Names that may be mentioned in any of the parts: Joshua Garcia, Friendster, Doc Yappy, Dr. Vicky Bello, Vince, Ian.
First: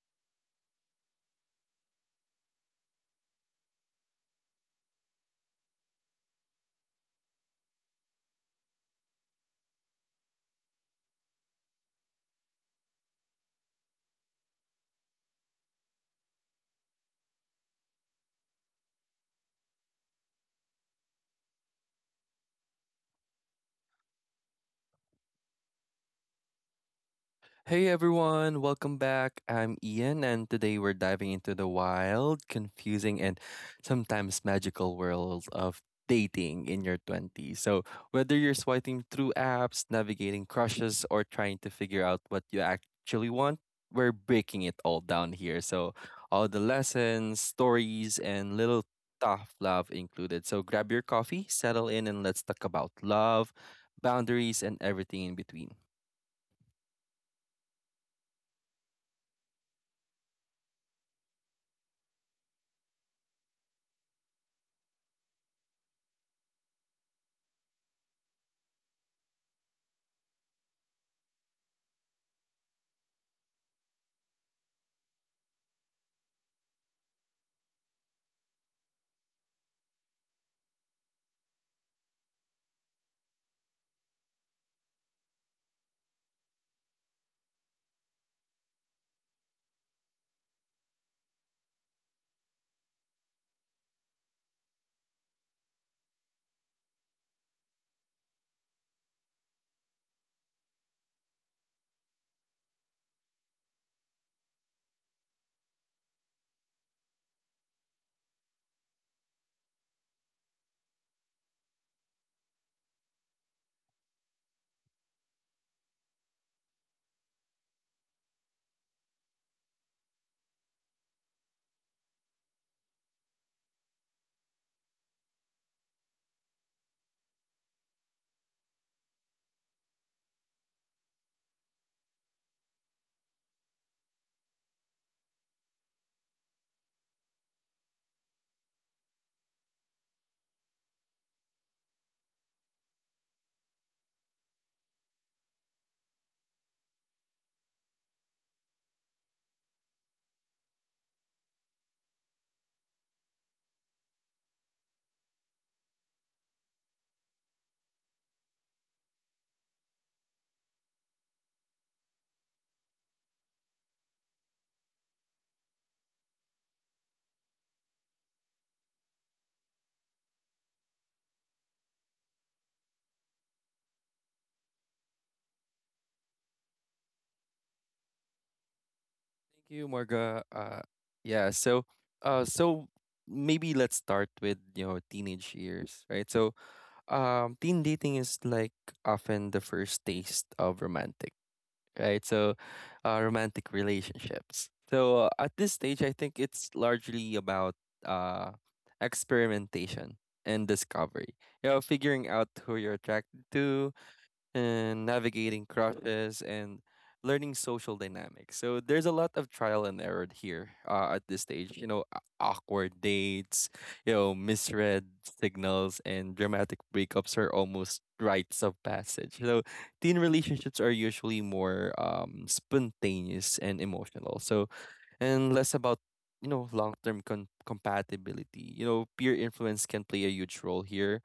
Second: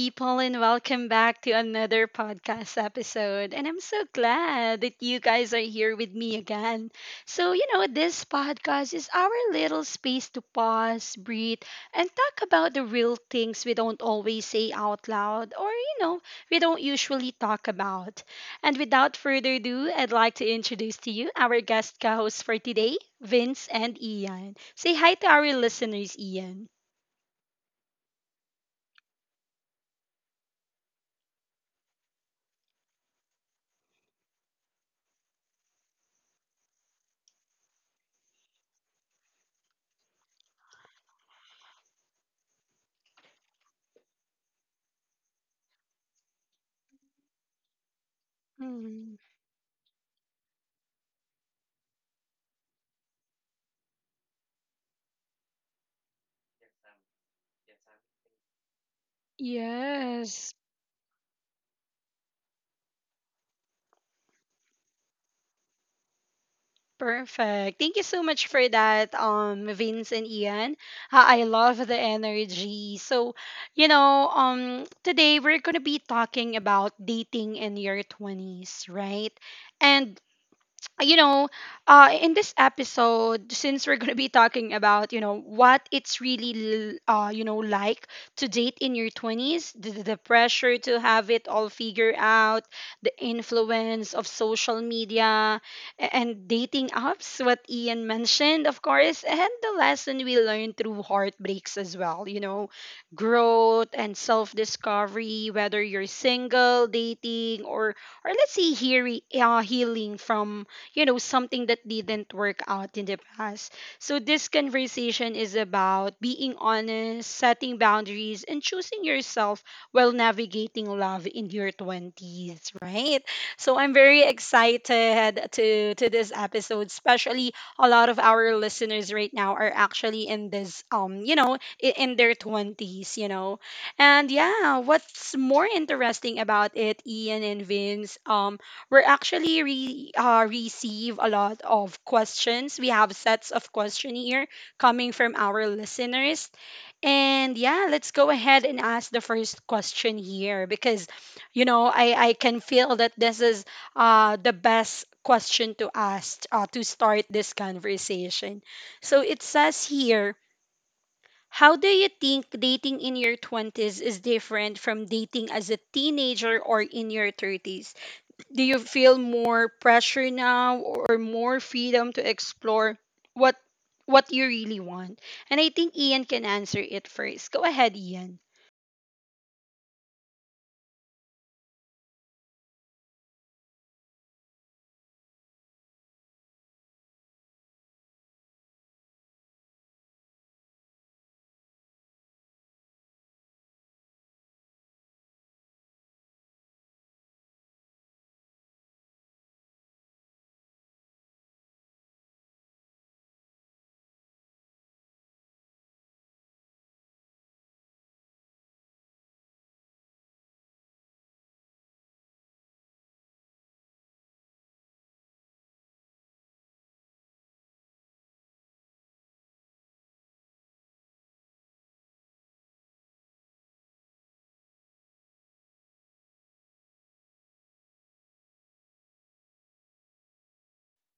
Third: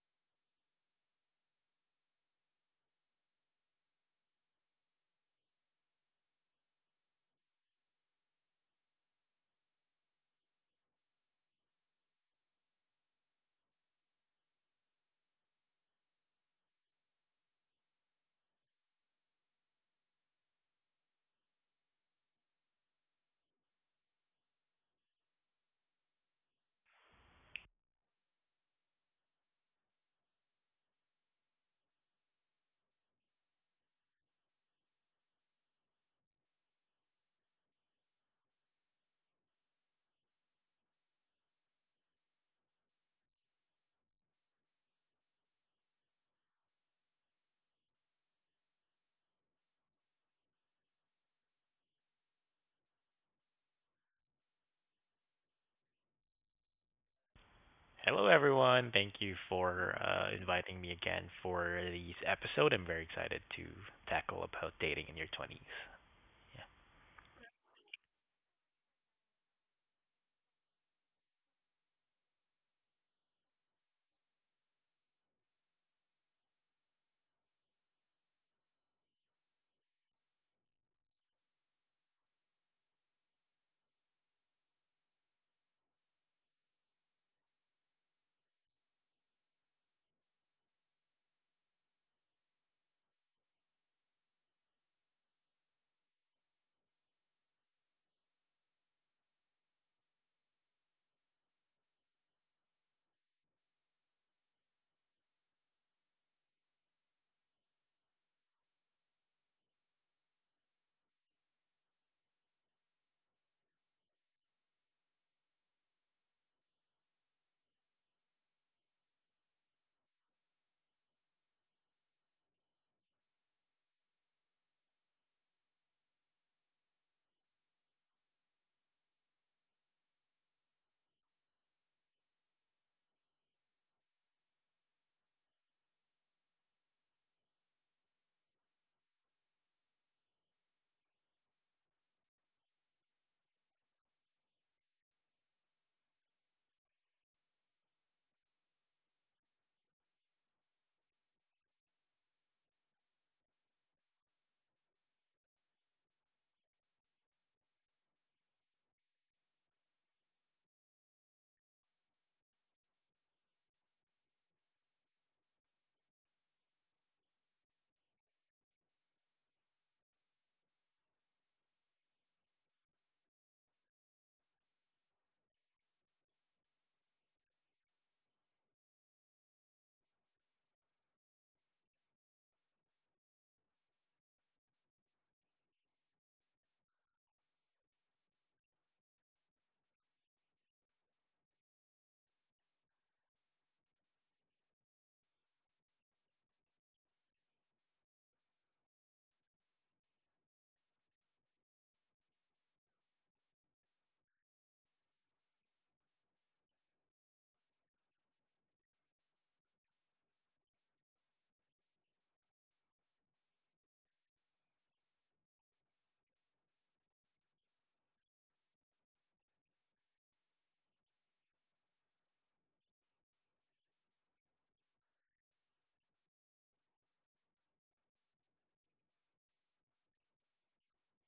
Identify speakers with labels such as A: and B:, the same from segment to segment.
A: people, and welcome back to another podcast episode. And I'm so glad that you guys are here with me again. So, you know, this podcast is our little space to pause, breathe, and talk about the real things we don't always say out loud or, you know, we don't usually talk about. And without further ado, I'd like to introduce to you our guest co hosts for today, Vince and Ian. Say hi to our listeners, Ian.
B: Hey everyone, welcome back. I'm Ian, and today we're diving into the wild, confusing, and sometimes magical world of dating in your 20s. So, whether you're swiping through apps, navigating crushes, or trying to figure out what you actually want, we're breaking it all down here. So, all the lessons, stories, and little
A: Mm,
B: tough love included. So, grab your coffee, settle in, and let's talk about love, boundaries, and everything in between.
C: Hello, everyone. Thank you for
A: yes,
C: inviting me again for this episode. I'm very excited to tackle about dating in your 20s. Yeah.
A: perfect. Thank you so much for that, Vince and Ian. I love the energy. So, you know, today we're gonna be talking about dating in your twenties, right? And Uh, you know, in this episode, since we're going to be talking about, you know, what it's really, you know, like to date in your 20s, the pressure to have it all figured out, the influence of social media and dating apps, what Ian mentioned, of course, and the lesson we learn through heartbreaks as well, you know, growth and self discovery, whether you're single, dating, or let's say healing from you know, something that didn't work out in the past. So this conversation is about being honest, setting boundaries, and choosing yourself while navigating love in your 20s, right? So I'm very excited to this episode, especially a lot of our listeners right now are actually in this you know, in their 20s, you know. And yeah, what's more interesting about it, Ian and Vince, we're actually receive a lot of questions. We have sets of question here coming from our listeners. And yeah, let's go ahead and ask the first question here because, you know, I can feel that this is the best question to ask to start this conversation. So it says here, how do you think dating in your 20s is different from dating as a teenager or in your 30s? Do you feel more pressure now or more freedom to explore what what you really want? And I think Ian can answer it first. Go ahead, Ian.
B: Thank you, Marga. Yeah, so so maybe let's start with teenage years, right? So teen dating is like often the first taste of romantic, right? So romantic relationships. So at this stage, I think it's largely about uh, experimentation and discovery. You know, figuring out who you're attracted to, and navigating crushes and learning social dynamics. So there's a lot of trial and error here at this stage. You know, awkward dates, you know, misread signals, and dramatic breakups are almost rites of passage. So teen relationships are usually more spontaneous and emotional. So and less about long-term compatibility. You know, peer influence can play a huge role here,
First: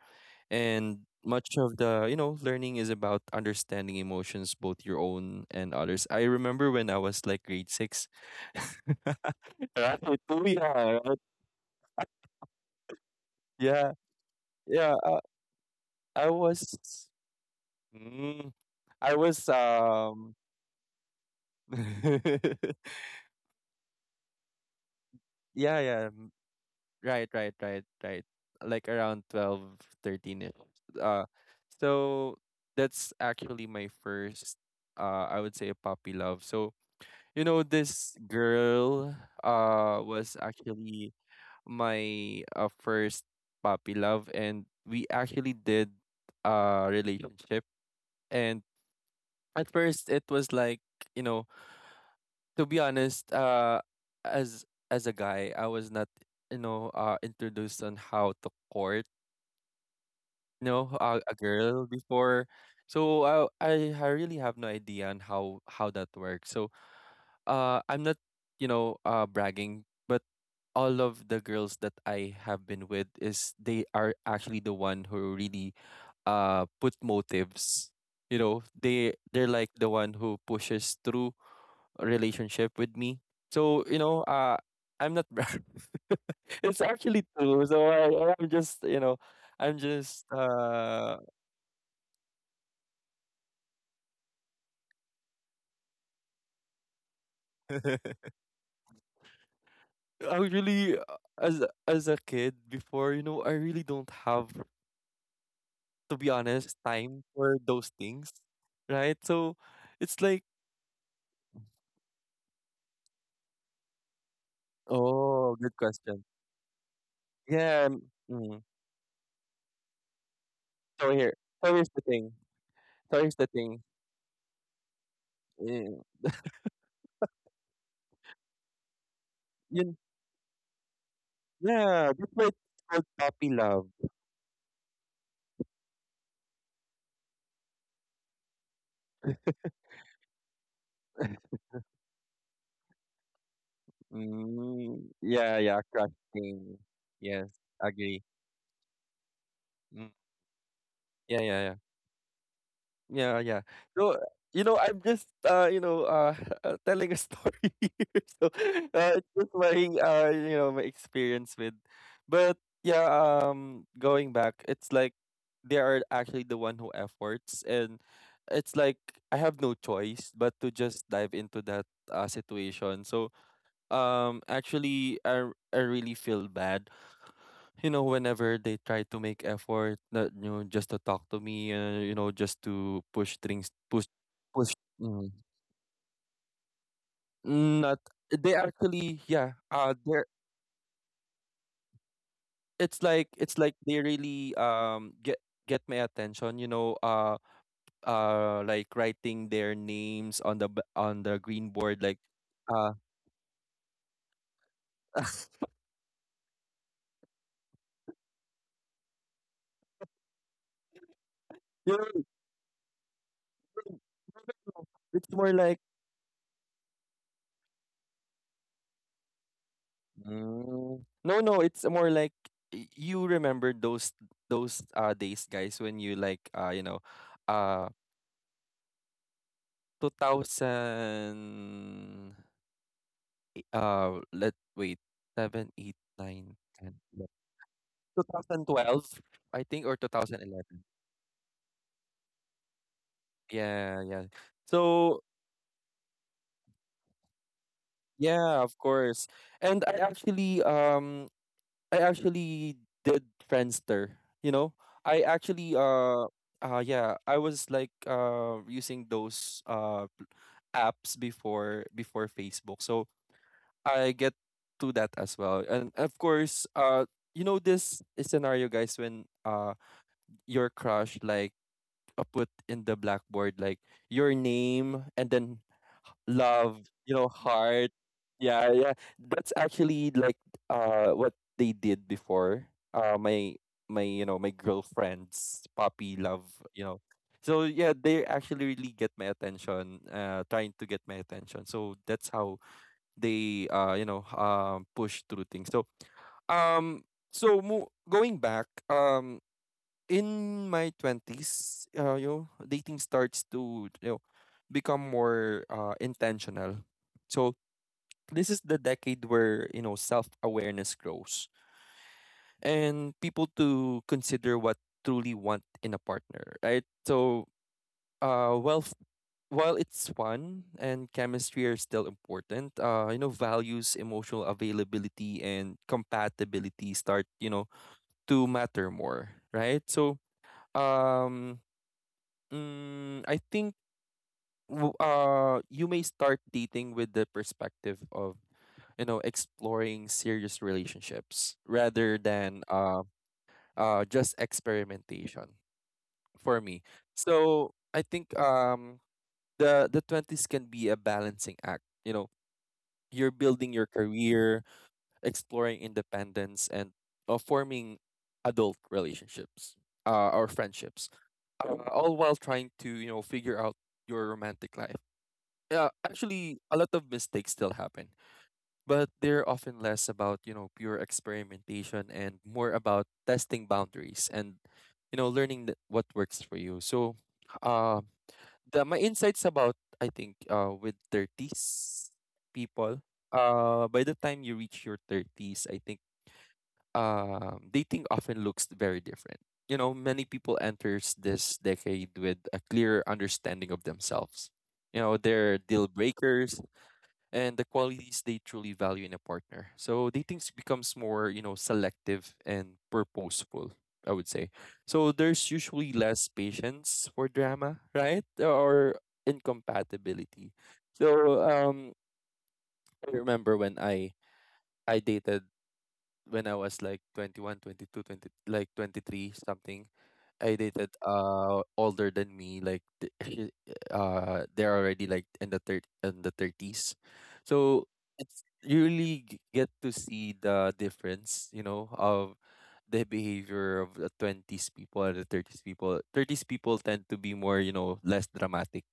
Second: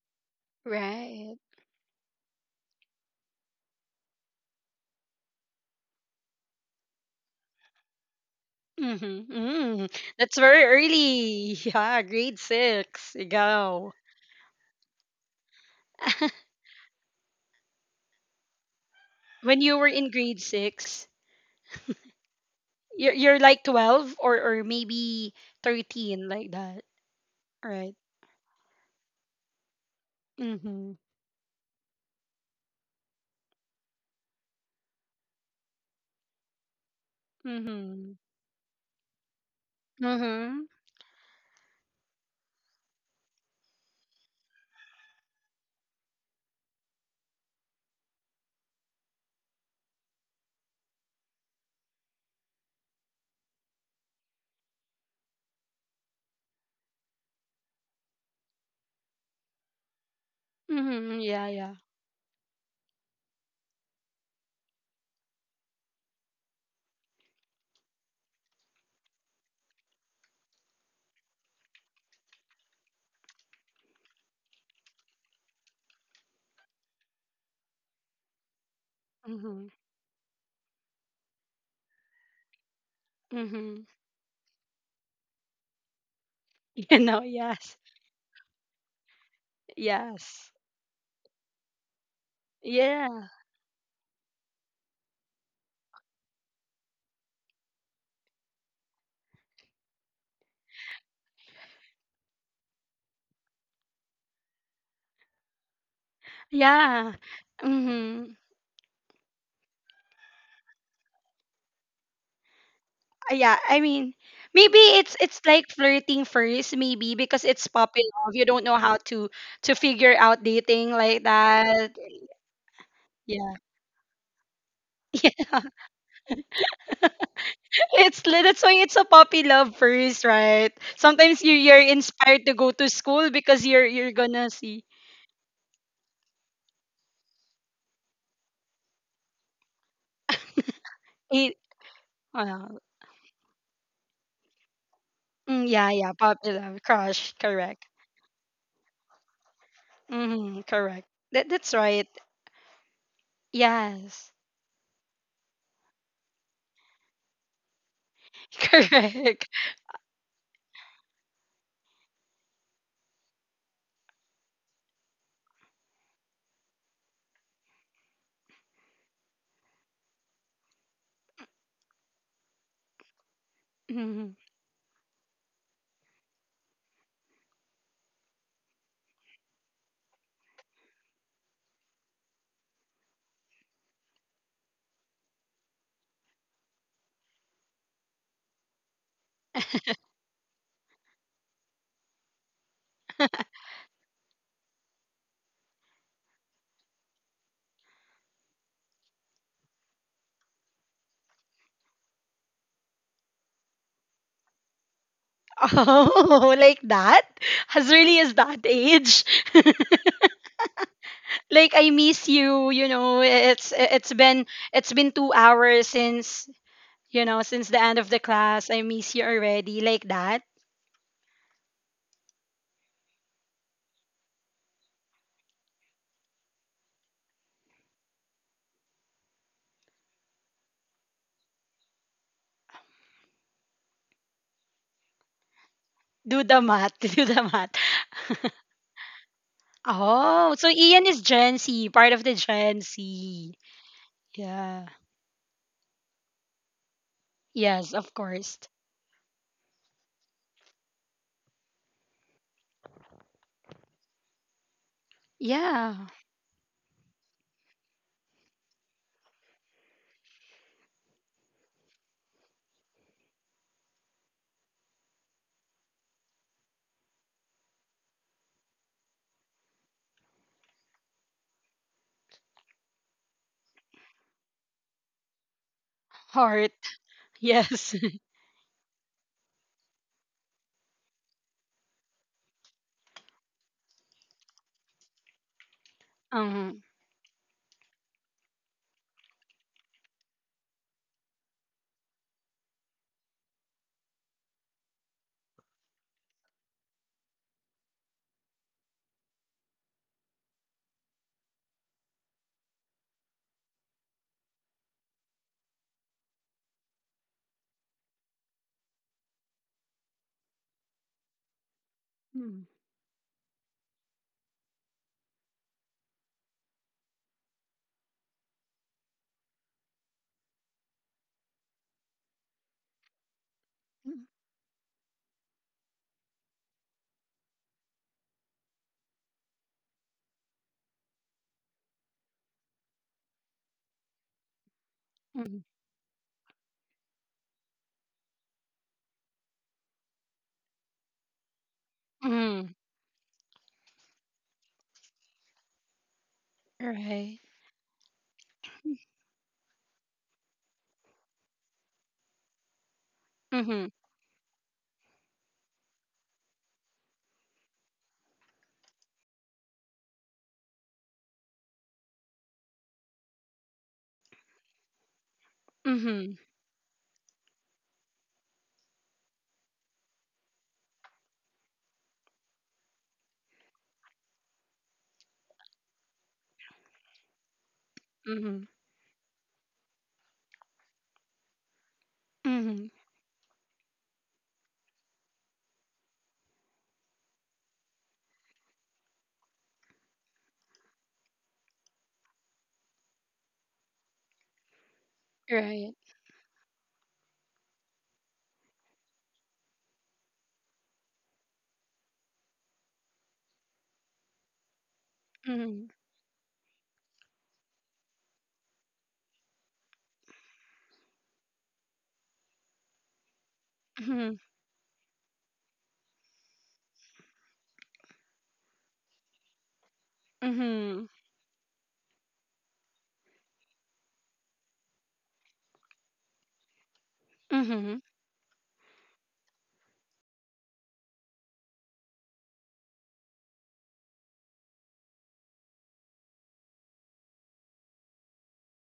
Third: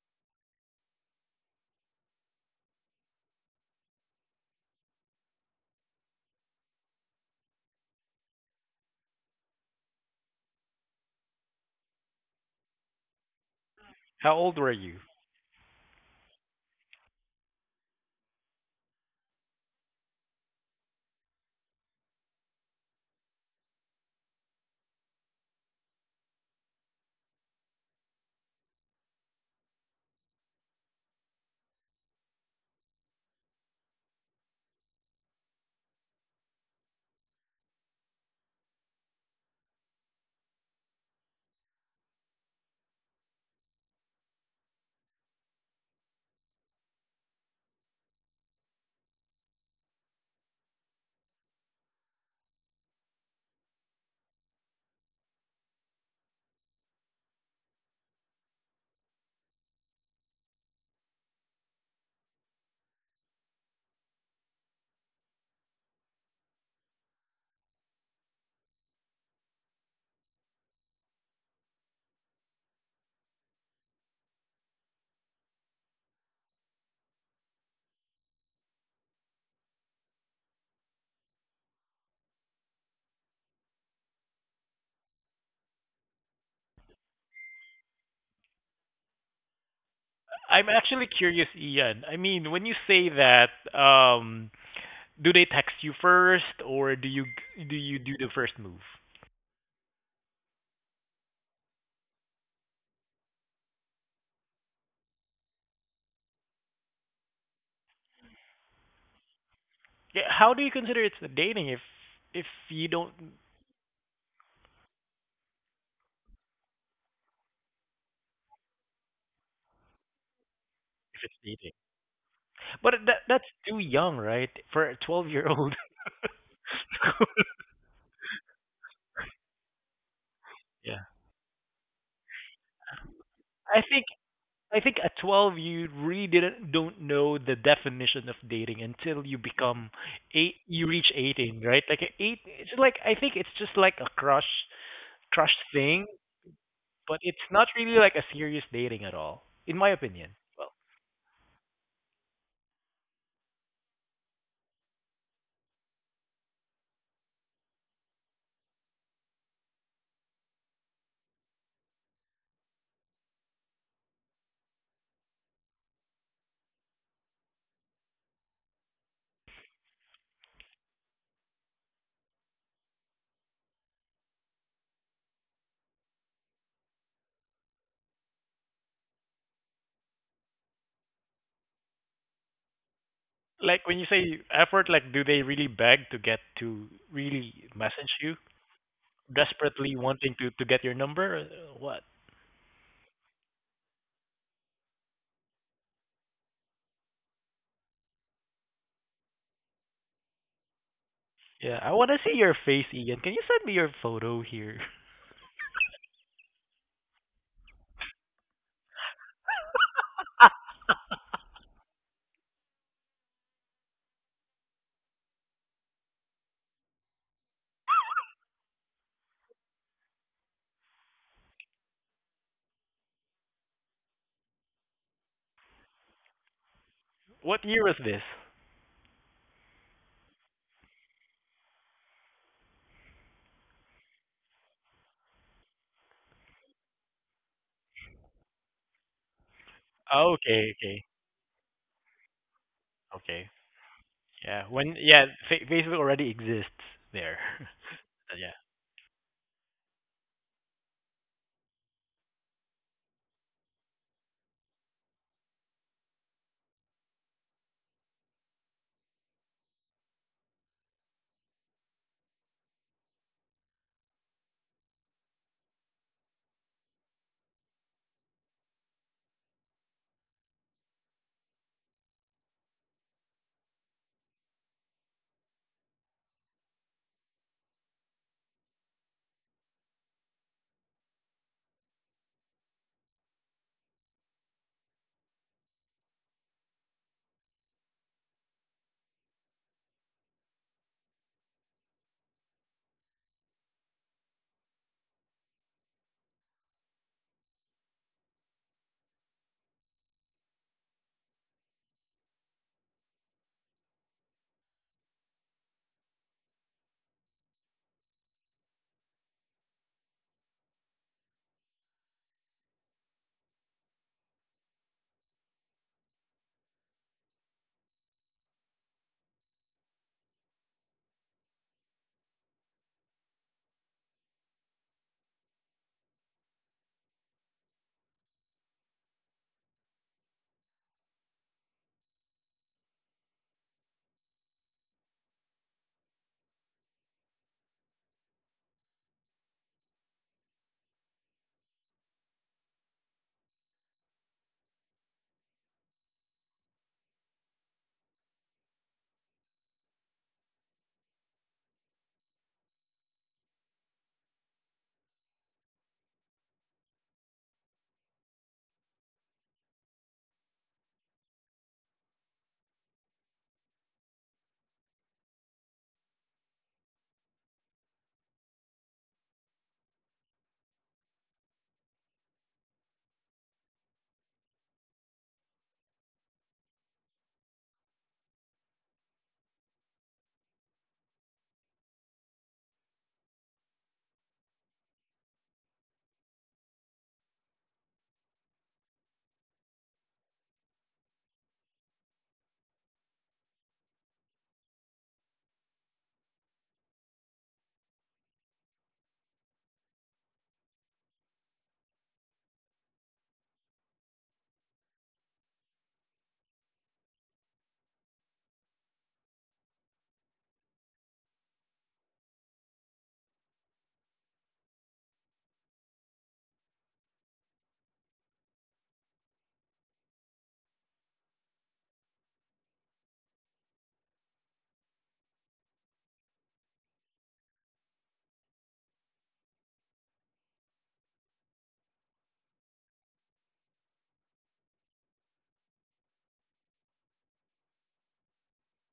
B: and
A: Right.
B: much of the, you know, learning is about understanding emotions, both your own and others. I remember when I was like grade 6.
A: Mm-hmm.
B: Right?
A: Mm. That's
B: Oh,
A: very
B: yeah, right?
A: early. Yeah, grade six. You
B: yeah,
A: go.
C: How old were
B: yeah.
C: you?
B: I was, mm, I was,
A: When you were in grade six, you're like 12 or maybe
B: yeah, yeah.
A: 13,
B: mm,
A: like that,
B: Right, right, right,
A: right?
B: right. Like around 12, 13. -ish.
A: Mm-hmm.
B: Uh, so that's actually my first, I would say a puppy love. So you know,
A: Mm-hmm.
B: this girl was
A: Mm-hmm.
B: actually my first puppy love, and we actually did a relationship. And at first it was like, you know, to be honest, as as a guy, I was not, you know, introduced on how to court, you know,
A: Mm-hmm.
B: a
A: Yeah, yeah.
B: girl before. So I really have no idea on how that works. So I'm not, you know, bragging, but all of the girls that I have been with is they are actually the one who really put motives. You know, they're like
A: Mm-hmm.
B: the one who pushes through a relationship with me. So,
A: Mm-hmm.
B: you know, I'm not brag- it's
A: You
B: actually
A: know,
B: true.
A: yes.
B: So I'm just, you know, I'm just
A: Yes.
C: I'm actually curious, Ian. I mean, when you say
A: Yeah.
C: that, um, do they text you first, or do you do the first move?
B: I really as a kid before, you know, I really don't have, to be honest,
A: Yeah.
B: time for those things,
A: Mm-hmm.
B: right? So it's
C: Yeah,
B: like,
C: how do you consider it's a dating if you don't if
A: Yeah, I mean, maybe it's
B: oh,
A: like
B: good question.
A: flirting first, maybe because it's
B: Yeah. mm,
A: popping off. You
B: mm.
A: don't know how to figure out dating
B: So
A: like
B: here,
C: it's dating?
B: so here's
A: that.
B: the thing.
C: But
B: So
C: that
B: here's
C: that's
B: the
A: Yeah.
C: too
B: thing.
C: young, right? For a 12-year-old.
B: Eh,
A: Yeah. That's why it's a puppy love
B: Yun,
A: first, right?
C: Yeah.
A: Sometimes you're
B: yeah, that's why
A: inspired
B: it's
A: to go to
B: called
A: school
B: puppy
A: because
C: I
B: love.
A: you're
C: think
A: you're gonna
C: I
A: see
C: think at 12 you really didn't don't know the definition of dating until you become eight you reach
A: it.
C: 18, right? Like a eight it's
A: Well,
C: like I think it's just like a crush crush
B: Yeah,
A: mm,
B: yeah,
A: yeah,
C: thing,
B: crush
A: yeah, puppy
B: thing.
A: love
C: but
A: crush,
C: it's
B: Yes,
C: not
A: correct.
C: really like
B: agree.
C: a serious dating at all in my
B: Mm,
C: opinion.
A: Mm-hmm,
C: Well,
A: correct.
B: yeah,
A: That
B: yeah, yeah.
A: that's right.
B: Yeah, yeah. So,
A: Yes.
B: you know, I'm just, you know, telling a story here. So, it's just
A: Correct.
B: my, you know, my experience with. But yeah, going back, it's like they are actually the one who efforts, and it's like I have no choice but to just dive into that situation. So,
A: Mhm.
B: actually, I really feel bad, you know, whenever they try to make effort, that you know, just to talk to me, you know, just to push things,
C: like when
B: push,
C: you say
B: push.
C: effort like do
B: Mm,
C: they really beg to get to really
B: not
C: message you
B: they actually, yeah.
C: desperately
B: They're
C: wanting to get your number or what?
B: It's like they really get my attention. You know, like writing their names on the on the green
C: Yeah, I
B: board,
C: want
B: like
C: to see your face,
B: uh,
C: Ian. Can you send me your photo here?
A: Oh, like that? As early as that age? Like I
B: you know,
A: miss you, you know, it's been it's been
B: it's
A: 2
B: more like.
A: hours since, you know, since the end of the class. I miss you already like that.
B: Mm. No, no, it's more like you remember those days, guys, when you like
C: What year
B: uh
C: was this?
B: 2000 uh let wait, 7,
A: Do the math, do the math.
B: 2012, I think, or
C: Oh,
A: Oh, so
C: okay,
B: 2011.
C: okay.
A: Ian is Gen Z, part of the Gen
C: Okay.
A: Z.
B: Yeah, yeah.
C: Yeah,
A: Yeah.
C: when
B: So,
C: yeah, Facebook already exists there.
A: Yes, of
C: Yeah.
B: yeah,
A: course.
B: of course. And I actually I actually did Friendster. You know, I actually
A: Yeah.
B: yeah, I was like using those apps before before Facebook. So I get to that as well. And of course, you know this scenario, guys, when your crush like put in the blackboard like your name and then
A: Heart.
B: love, you know, heart.
A: Yes.
B: Yeah, yeah. That's actually like what they did before. Uh my my you know, my girlfriend's puppy love, you
A: Um.
B: know. So yeah, they actually really get my attention, trying to get my attention. So that's how they you know, push through things. So um going back, in my 20s, you know, dating starts to, you know, become more intentional. So this is the decade where you know self-awareness grows
A: Mm,
B: and people to consider what truly want in a partner, right? So well, while it's fun and chemistry are still important, you know, values,
A: mm,
B: emotional availability, and compatibility start, you know, to matter more, right? So, um, I think
A: mm,
B: you may start dating with the perspective of, you know, exploring serious relationships rather than
A: mm.
B: just experimentation, for me.
A: Right.
B: So I think the 20s can be a balancing act. You know, you're building your
A: Mhm.
B: career, exploring independence, and forming adult relationships, or friendships, all while trying to, you know, figure out your romantic life. Yeah,
A: Mhm.
B: actually, a lot of mistakes still happen, but they're often less about, you know, pure experimentation and more about testing boundaries and, you know, learning what works for you. So, uh,
A: Mhm.
B: the, my insights about, I think, with 30s
A: Mhm.
B: people, by the time you reach your 30s, I think dating often looks very different. You know, many people enters this decade with a clear understanding of themselves. You know, their deal
A: Right.
B: breakers, and the qualities they truly value in a partner. So dating becomes more, you know, selective and purposeful, I would say. So there's
A: Mhm.
B: usually less patience for drama, right? Or incompatibility. So um I remember when I
A: Mhm.
B: I dated when I was like 21, 22, 20, like 23 something. I dated
A: Mhm.
B: older than me, like they're already like in the 30s. So
A: Mhm.
B: it's, you really get to see the difference, you know, of the behavior of the 20s people and the 30s people. 30s people tend to be more, you know, less dramatic.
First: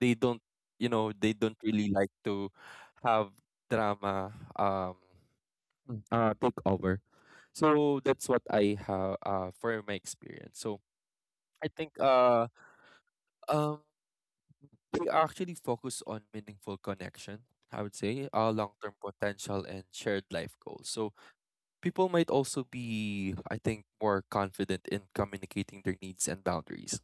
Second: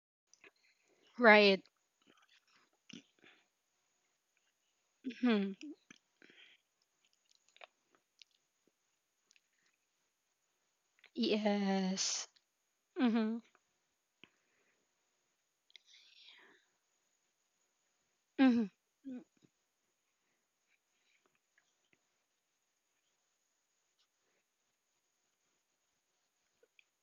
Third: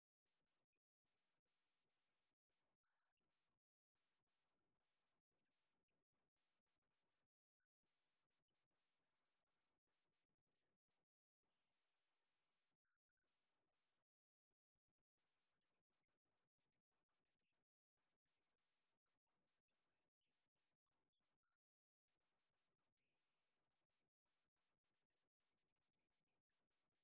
B: They don't, you know, they don't
A: Right.
B: really like to have drama um
A: Mhm.
B: Mm. Take over. So that's what I have for my experience. So I think
A: Yes. Mhm.
B: um they actually focus on meaningful connection, I would say,
A: Mhm.
B: long-term potential and shared life goals. So people might also be, I think, more confident in communicating their needs and boundaries.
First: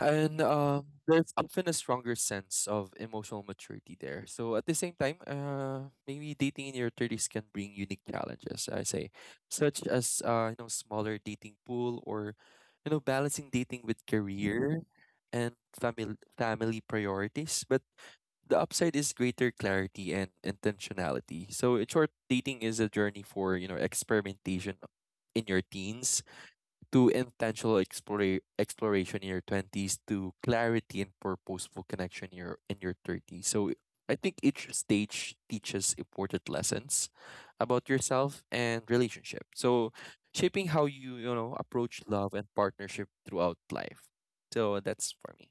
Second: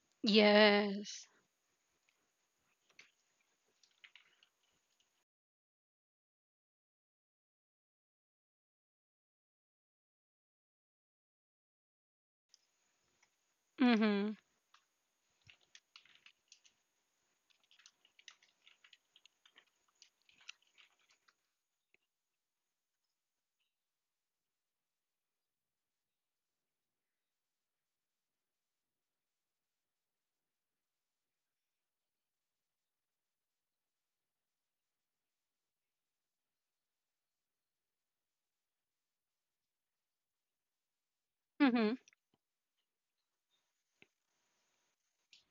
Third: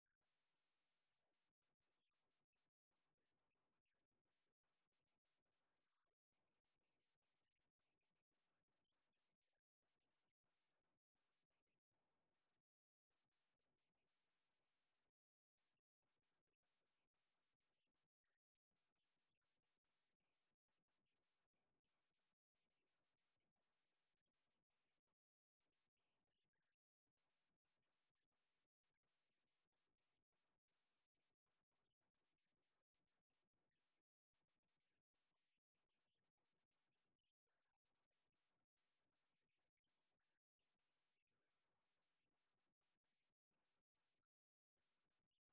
B: And
A: Yes.
B: there's often a stronger sense of emotional maturity there. So at the same time, maybe dating in your 30s can bring unique challenges, I say, such as you know, smaller dating pool, or you know, balancing dating with
A: Mhm.
B: career and family priorities. But the upside is greater clarity and intentionality. So in short, dating is a journey for you know experimentation in your teens, to intentional exploration in your 20s, to clarity and purposeful connection in in your 30s. So I think each stage teaches important lessons about yourself and relationship. So shaping how you, you know,
A: Mhm.
B: approach love and partnership throughout life. So that's for me.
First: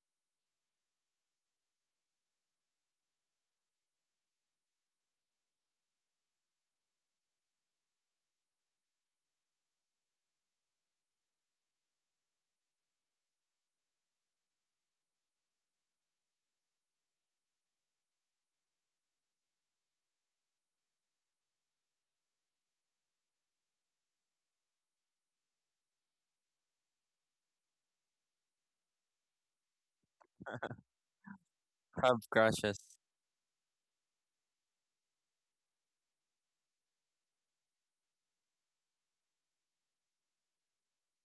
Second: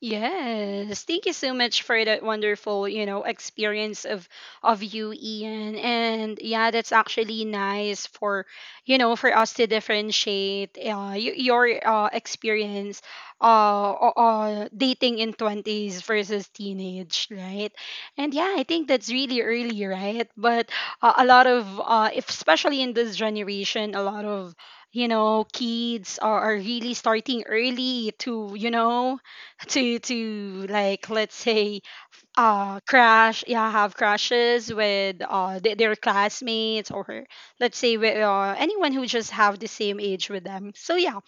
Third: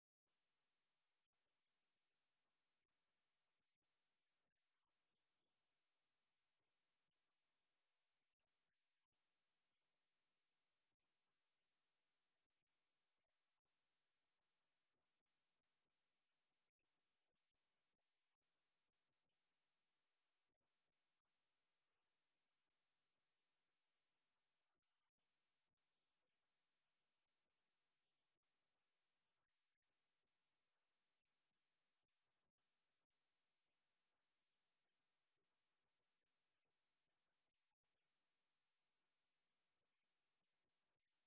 A: Yes, thank you so much for that wonderful, you know, experience of you, Ian. And yeah, that's actually nice for, you know, for us to differentiate your experience dating in 20s versus teenage, right? And yeah, I think that's really early, right? But a lot of if, especially in this generation, a lot of you know, kids are really starting early to, you know, to like let's say
B: Have crushes.
A: crash yeah have crashes with their classmates or let's say with anyone who just have the same age with them. So yeah,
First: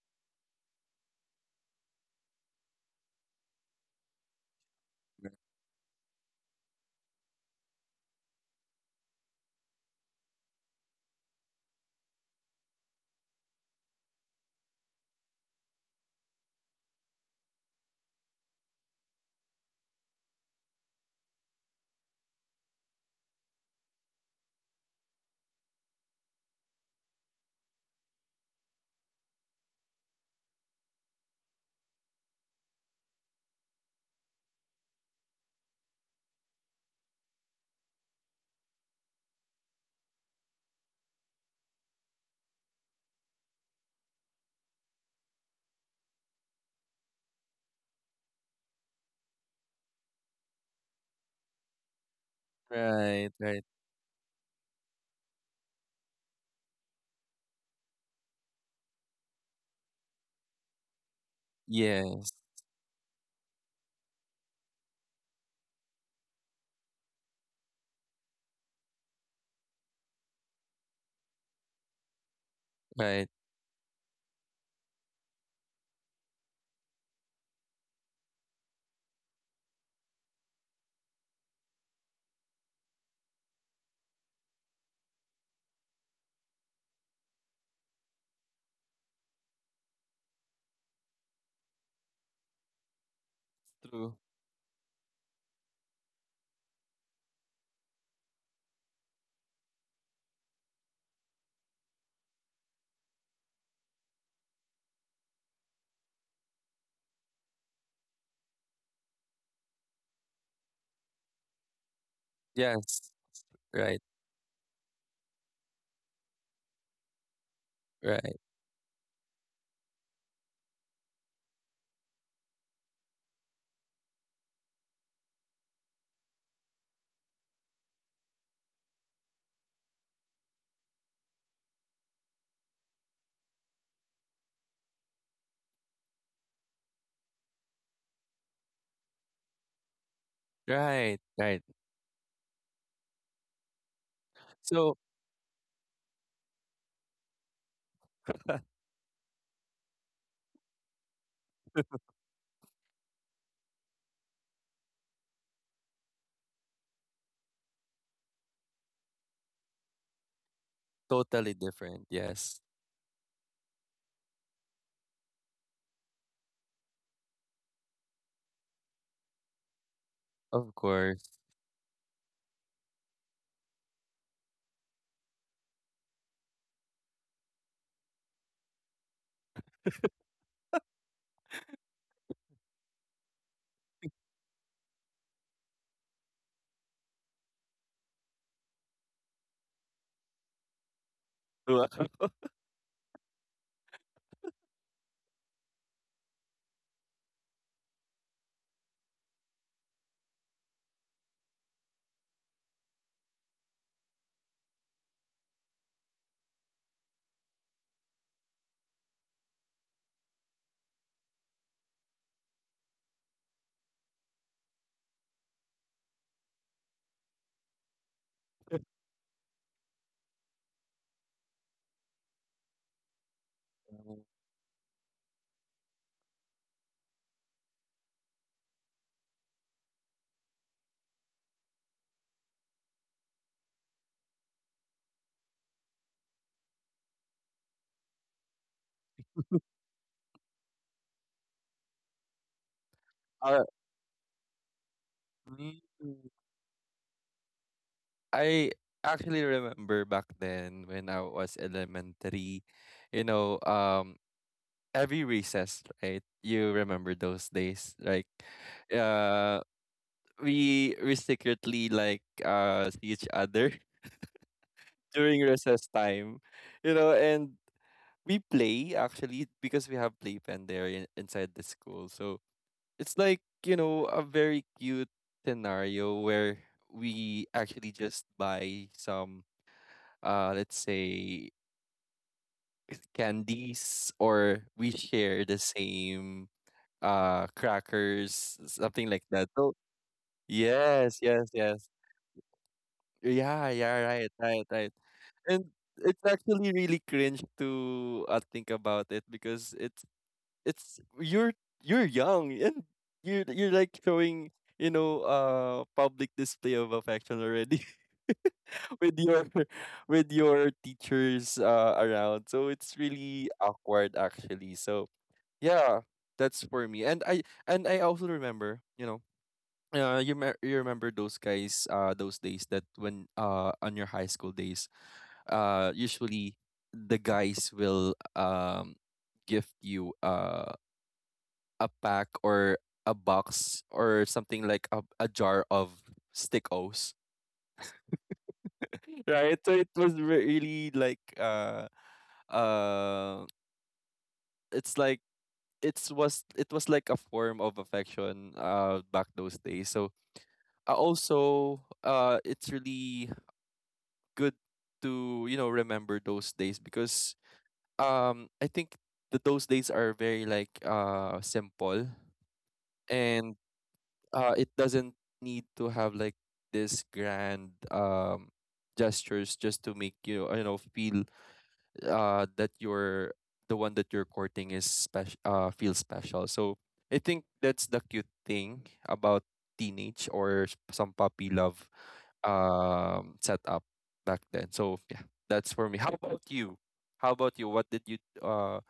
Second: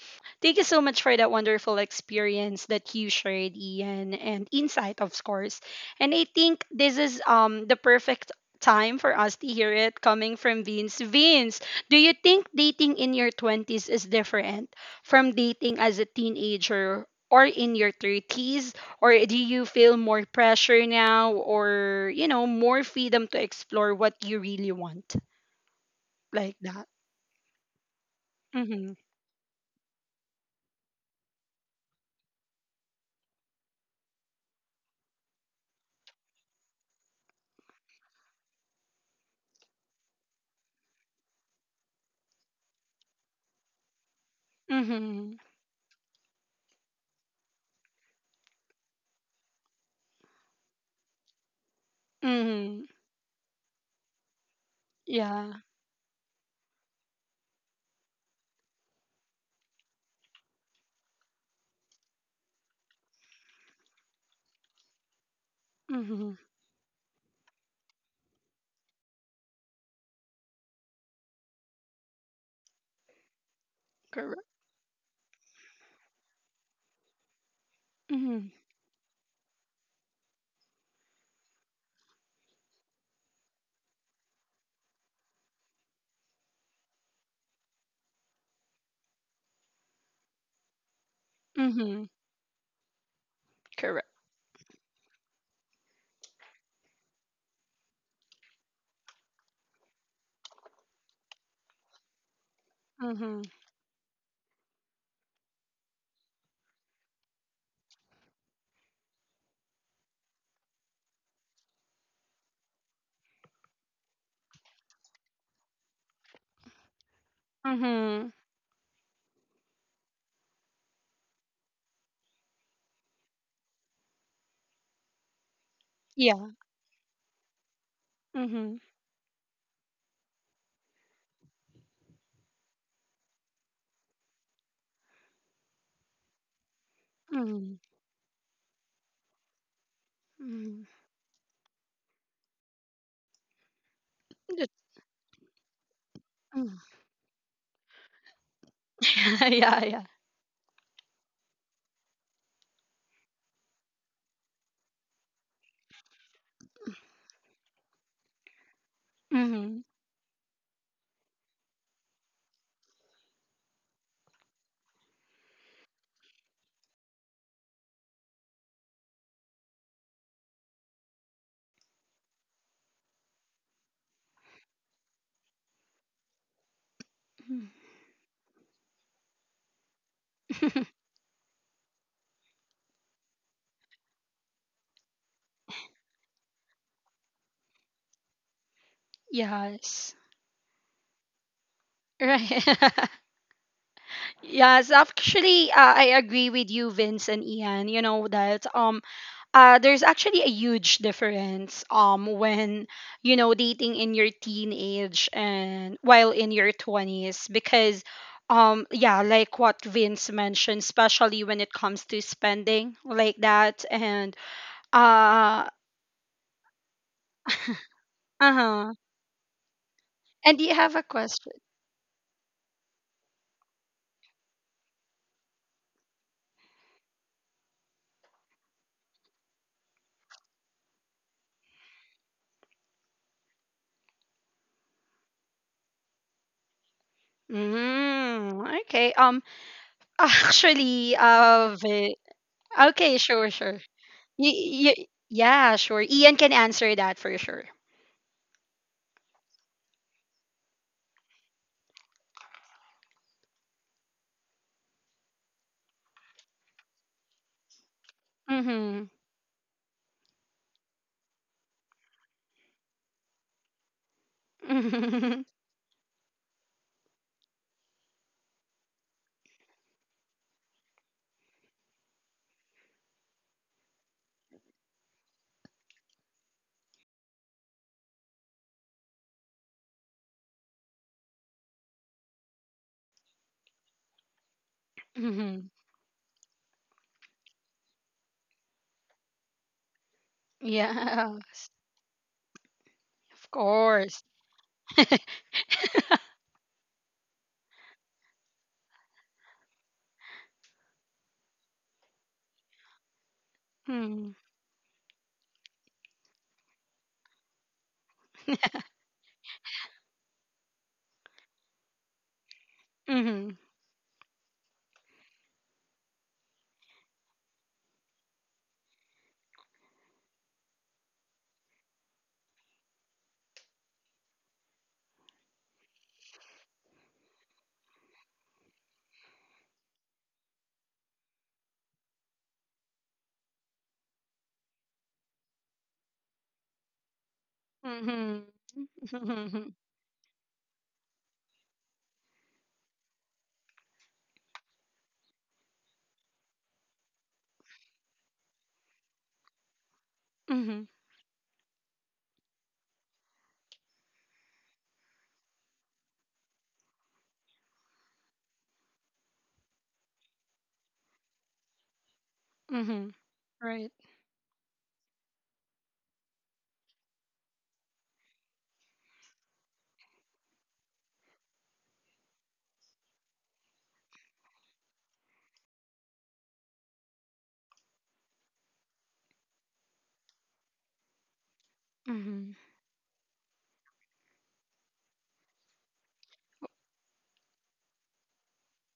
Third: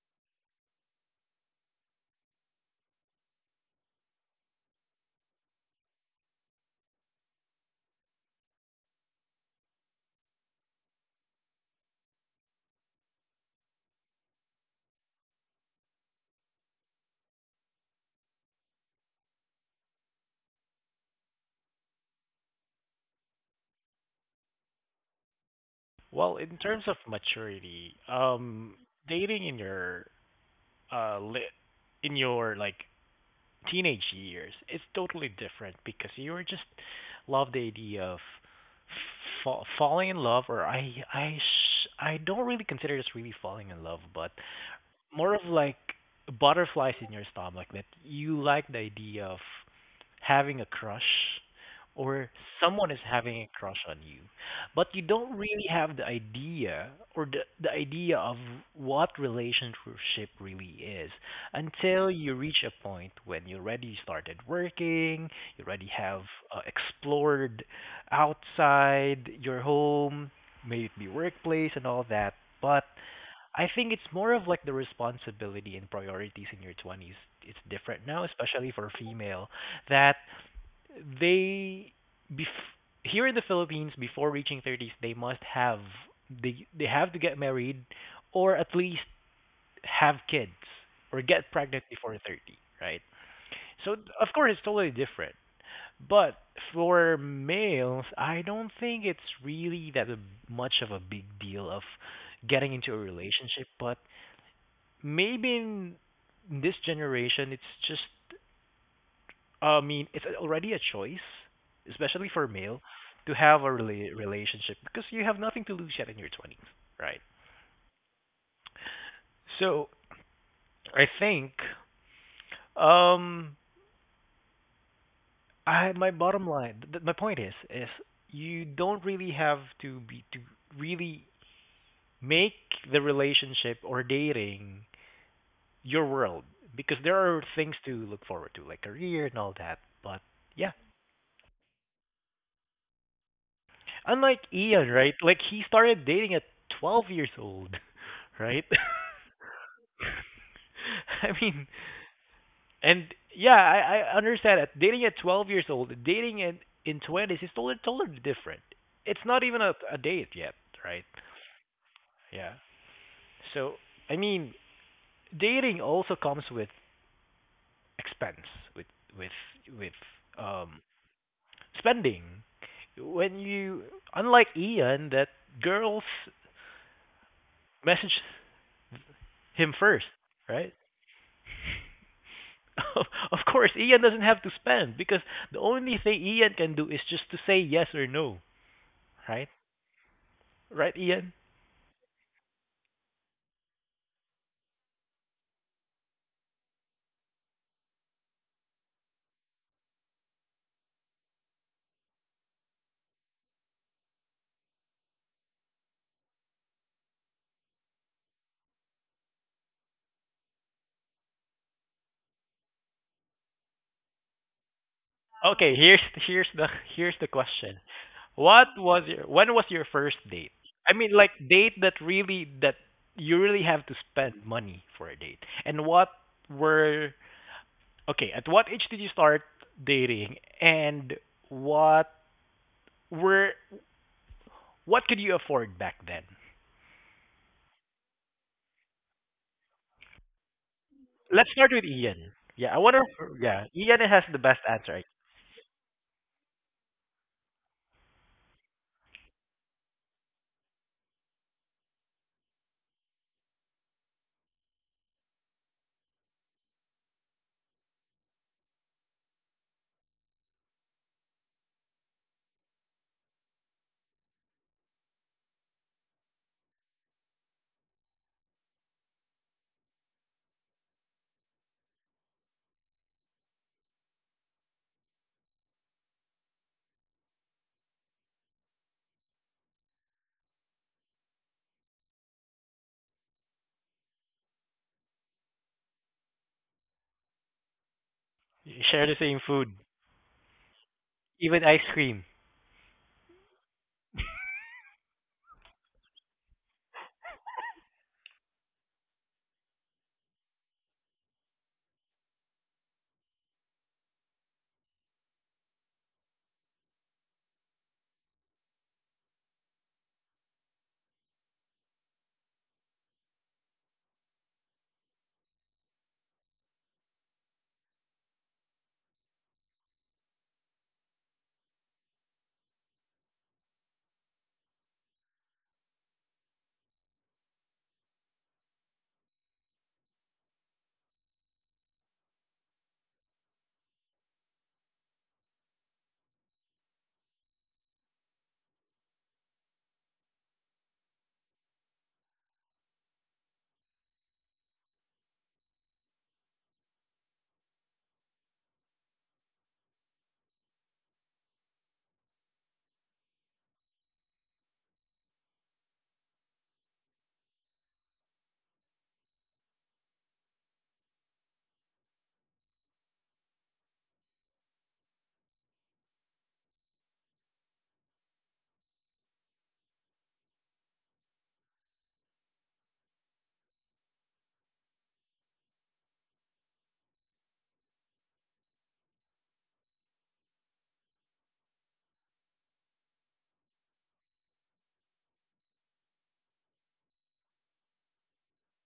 A: thank you so much for that wonderful experience that you shared, Ian, and insight of course. And I think this is the perfect time for us to hear it coming from Vince. Vince, do you think dating in your 20s is different from dating as a teenager or in your 30s, or do you feel more pressure now or, you know, more freedom to explore what you really want?
C: Well,
A: Like
C: in terms
A: that.
C: of maturity,
A: Mhm.
C: dating in your uh li- in your like teenage years, it's totally different because you were just love the idea of falling in love, or I don't really consider this really falling in love, but
A: Mhm.
C: more of like butterflies in your stomach that you like the idea of having a crush or
A: Mhm.
C: someone is
B: Right,
C: having a
B: right.
C: crush on you but you don't
A: Yeah.
C: really have the idea or the idea of what relationship really is until
B: Yes,
C: you reach a point when you already started working you already have
A: Mhm.
C: explored outside your home may it be workplace and all that but
B: right.
C: I think it's more
A: Correct.
C: of like the responsibility and priorities in your 20s. It's different now,
A: Mhm.
C: especially for female that they bef- here in the Philippines before reaching 30s they must have they have to get married or at least have kids or get pregnant
A: Mhm.
C: before 30, right? So
A: Correct.
B: True.
C: of course it's totally different. But for males, I don't think it's really that much of a big deal of getting into a
A: Mhm.
C: relationship, but maybe in this generation it's just I mean, it's already a choice, especially for male,
B: Yes,
C: to have a
B: right,
C: relationship because you have nothing to lose yet in your 20s, right?
A: Mhm.
B: right,
C: So I think um I my
A: Yeah.
C: bottom line my point is you
A: Mhm.
C: don't really have to be to really make the relationship or dating your world because there are
A: Mhm.
C: things to look forward to like career and all that but yeah
A: Mhm.
B: right, right.
C: unlike
A: That's-
C: Ian
B: So
C: right like he started dating at
A: mhm.
C: 12 years old right.
A: Yeah, yeah.
C: I mean, and yeah, I understand that dating at 12 years old, dating in 20s is totally totally different. It's not even a,
A: Mhm.
C: a date yet, right?
B: totally different.
C: Yeah.
B: Yes.
C: So I mean, dating also comes with expense, with with with
B: Of
C: um
B: course.
C: spending. When you, unlike Ian, that girls
A: Mhm.
C: message him first, right? Of course, Ian doesn't have to spend because the only thing Ian can do is just to say yes or no. Right?
A: Yes.
C: Right, Ian?
B: To
A: Right. Yes, actually, I agree with you, Vince and Ian. You know that there's actually a huge difference when you know dating in your teenage and while in your 20s because yeah like what Vince mentioned especially when it comes to spending like that and uh
C: Okay, here's the question. What
A: uh-huh
C: was your when was your first
A: and
C: date?
A: do you have a
C: I mean like
A: question
C: date that really that you really have to spend money for a date. And what were okay, at what age did you start dating and what were what could you afford back then?
A: mm, okay actually
C: Let's start with Ian. Yeah, I wonder
A: Okay sure
B: uh,
C: yeah,
A: sure
C: Ian has the best answer.
A: yeah
B: mm,
A: sure Ian can answer that for sure.
B: I actually remember back then when I was elementary, you know, every recess, right? You remember those days, like, uh, we secretly like see each other
A: Mm-hmm.
B: during recess time, you know, and we play actually because we have playpen there inside the school. So it's like, you know, a very cute scenario where we actually just buy some let's say candies, or we share the same crackers,
C: You share
B: something
C: the
B: like
C: same
B: that. So
C: food,
B: yes,
A: Yeah,
B: yes,
C: even ice
B: yes.
C: cream.
A: of
B: Yeah, yeah,
A: course.
B: right, right, right. And it's actually really cringe to think about it because it's you're young, and you're like
A: Hmm.
B: showing, you know, public display of affection already with your with your teachers around, so it's
A: Mm-hmm.
B: really awkward actually. So yeah, that's for me. And I and I also remember, you know, you remember those guys those days, that when on your high school days, usually the guys will gift you a pack or a box or something like a jar of stickos.
A: Mm-hmm.
B: Right?
A: Mm-hmm.
B: So it was really like uh it's like it was like a form of affection back those days. So
A: Mm-hmm.
B: also it's really good to, you know, remember those days because I think that those days are very like simple.
A: Mm-hmm.
B: And
A: Right.
B: it doesn't need to have like this grand gestures just to make you, you know, feel that you're the one that you're courting is special, feel special. So I think that's the cute thing about teenage or some puppy love
A: Mm-hmm.
B: setup back then. So yeah, that's for me. How about you? How about you, what did you uh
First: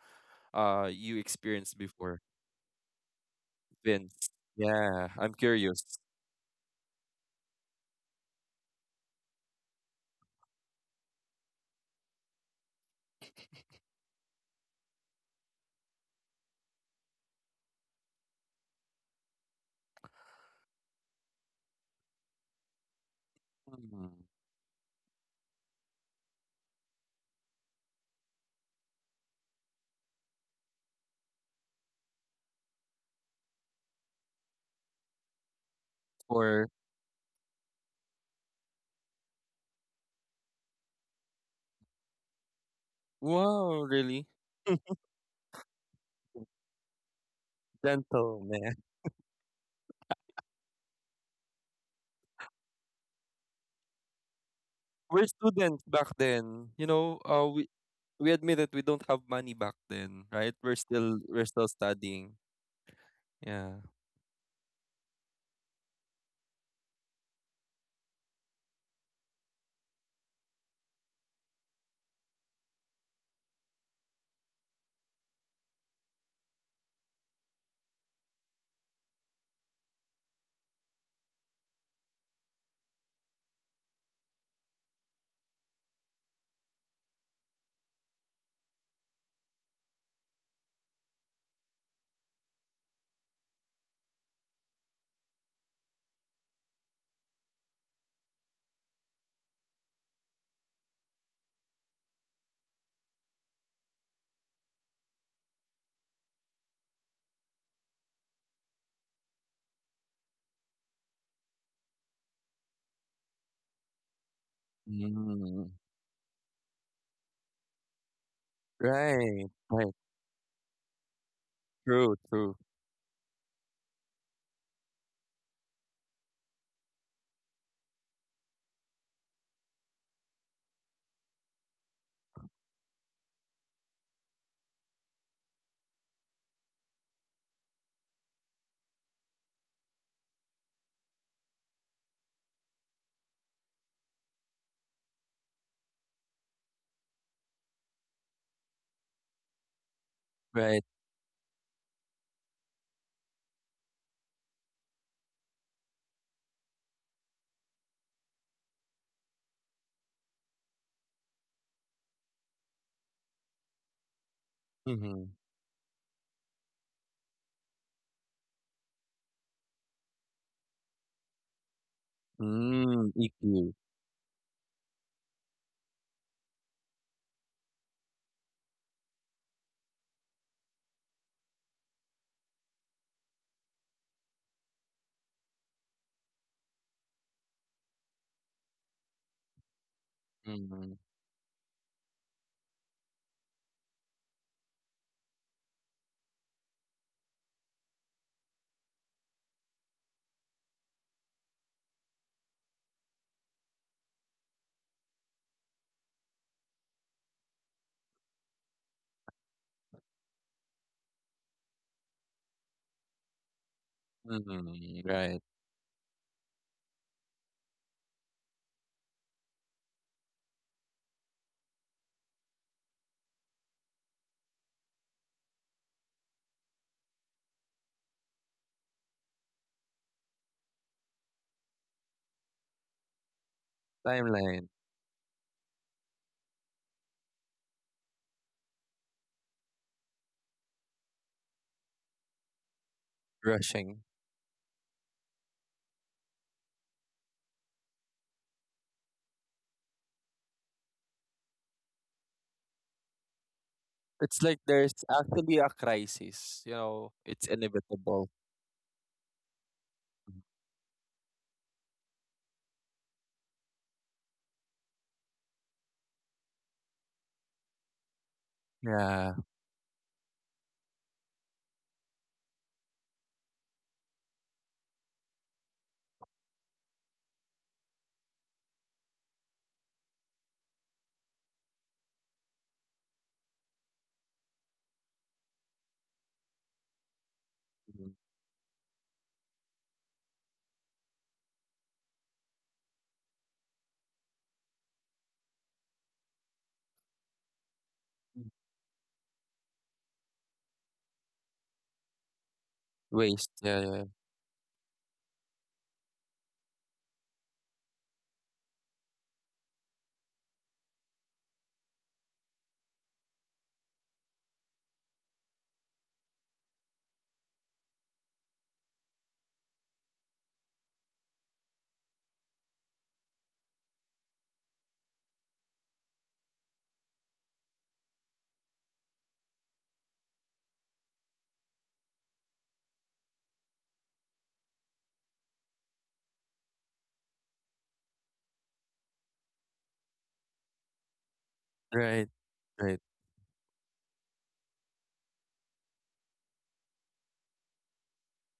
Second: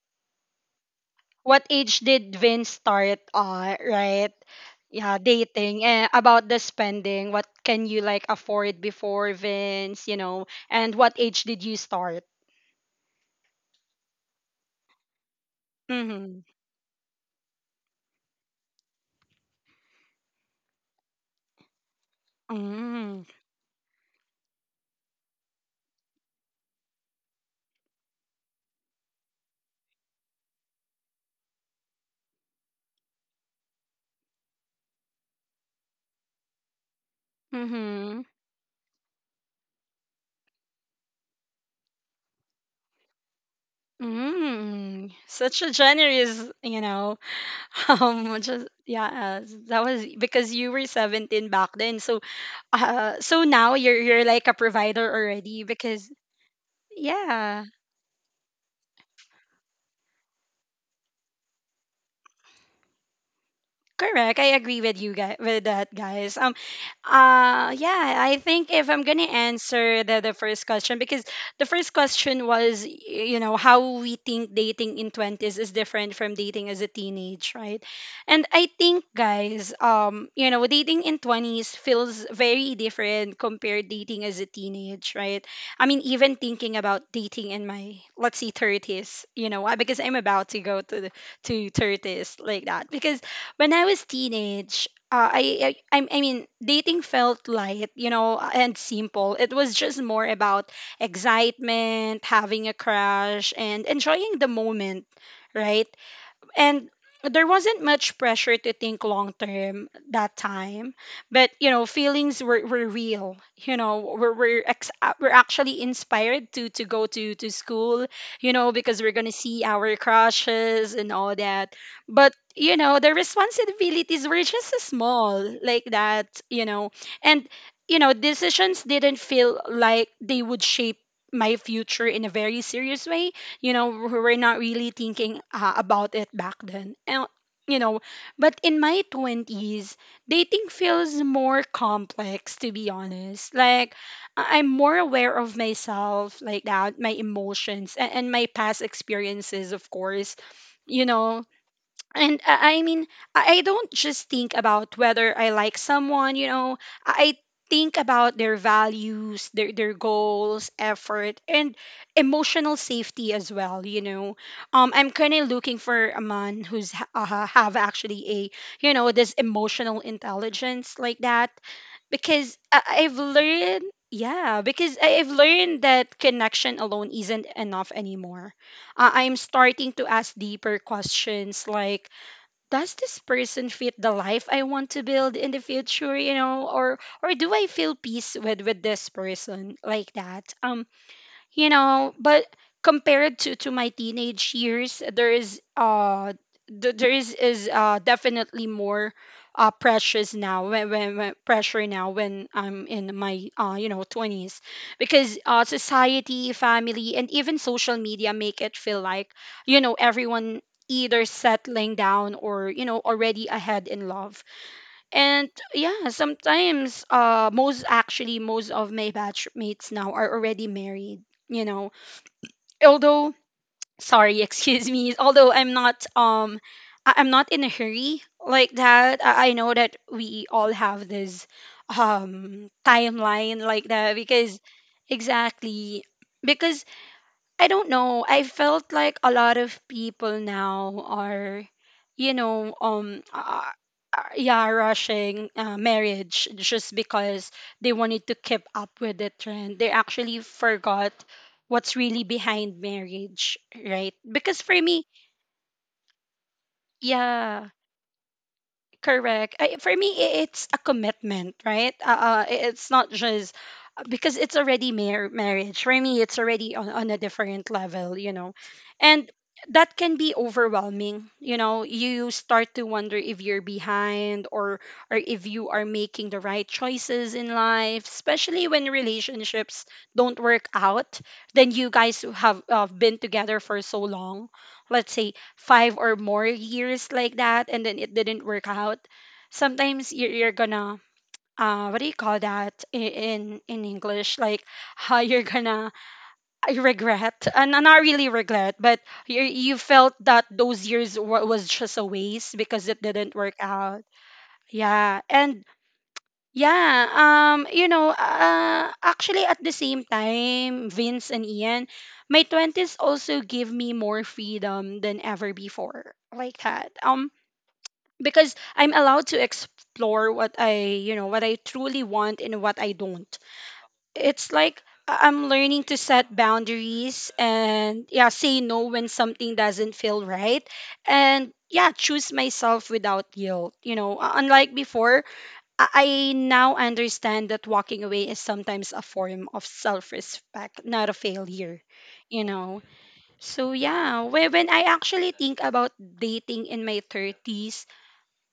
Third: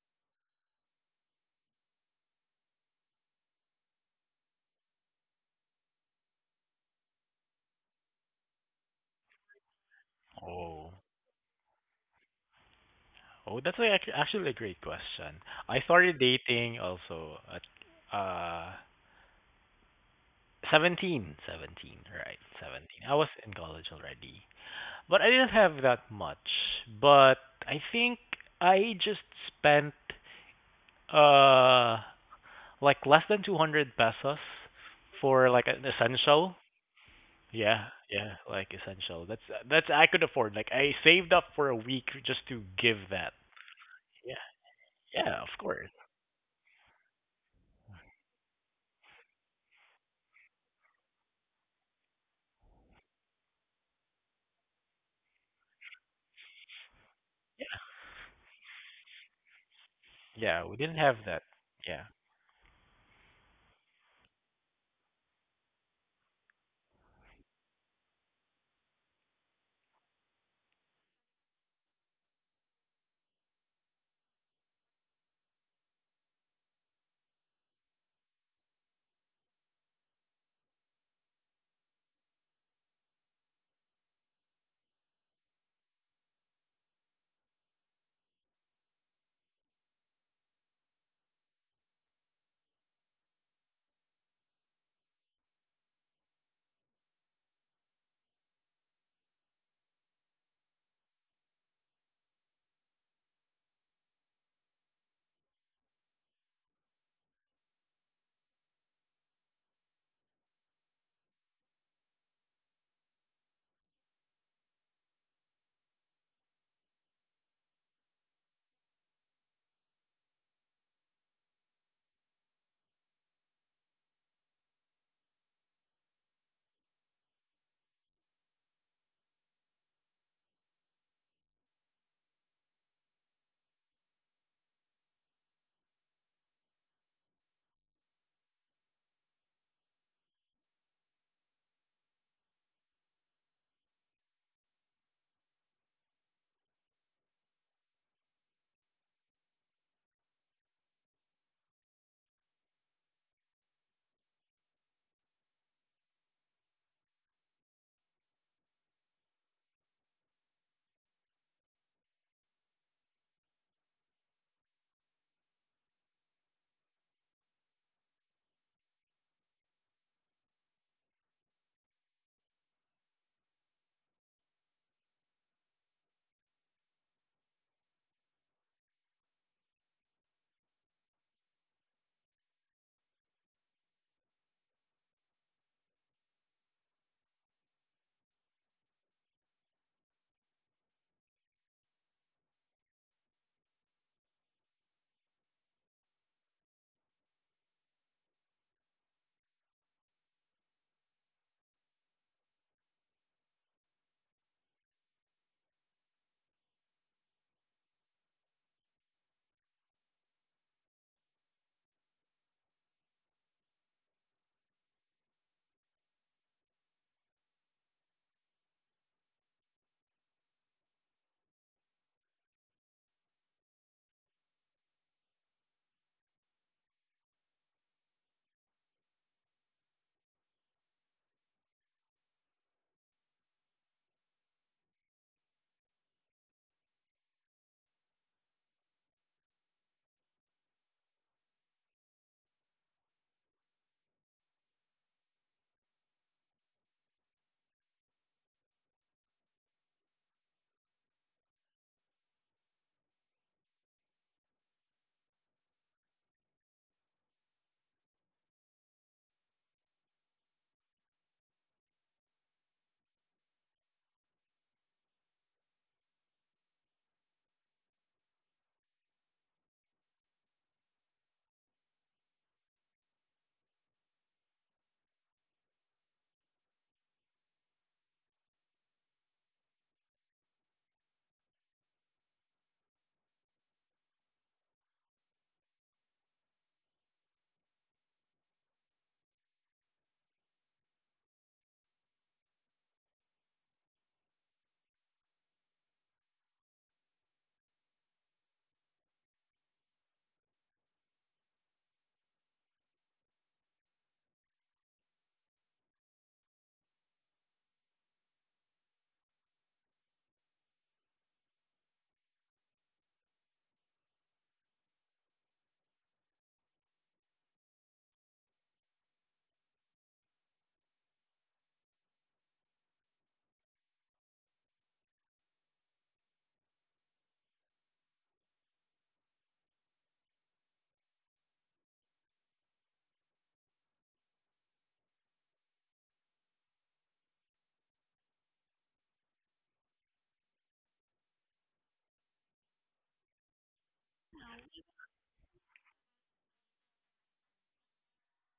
B: you
A: What
B: experienced
A: age
B: before,
A: did Vince start
B: Vince?
A: right?
B: Yeah,
A: Yeah,
B: I'm curious.
A: dating. Eh, about the spending, what can you like afford before, Vince, you know? And
C: Oh.
A: what age did you start?
C: Oh, that's like actually a great question. I started
A: Mm-hmm.
C: dating also at uh seventeen, right? 17. I
A: Mm-hmm.
C: was in college
B: Hmm.
C: already. But I didn't have that much. But I think I just spent uh like less than 200 pesos for like an essential.
B: For?
C: Yeah,
A: Mm-hmm.
C: yeah, like essential. That's I could afford. Like I saved up for a week just to give that.
B: Wow, really?
C: Yeah.
A: Mm.
C: Yeah, of
A: Such a
C: course.
A: generous, you know,
B: Gentle,
A: just
B: man.
A: yeah, that was because you were 17 back then. So, so now you're like a provider
B: We're
A: already
B: students back
A: because
B: then. You know,
A: yeah,
B: we admit that we don't have money back then, right?
C: Yeah, we didn't have that.
B: We're still
C: Yeah.
B: studying. Yeah.
A: correct. I agree with you guys with that, guys. Yeah, I think if I'm going to answer the first question because the first question was you know how we think dating in 20s is different from dating as a teenage, right? And I think guys, you know, dating in 20s feels very different compared dating as a teenage, right? I mean, even thinking about dating in my let's see 30s, you know, why? Because I'm about to go to the to 30s like that because when I was teenage, I mean dating felt light, you know, and simple. It was just more about excitement, having a crush, and enjoying the moment, right? And there wasn't much pressure to think long term that time, but you know feelings were real. You know, we're we're
B: Mm,
A: actually inspired to go to school, you know, because we're gonna
B: right,
A: see
B: right.
A: our crushes and all that.
B: True,
A: But
B: true.
A: you know the responsibilities were just so small like that, you know. And you know decisions didn't feel like they would shape my future in a very serious way. You know, we were not really thinking about it back then. And you know but in my 20s dating feels more complex to be honest. Like I'm more aware of myself like that, my emotions and my past experiences of course.
B: Right.
A: You know and I mean, I don't just think about whether I like someone, you know, I I think about their values, their goals, effort, and emotional safety as well, you know. I'm
B: Mm-hmm.
A: kind of looking for a man who's have actually a, you know, this emotional intelligence like that because
B: Mm,
A: I've
B: EQ.
A: learned, yeah, because I've learned that connection alone isn't enough anymore. I'm starting to ask deeper questions like, does this person fit the life I want to build in the future, you know, or do I feel peace with this person like that?
B: Mm-hmm.
A: You know but compared to my teenage years there is there is definitely more precious now when pressure now when I'm in my you know 20s because society, family, and even social media make it feel like you know everyone either settling down or you know already ahead in love.
B: Mm-hmm. Right.
A: And yeah, sometimes most, actually most of my batchmates now are already married, you know. Although sorry, excuse me, although I'm not I'm not in a hurry like that. I know that we all have this timeline like that because
B: Timeline.
A: exactly because I don't know. I felt like a lot of people now are, you know,
B: Rushing.
A: yeah, rushing marriage just because they wanted to keep up with the trend. They actually forgot what's really behind marriage, right?
B: It's like
A: Because for
B: there's
A: me,
B: actually a crisis, you know, it's
A: yeah,
B: inevitable.
A: correct. I, for me, it's a commitment, right? It's not just because it's already marriage. For me, it's already on a different level, you know, and
B: Yeah.
A: that can be overwhelming. You know, you start to wonder if you're behind or if you are making the right choices in life, especially when relationships don't work out. Then you guys who have been together for so long, let's say five or more years like that and then
B: Hmm.
A: it didn't work out sometimes you're gonna what do you call that I- in english like how you're gonna I regret and not really regret but you felt that those years was just a waste because it didn't
B: Waste.
A: work
B: Yeah, yeah.
A: out yeah. And yeah, you know, actually at the same time, Vince and Ian, my 20s also give me more freedom than ever before, like that. Because I'm allowed to explore what what I truly want and what I don't. It's like I'm learning to set boundaries and, yeah, say no when something doesn't feel right, and, yeah, choose myself without guilt. Unlike before, I now understand that walking away is sometimes a form of self respect, not a failure,
B: Right.
A: you know.
B: Right.
A: So, yeah, when I actually think about dating in my 30s,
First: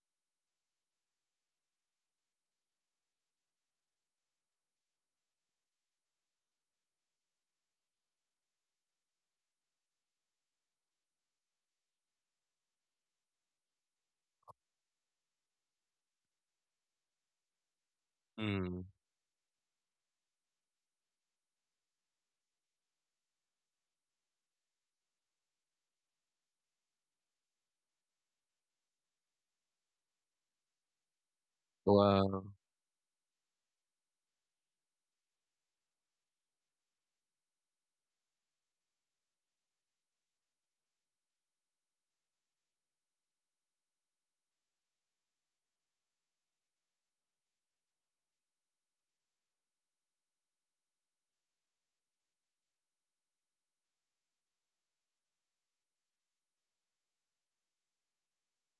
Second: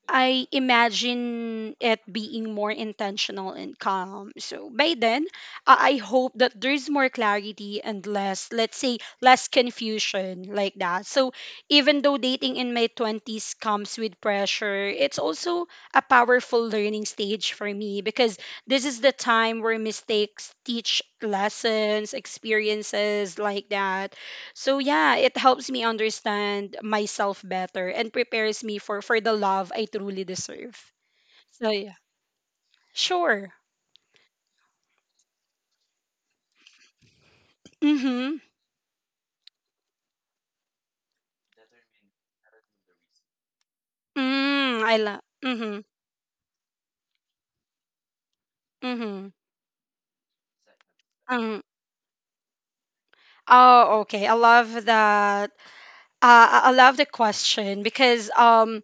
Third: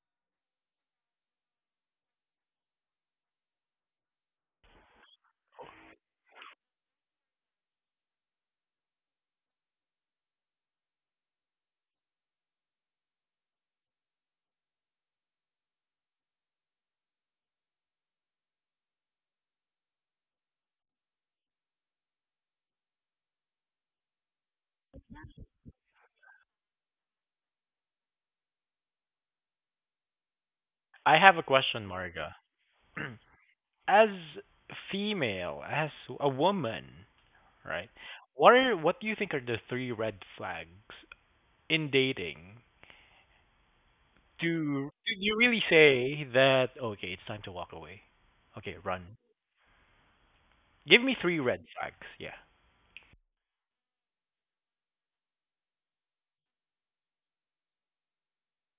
A: I imagine it being more intentional and calm. So by then, I hope that there's more clarity and less, let's say, less confusion like that. So even though dating in my 20s comes with pressure, it's also a powerful learning stage for me because
B: Mm.
A: this is the time where mistakes teach lessons, experiences like that. So, yeah, it helps me understand myself better and prepares me for the love I truly deserve.
C: I have a
A: So,
C: question,
A: yeah,
C: Marga.
B: Wow.
A: sure.
C: As a female, as a woman, right?
A: Mhm.
C: What do you think are the three red flags in dating?
A: Mm,
C: Do
A: I
C: do
A: love.
C: you really
A: Mhm.
C: say that okay, it's time to walk away? Okay, run.
A: Mhm.
C: Give me three
A: Mhm.
C: red flags. Yeah.
A: Oh, okay. I love that. I love the question because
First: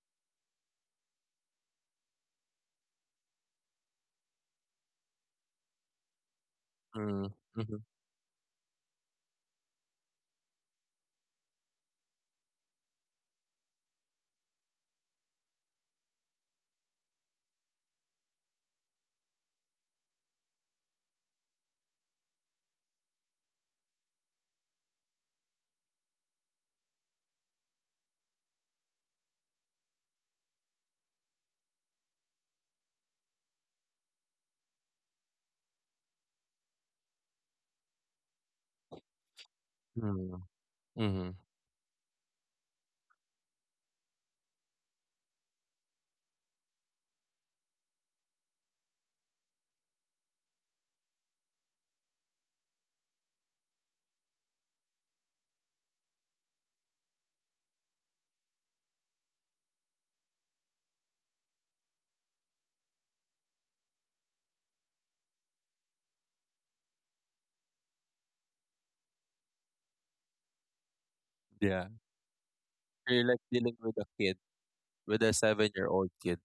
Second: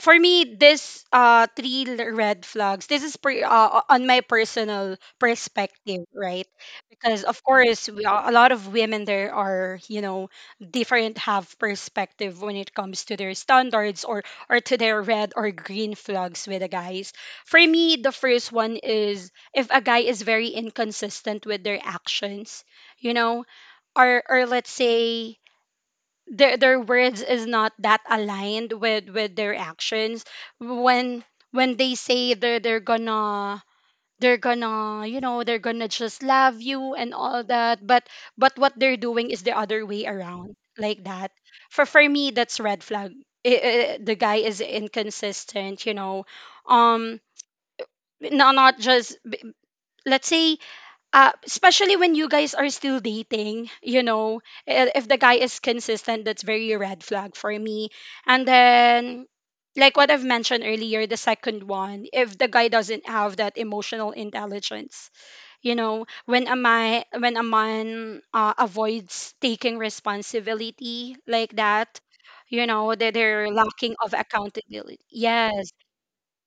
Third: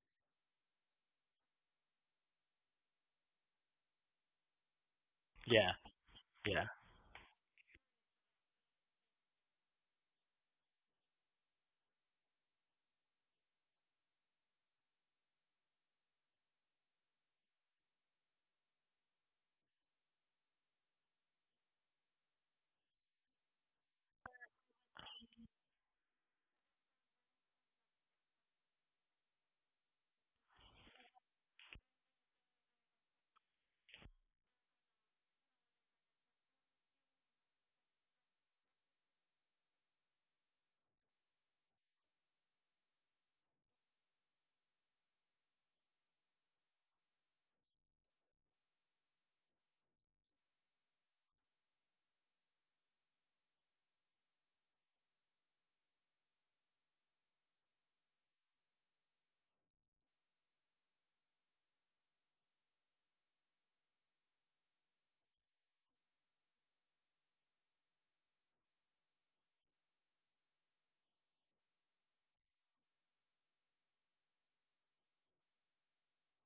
A: for me, this red flags. This is per, on my personal
C: Yeah.
A: perspective, right?
C: Yeah.
A: Because
B: Mm.
A: of
B: Mhm.
A: course, a lot of women there are, you know, different have perspective when it comes to their standards, or to their red or green flags with the guys. For me, the first one is if a guy is very inconsistent with their actions, you know, or let's say their words is not that aligned with their actions when they say they're gonna you know they're gonna just love you and all that, but what they're doing is the other way
B: Mm.
A: around like that.
B: Mhm.
A: For me, that's red flag. The guy is inconsistent, you know. um not just, let's say, especially when you guys are still dating, you know, if the guy is consistent, that's very red flag for me. And then, like what I've mentioned earlier, the second one, if the guy doesn't have that emotional intelligence, you know, when a man avoids taking responsibility like
B: Yeah.
A: that, you know, that
B: You're like
A: they're
B: dealing
A: lacking
B: with a
A: of
B: kid,
A: accountability.
B: with a
A: Yes.
B: seven-year-old kid.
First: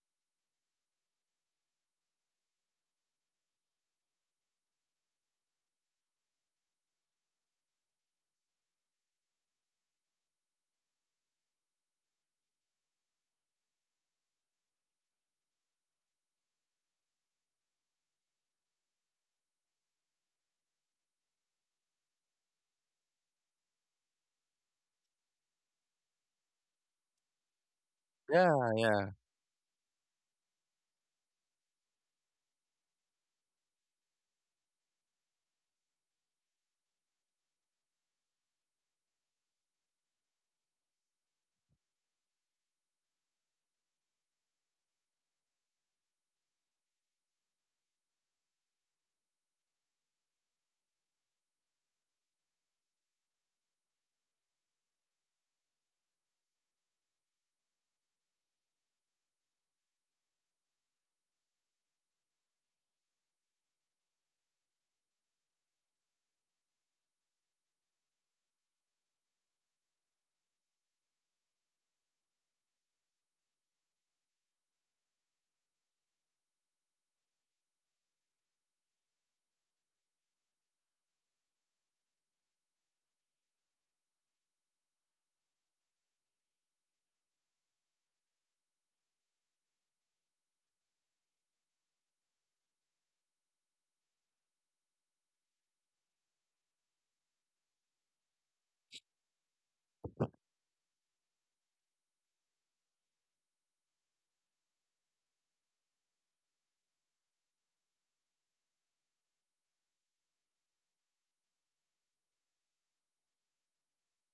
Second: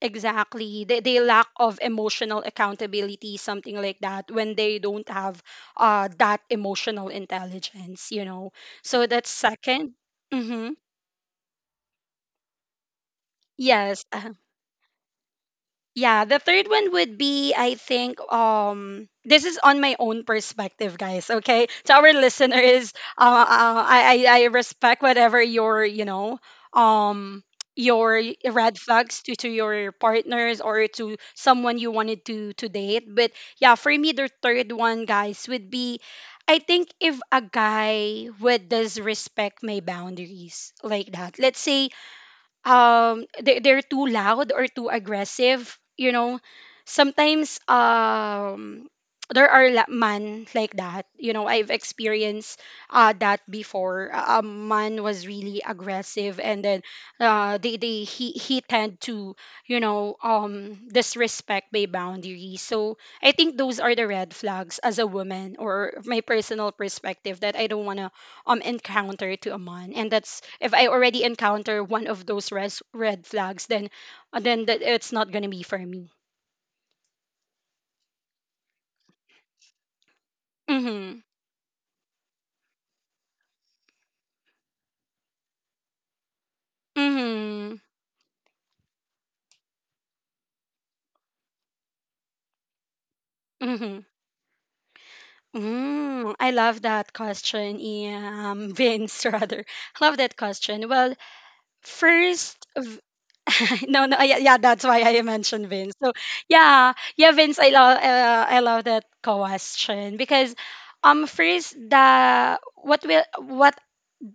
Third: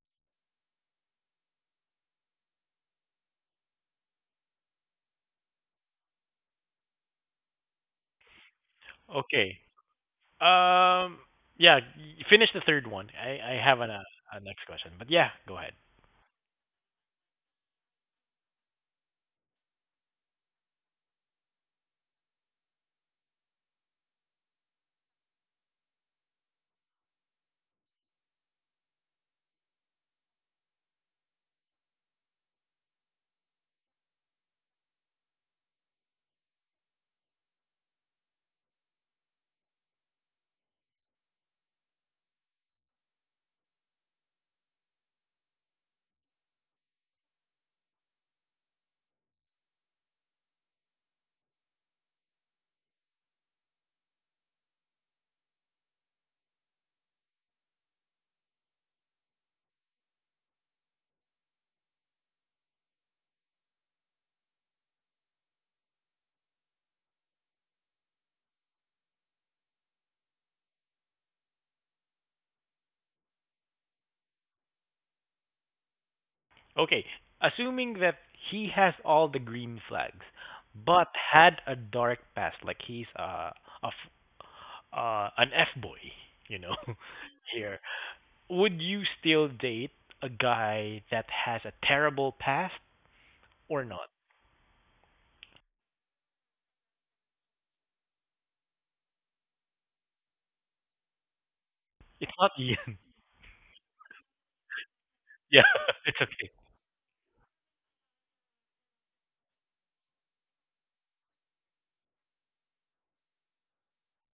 A: Exactly. They lack of emotional accountability, something like that, when they don't have that emotional intelligence, you know. So that's
C: Okay.
A: second. Mm-hmm.
C: Um yeah, finish the third one. I have
A: Yes. Uh-huh.
C: a next question, but yeah, go ahead.
A: Yeah, the third one would be, I think, this is on my own perspective, guys. Okay, to our listeners, I respect whatever you know um your
B: Yeah,
A: red
B: yeah.
A: flags to your partners or to someone you wanted to date. But yeah, for me, the third one, guys, would be, I think, if a guy would disrespect my boundaries like that. Let's say they're too loud or too aggressive, you know. Sometimes, there are man like that, you know. I've experienced that before. A man was really aggressive, and then they he tend to, you know, disrespect my boundaries. So I think those are the red flags as a woman, or my personal perspective, that I don't want to encounter to a man. And that's, if I already encounter one of those red flags, then that it's not gonna be for me.
C: Okay, assuming that he has all the green flags, but
A: Mm-hmm.
C: had a dark past, like he's a f- an F boy, you know,
A: Mm-hmm.
C: here, would you still date a guy that has a terrible past or
A: Mm-hmm.
C: not?
A: Mm, I love that question, yeah, Vince, rather. Love that question. Well,
C: It's not
A: first,
C: Ian.
A: no, no, yeah, yeah, that's why I
C: Yeah,
A: mentioned Vince. So,
C: it's okay.
A: yeah, yeah, Vince, I love that question because, first,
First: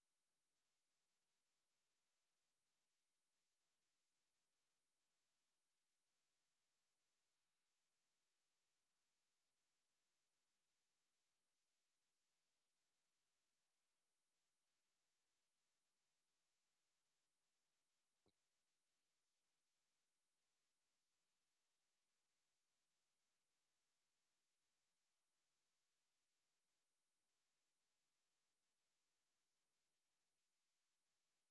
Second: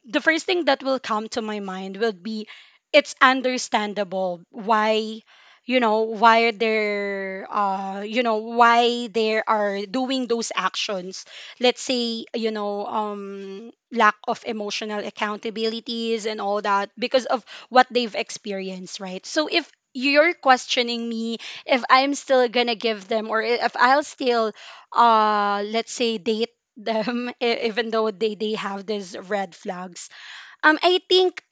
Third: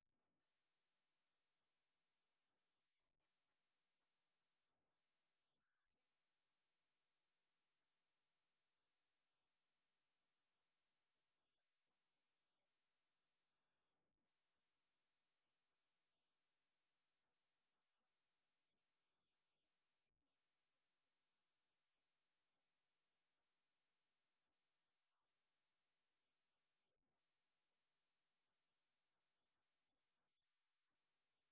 A: the first thing that will come to my mind would be it's understandable why, you know, why they're you know why they are doing those actions. Let's say, you know, lack of emotional accountabilities and all that because of what they've experienced, right? So if you're questioning me, if I'm still gonna give them, or if I'll still let's say date them, even though they have these red flags, I think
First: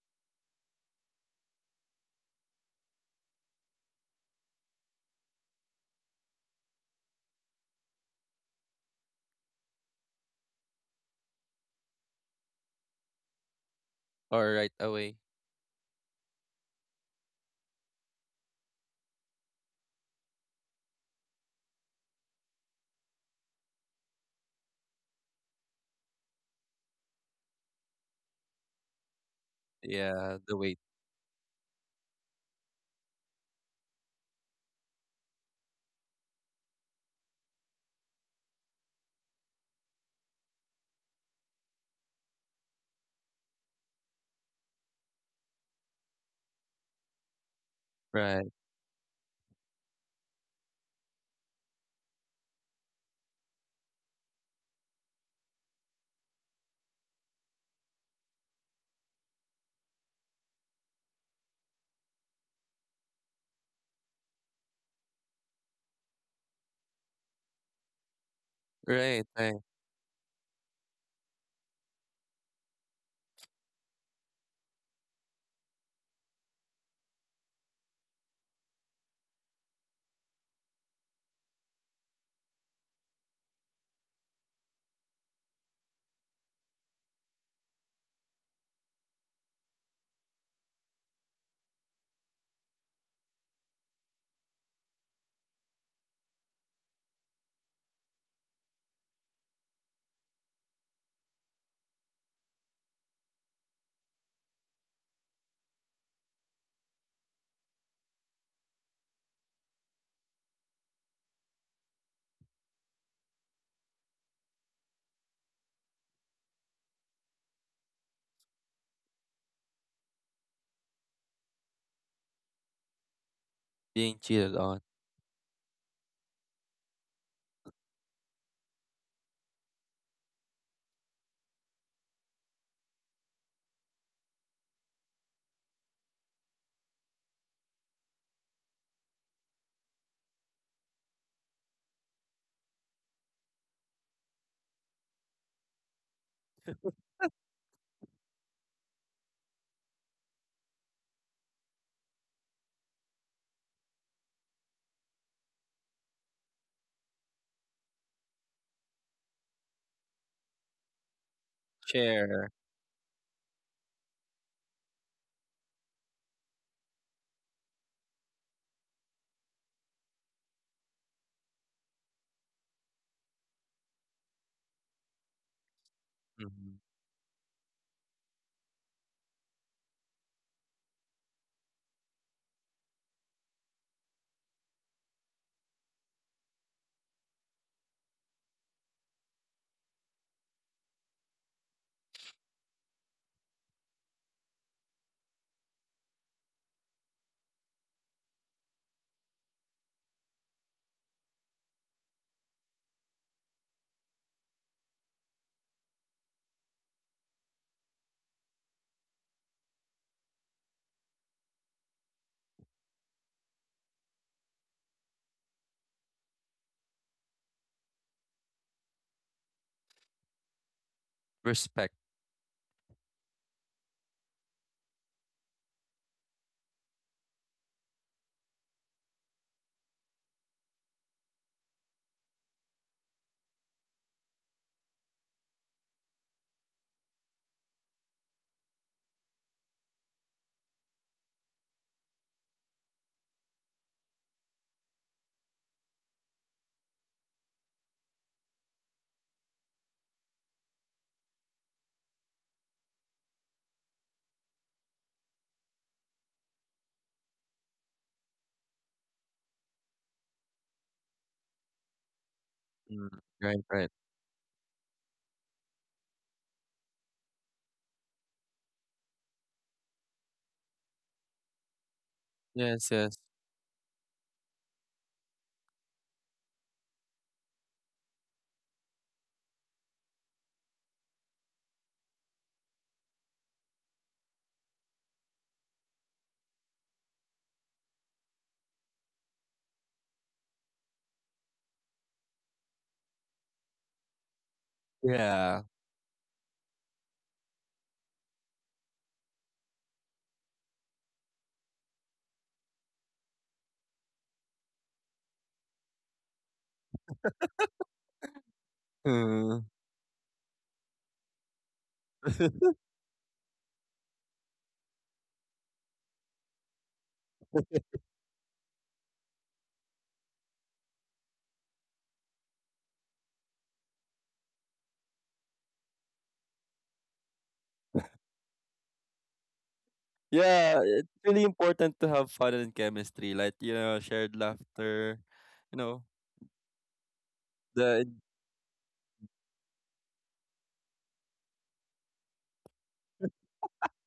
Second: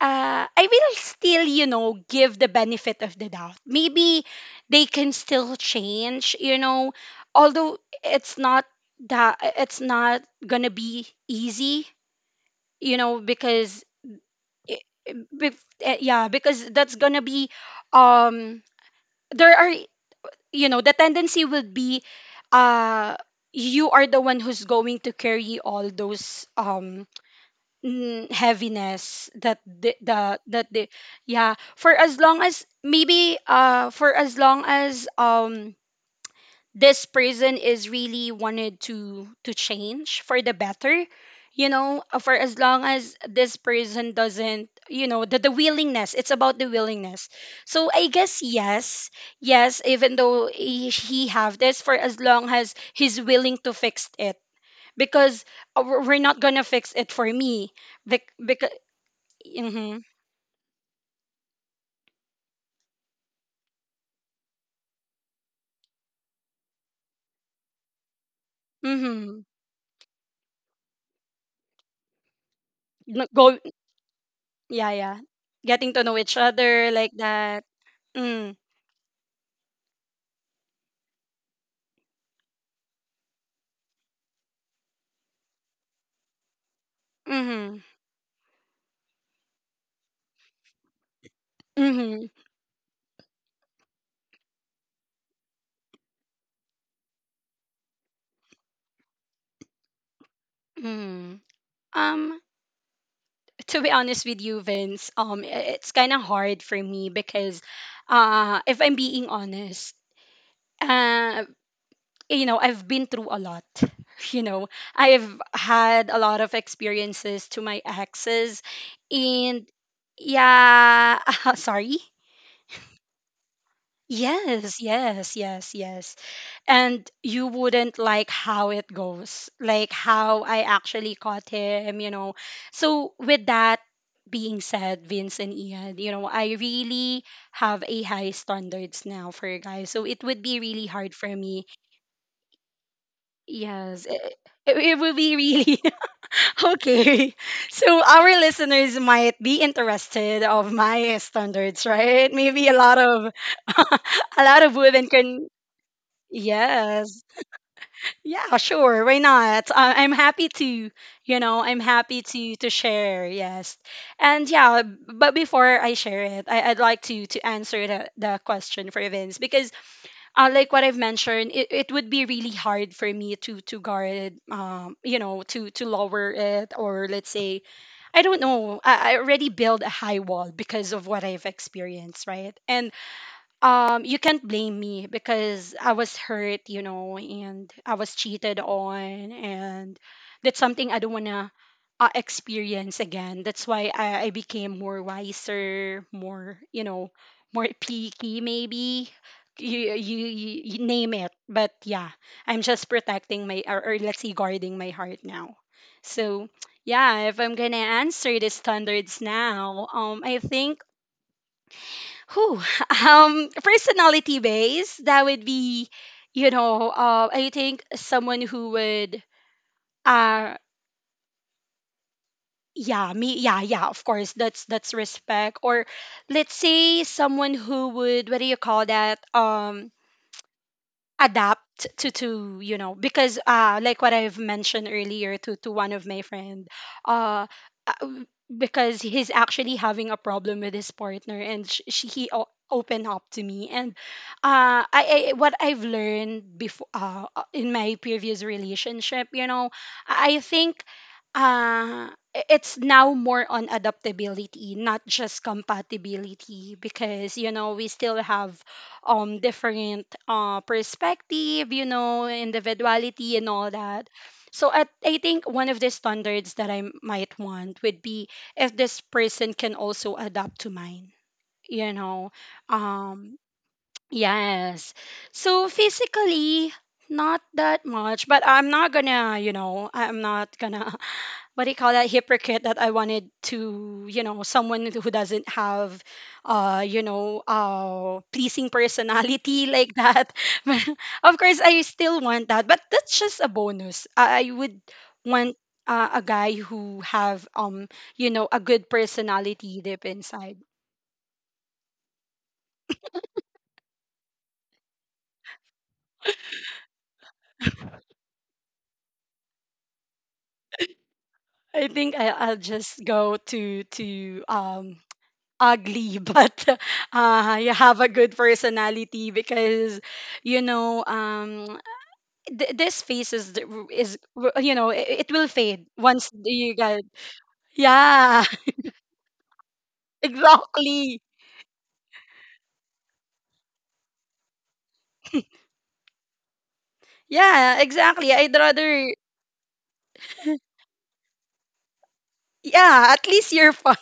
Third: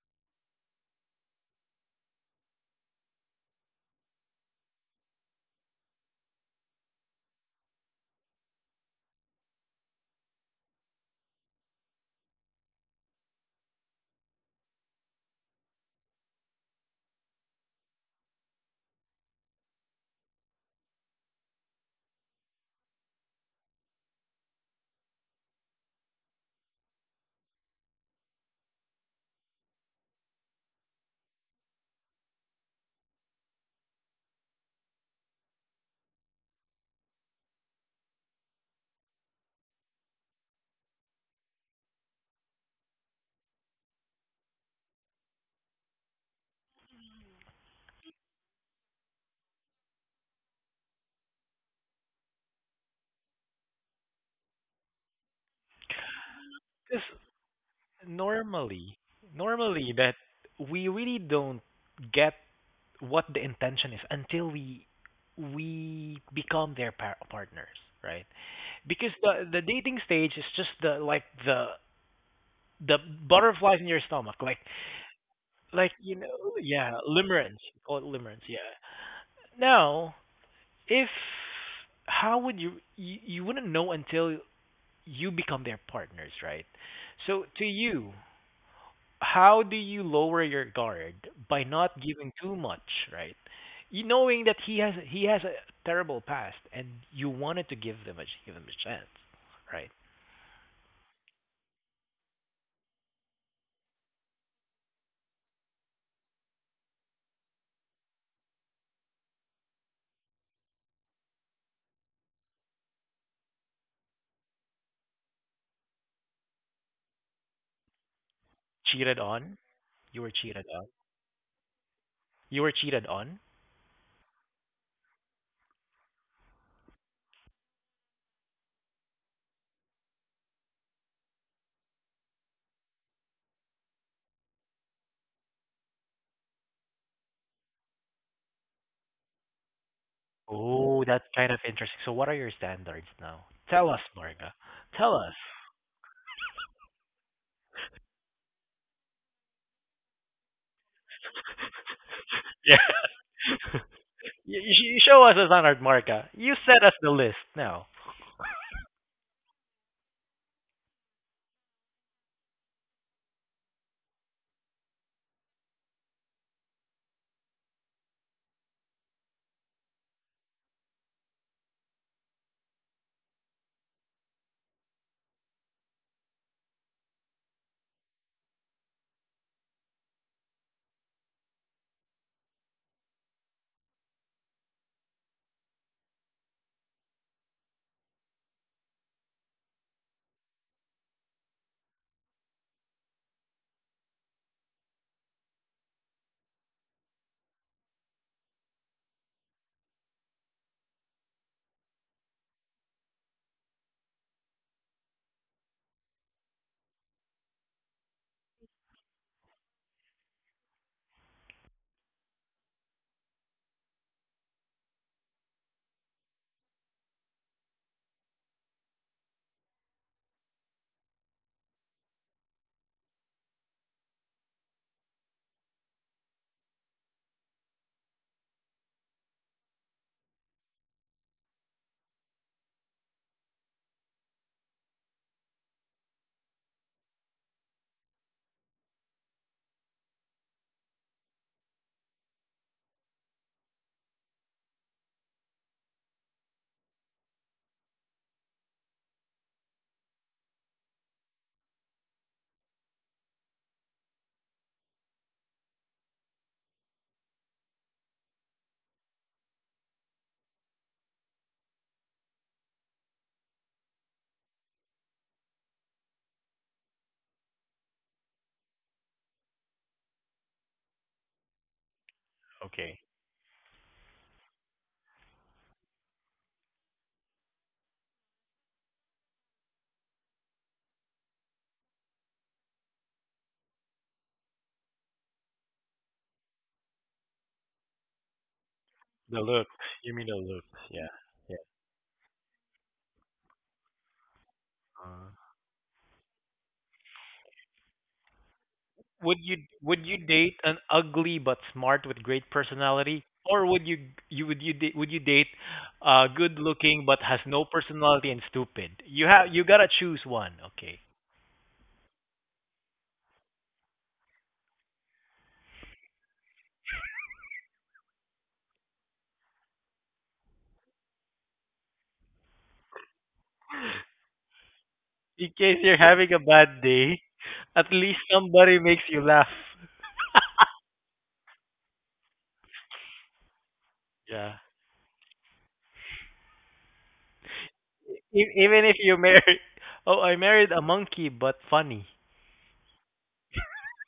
A: I will still, you know, give the benefit of the doubt. Maybe they can still change, you know, although it's not it's not gonna be easy, you know, because
B: Or right
A: i-
B: away.
A: yeah, because that's gonna be, um there are, you know, the tendency would be, uh you are the one who's going to carry all those, mm, heaviness that
B: Yeah, the weight.
A: the, yeah, for as long as, maybe, for as long as this person is really wanted to change for the better, you know, for as long as this person doesn't, you know, the willingness, it's about the willingness. So I guess
B: Right.
A: yes. Yes, even though he have this, for as long as he's willing to fix it, because we're not gonna fix
C: Because
A: it for me because.
C: normally, normally
A: Mhm.
C: that we really don't get what the intention is until we become their partners, right? Because
B: Right,
A: Mhm.
C: the
B: right.
C: the dating stage is just the like the
A: No- Go.
C: butterflies in your stomach like
A: Yeah, yeah. Getting
C: like
A: to know
C: you know
A: each other
C: yeah
A: like
C: limerence
A: that.
C: call it limerence
A: Mm.
C: yeah now if how would you wouldn't know until you become their partners right so to
A: Mhm.
C: you how do you lower your guard by not
A: Mhm.
C: giving too much right you knowing that he has a terrible past and you wanted to give them a give him a chance right.
A: Mhm. Um to be honest with you, Vince, it's kind of hard for me because if I'm being honest, uh you know, I've been through a lot. You know, I've had a lot of experiences to my exes
C: Cheated on?
A: and
C: You were cheated on?
A: yeah, sorry.
C: You were cheated on?
B: Being cheated on.
A: Yes, yes, yes, yes. And you wouldn't like how it goes, like how I actually caught him, you know. So with that being said, Vince and Ian, you know, I really have a high standards now for you guys, so it would be really
C: Oh,
A: hard
C: that's
A: for
C: kind of
A: me.
C: interesting. So what are your standards now? Tell us,
A: Yes,
C: Marga.
A: it
C: Tell
A: would
C: us.
A: be really okay, so our listeners might be interested of my standards, right? Maybe a lot of a
C: Yeah. You,
A: lot of
C: you
A: women
C: show us a
A: can.
C: standard, Marga. You set us the
A: Yes.
C: list now.
A: Yeah, sure. Why not? I'm happy to, you know, I'm happy
B: Share.
A: to share. Yes, and yeah. But before I share it, I'd like to answer the question for Vince because, like what I've mentioned, it would be really hard for me to guard, you know, to lower it,
B: Mhm.
A: or let's say I don't know. I already build a high wall because of what I've experienced, right? And you can't blame me because I was hurt, you know, and I was cheated on, and that's something I don't want to experience again. That's why I became more wiser, more, you know, more picky maybe. You name it. But yeah, I'm just protecting my, or let's say, guarding my heart now. So, yeah, if I'm going to answer the standards now, I think who? Personality base, that would be, you know, I think someone who would, uh,
B: Respect.
A: yeah, me, yeah, yeah, of course, that's respect. Or let's say someone who would, what do you call that? Adapt to you know because like what I've mentioned earlier to one of my friend, uh uh, w- because he's actually having a problem with his partner and he opened up to me. And I what I've learned before in my previous relationship, you know, I think uh it's now more on adaptability, not just compatibility, because, you know, we still have different perspective, you know,
B: Mm.
A: individuality and
B: Right,
A: all
B: right.
A: that. So at, I think one of the standards that I might want would be if this person can also adapt to mine, you know.
B: Yes,
C: Okay.
B: yes.
A: Um yes. So physically not that much, but I'm not gonna, you know, I'm not gonna, what do you call that, hypocrite, that I wanted to, you know, someone who doesn't have, you know, pleasing
C: The
A: personality
C: looks.
A: like
C: You mean
A: that.
C: the looks.
A: But
C: Yeah.
A: of
C: Yeah.
A: course, I still want that, but that's just a bonus. I would
C: Uh,
B: Yeah.
A: want a guy who have, you know, a good
C: would you
A: personality
C: would
A: deep
C: you date
A: inside.
C: an ugly but smart with great personality or would you you would you da- would you date good looking but has no personality and stupid you have you
B: Mm.
C: gotta choose one okay.
A: I think I'll just go to um ugly, but you have a good personality because you know um this phase is you know it
C: In
A: will
C: case
A: fade
C: you're having
A: once
C: a
A: you
C: bad
A: get
C: day, at least
A: yeah.
C: somebody makes you laugh.
B: Yeah, it's
A: Exactly.
B: really important to have fun and chemistry, like, you know, shared
C: Yeah.
B: laughter, you know,
A: Yeah,
B: the
A: exactly,
C: E-
A: I'd
C: even if you
A: rather
C: marry, oh, I married a monkey, but funny.
A: yeah, at least you're fine.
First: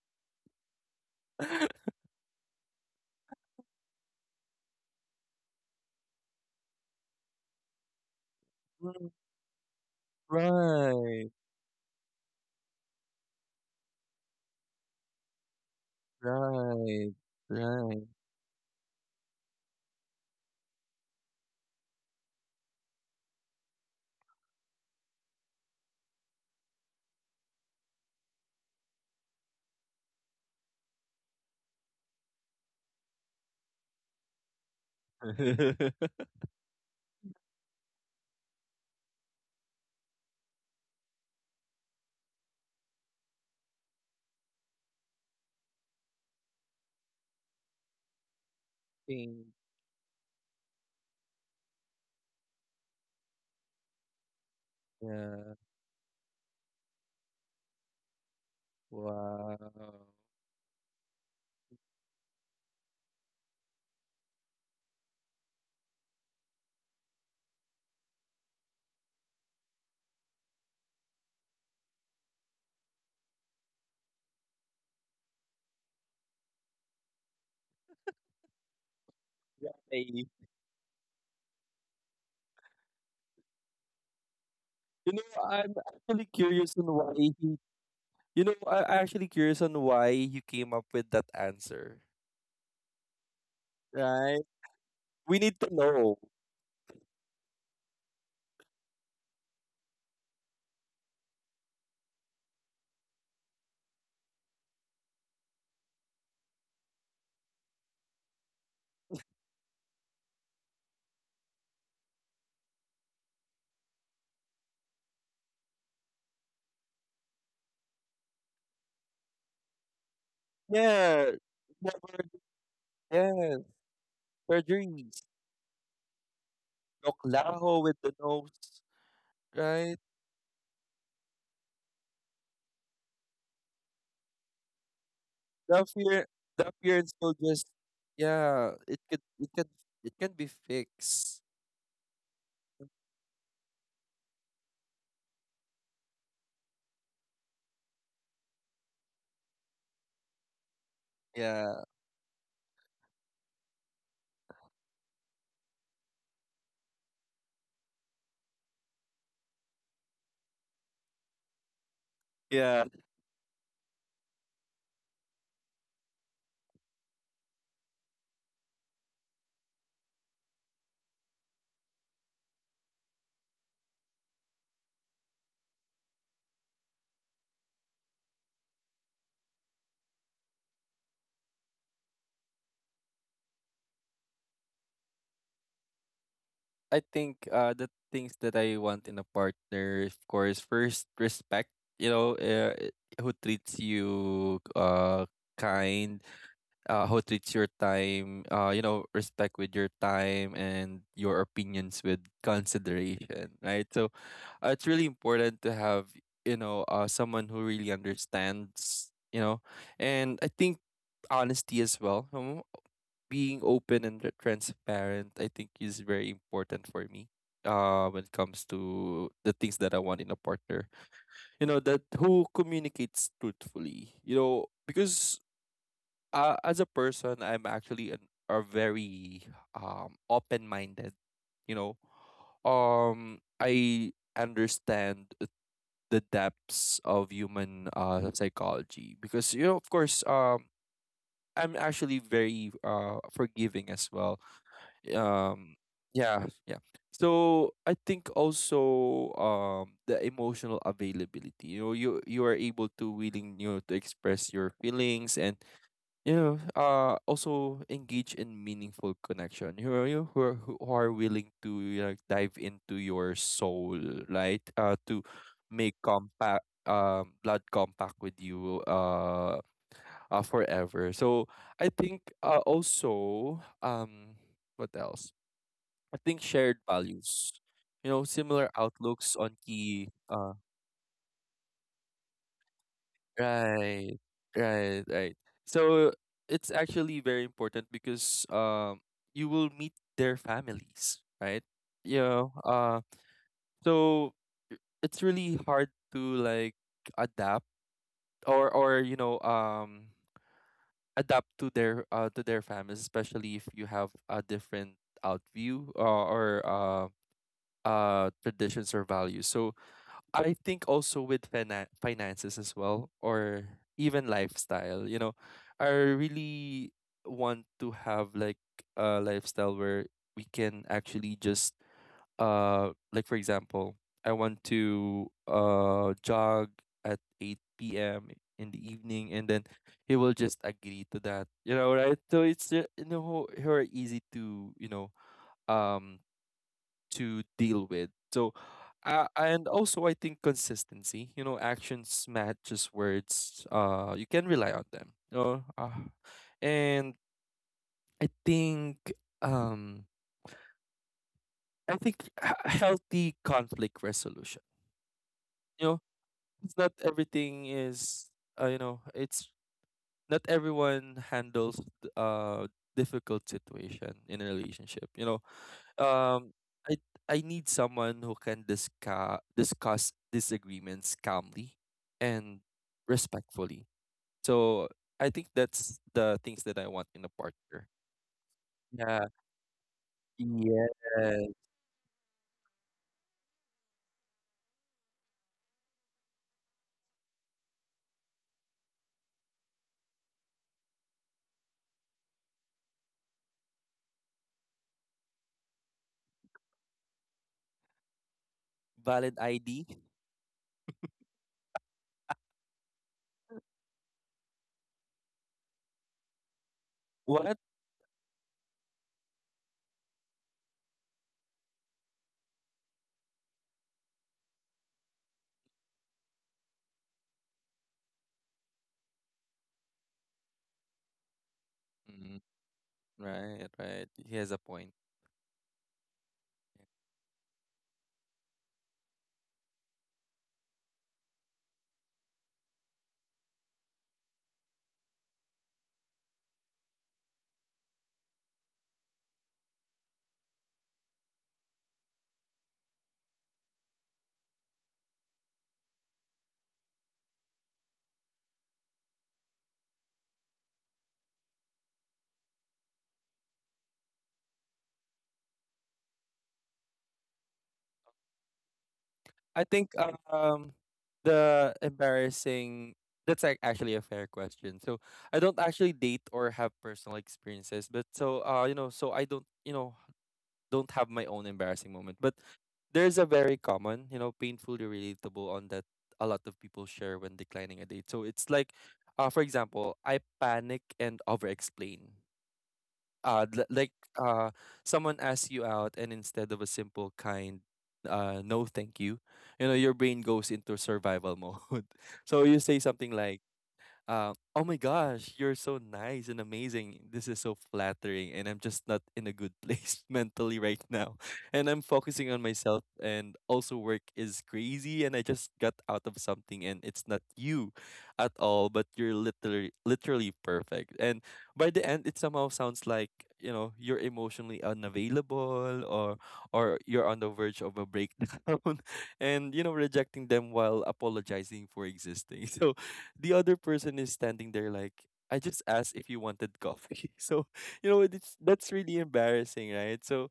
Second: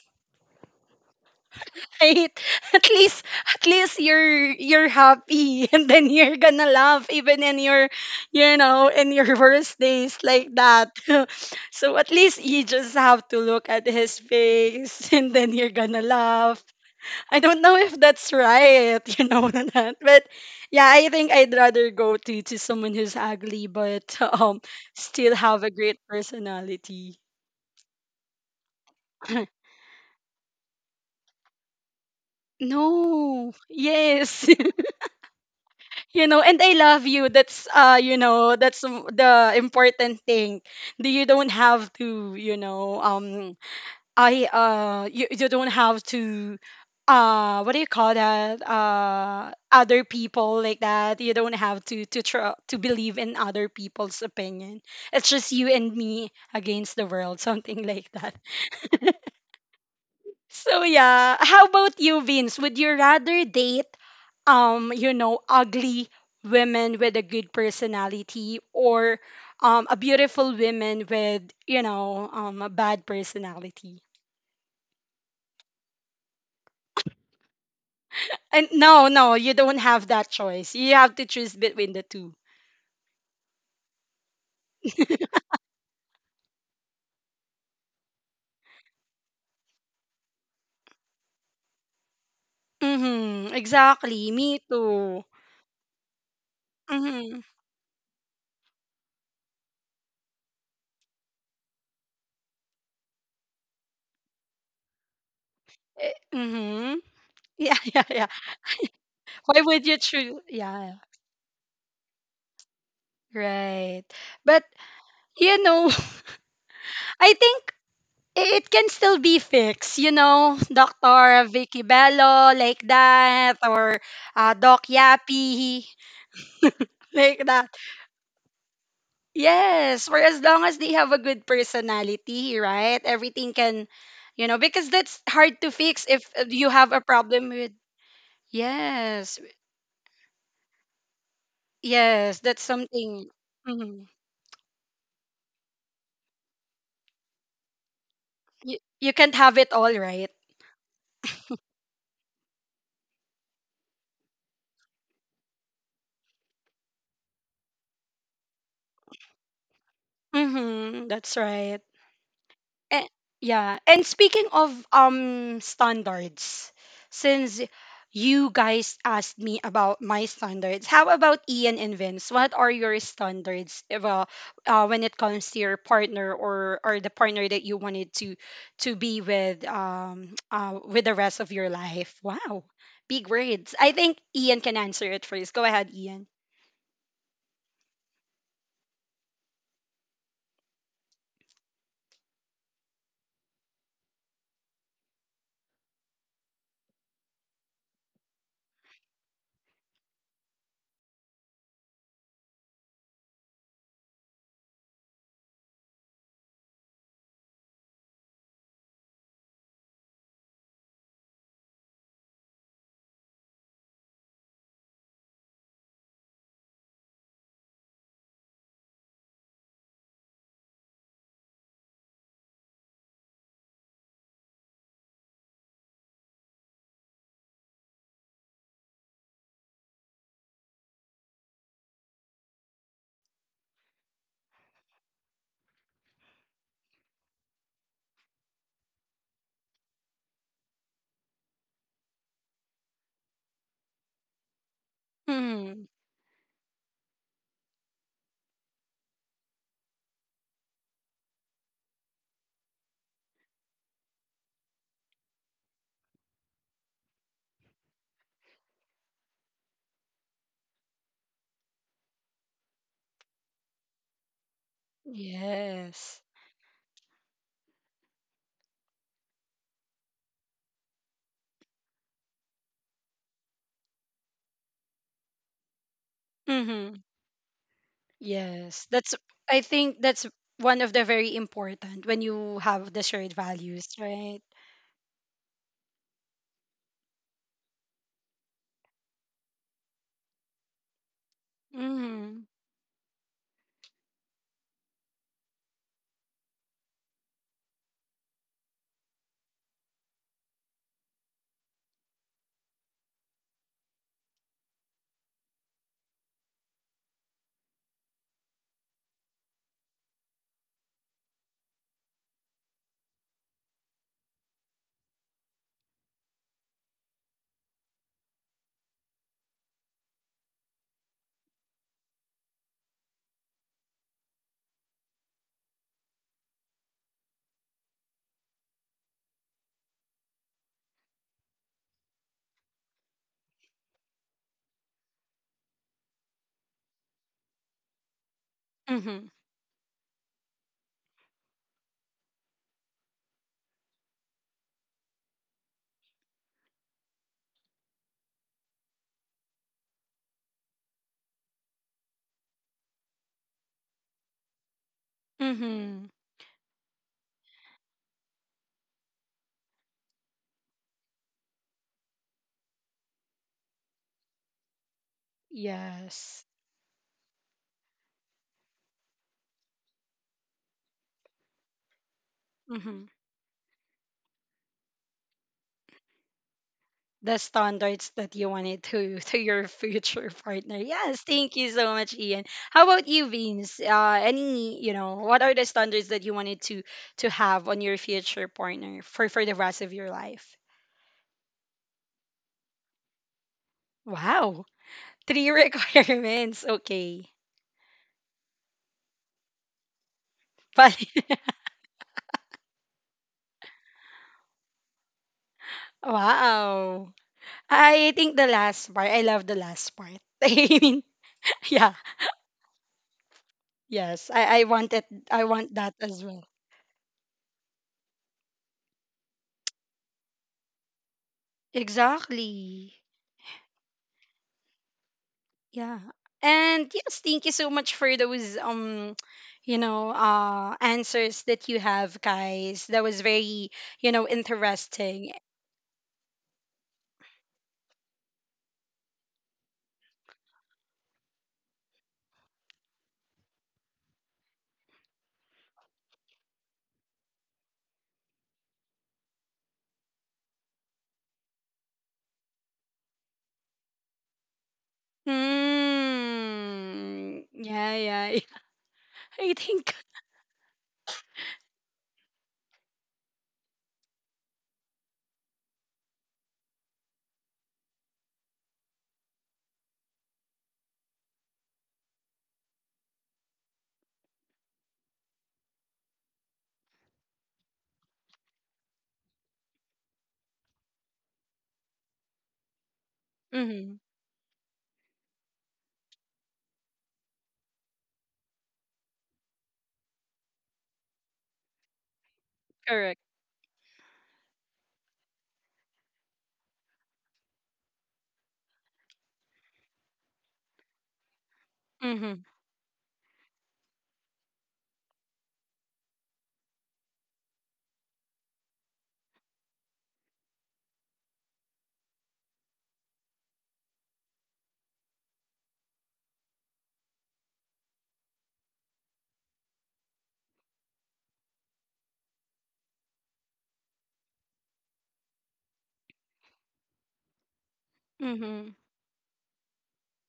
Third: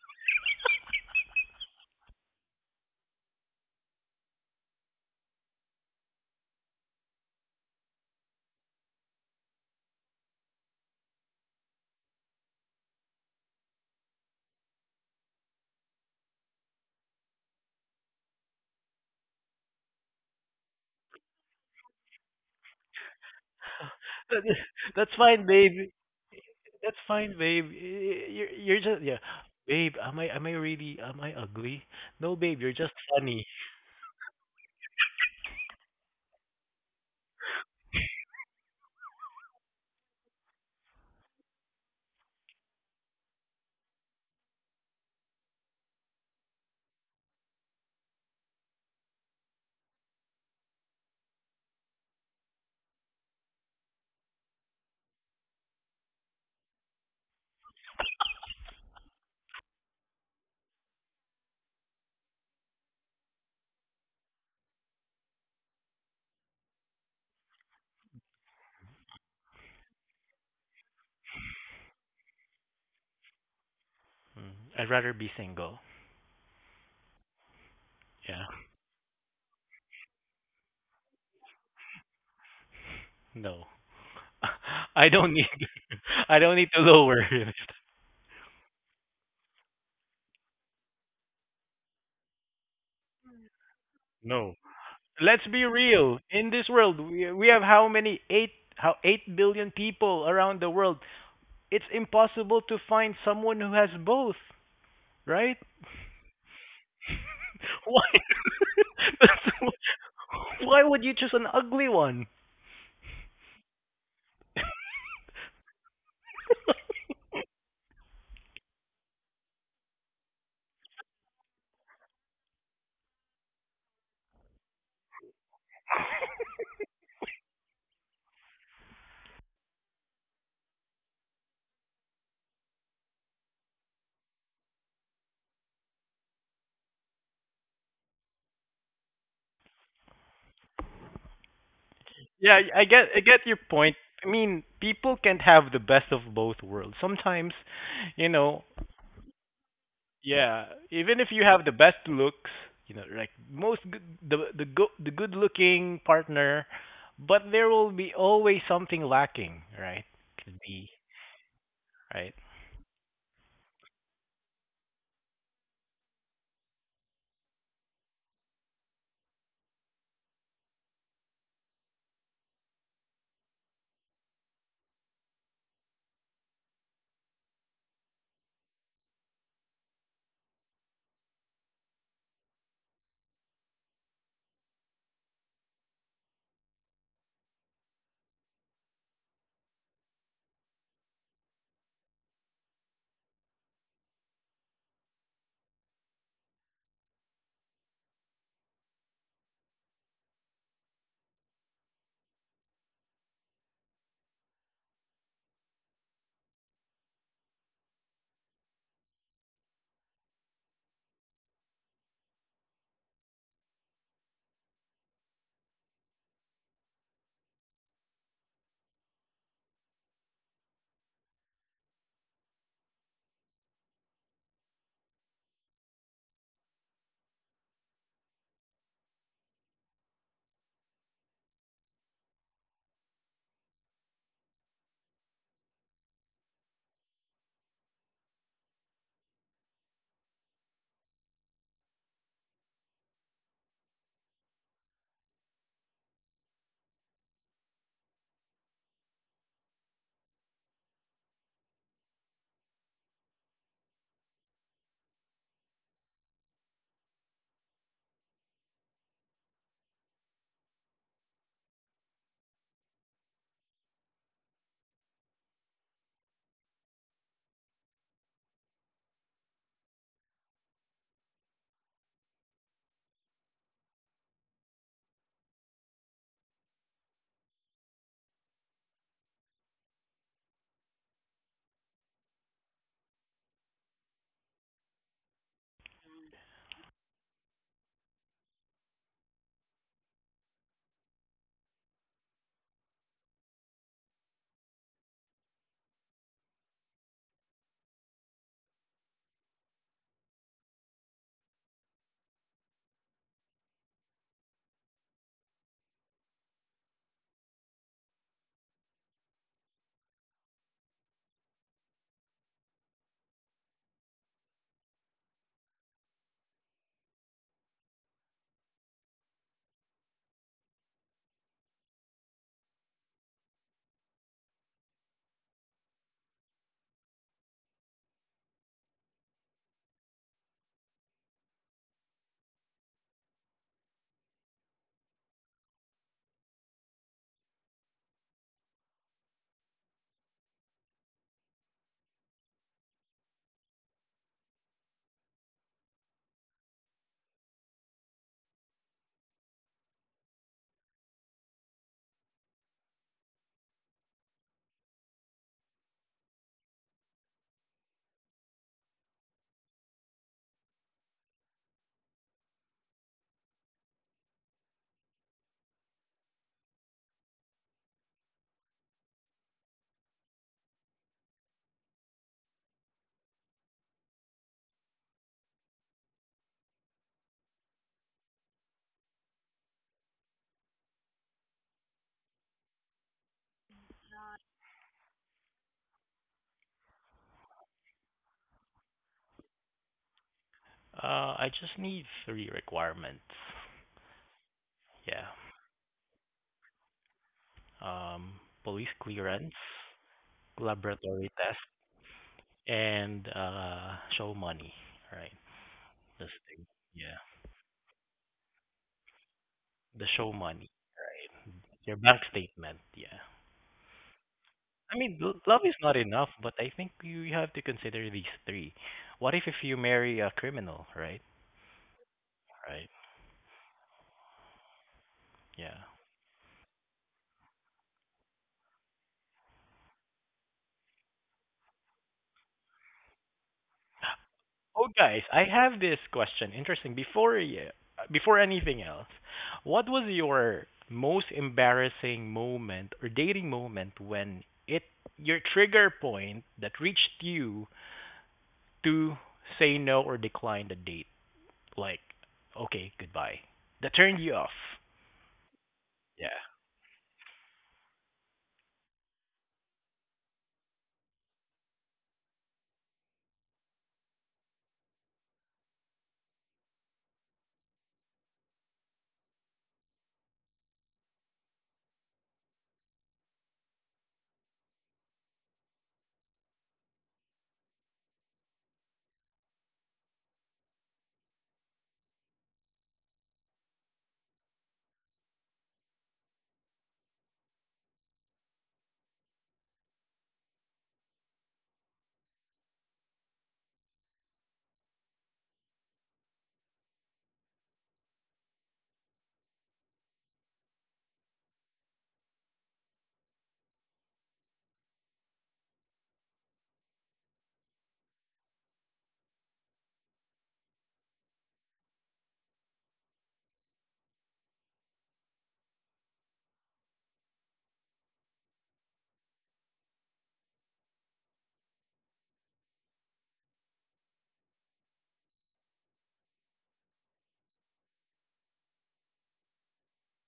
A: At least, at least you're happy. And then you're gonna laugh even in your, you know,
B: Mm,
A: in your worst days like that.
B: right,
A: So at least you just have to look at his face and then you're gonna laugh.
B: right,
A: I don't know if
B: right.
A: that's right, you know, or not. But yeah, I think I'd rather go to someone who's ugly but
C: That- That's
A: still
C: fine,
A: have a
C: babe.
A: great
C: That's
A: personality.
C: fine, babe. You're just yeah, babe. Am I really am I ugly? No, babe. You're just funny.
A: No. Yes. You know, and I love you. That's you know, that's the important thing. Do you don't have to, you don't have to what do you call that,
B: Thing.
A: other people like that. You don't have to believe in other people's opinion. It's just
B: Yeah.
A: you and me against the world, something like that.
B: Wow.
A: So yeah, how about you, Vince? Would you rather date you know, ugly women with a good personality, or a beautiful woman with, you know, a bad personality?
C: Mm, I'd rather be single. Yeah.
A: And no, no, you don't have that
B: Why?
A: choice. You have to choose between the two.
C: No. I
B: You know,
C: don't need.
B: I'm actually
C: I don't need
B: curious
C: to
B: on why
C: lower.
B: he, you know, I'm actually curious on why you came up with that answer.
A: Mm-hmm. Exactly.
B: Right?
A: Me
C: No.
A: too.
B: We
C: Let's
B: need
C: be
B: to know.
C: real. In this world, we
A: Mm-hmm.
C: we have how many eight how 8 billion people around the world. It's impossible to find someone who has both, right?
A: Eh, mm-hmm. Yeah, yeah,
C: Why?
A: yeah. Why would you choose?
C: Why
A: Yeah,
C: would you choose an ugly one?
A: right. But, you know, I think it can still be fixed. You know,
B: Yeah.
A: Dr. Vicky
B: Never,
A: Bello, like that,
B: yes.
A: or Doc
B: Surgeries.
A: Yappy, like that.
B: Baklaho with the nose. Right?
A: Yes, for as long as they have a good personality, right? Everything can, you know, because that's hard to
B: The
A: fix if
B: appear,
A: you
B: the
A: have a
B: appearance will
A: problem
B: just,
A: with.
B: yeah, it could,
A: Yes,
B: it can be fixed.
A: yes, that's
C: Yeah, I get I
A: something.
C: get your point.
A: Hmm.
C: I mean, people can't have the best of both worlds. Sometimes, you know,
A: You can't have it all, right?
C: yeah, even if you have the
B: Yeah.
C: best looks, you know, like the good-looking partner, but there will be always something lacking, right? Could be,
A: Mm-hmm, that's right.
C: right?
B: Yeah.
A: And yeah. And speaking of standards, since you guys asked me about my standards, how about Ian and Vince? What are your standards if, when it comes to your partner, or the partner that you wanted to be with with the rest of your life? Wow. Big words. I think Ian can answer it first. Go ahead, Ian.
B: I think the things that I want in a partner, of course, first respect, you know, who treats you kind, who treats your time, you know, respect with your time and your opinions with consideration, right? So, it's really important to have, you know, someone who really understands, you know. And I think honesty as well. Huh? Being open and transparent, I think, is very important for me. When it comes to the things that I want in a partner, you know, that who communicates truthfully, you know, because as a person, I'm actually a very open minded. You know, I understand the depths of human psychology because, you know, of course, I'm actually very forgiving as well. um
A: Hmm.
B: yeah yeah So I think also, the emotional availability, you know, you are able to, willing, you know, to express your feelings and, you know, also engage in meaningful connection, you know, you who are willing to, you know, dive into your soul, right? To make
A: Yes.
B: compact, blood compact with you, forever. So I think, also, what else? I think shared
A: Mm-hmm.
B: values. You know, similar
A: Yes, that's
B: outlooks
A: I
B: on
A: think
B: key
A: that's one of the very important when you have the shared values,
B: right,
A: right?
B: right, right. So it's actually very important because, you will meet their families, right? You
A: Mhm.
B: know, so I- it's really hard to like adapt, or, you know, adapt to their families, especially if you have a different outview, or traditions or values. So I think also with finances as well, or even lifestyle. You know, I really want to have like a lifestyle where we can actually just like, for example, I want to jog at 8 p.m. in the evening, and then he will just agree to that, you know, right? So it's, you know, who easy to, you know, um to deal with. So,
A: Mhm.
B: and also I think consistency. You know, actions matches words. You can rely on them, you know? And I think, um I think h- healthy conflict resolution. You know,
A: Mhm.
B: it's not everything is you know, it's not everyone handles th- uh difficult situation in a relationship. You know,
A: Yes.
B: um I I need someone who can discuss disagreements calmly and
A: Mhm.
B: respectfully. So I think that's the things that I want in a
A: The
B: partner.
A: standards that you wanted to
B: Yeah.
A: to your future partner. Yes,
B: Yeah.
A: thank you so much, Ian. How about you, Vince? Any, you know, what are the standards that you wanted to have on your future partner for the rest of your life?
C: I just need three requirements.
A: Wow,
C: Yeah.
A: three requirements. Okay,
C: Um, police
B: Valid
C: clearance,
B: ID.
A: but
C: laboratory test, and show money, right? This thing.
A: wow.
C: Yeah.
B: What?
A: I think the last part. I love the last
C: The
A: part.
C: show money,
A: I mean,
C: right?
A: yeah,
C: Your bank statement, yeah.
A: yes. I
C: I
A: wanted.
C: mean,
A: I
C: love
A: want
C: is
A: that
C: not
A: as
C: enough,
A: well.
C: but I think you have to consider these three. What if you marry a criminal, right?
B: Mm,
A: Exactly.
C: Right.
B: right, right. He has a point.
C: Yeah.
A: Yeah. And yes, thank you so much for those you know, answers that you have, guys. That was very, you know,
C: Oh, guys,
A: interesting.
C: I have this question. Interesting. Before anything else, what was your most embarrassing moment or dating moment when it your trigger point that reached you to say no or decline the date? Like, okay, goodbye. That turned you off. Yeah.
A: Mm, yeah, yeah, yeah. I
B: I
A: think.
B: think um the embarrassing, that's like actually a fair question. So I don't actually date or have personal experiences, but, so you know, so I don't, you know, don't have my own embarrassing moment, but there's a very common, you know, painfully relatable on that a lot of people share when declining a date. So it's like, for example, I panic and over-explain. Like,
A: Mhm.
B: uh, someone asks you out, and instead of a simple, kind, no, thank you, you know, your brain goes into survival mode. So you say something
A: Correct.
B: like, oh my gosh, you're so nice and amazing. This is so flattering, and I'm just not in a good place mentally right now. And I'm focusing
A: Mhm.
B: on myself, and also work is crazy, and I just got out of something, and it's not you at all, but you're literally literally perfect. And by the end, it somehow sounds like, you know, you're emotionally unavailable, or you're on the verge of a breakdown, and, you know, rejecting them while apologizing for existing. So the other person is standing there like, I just asked if you wanted coffee. So, you know, it's, that's
A: Mhm.
B: really embarrassing, right? So,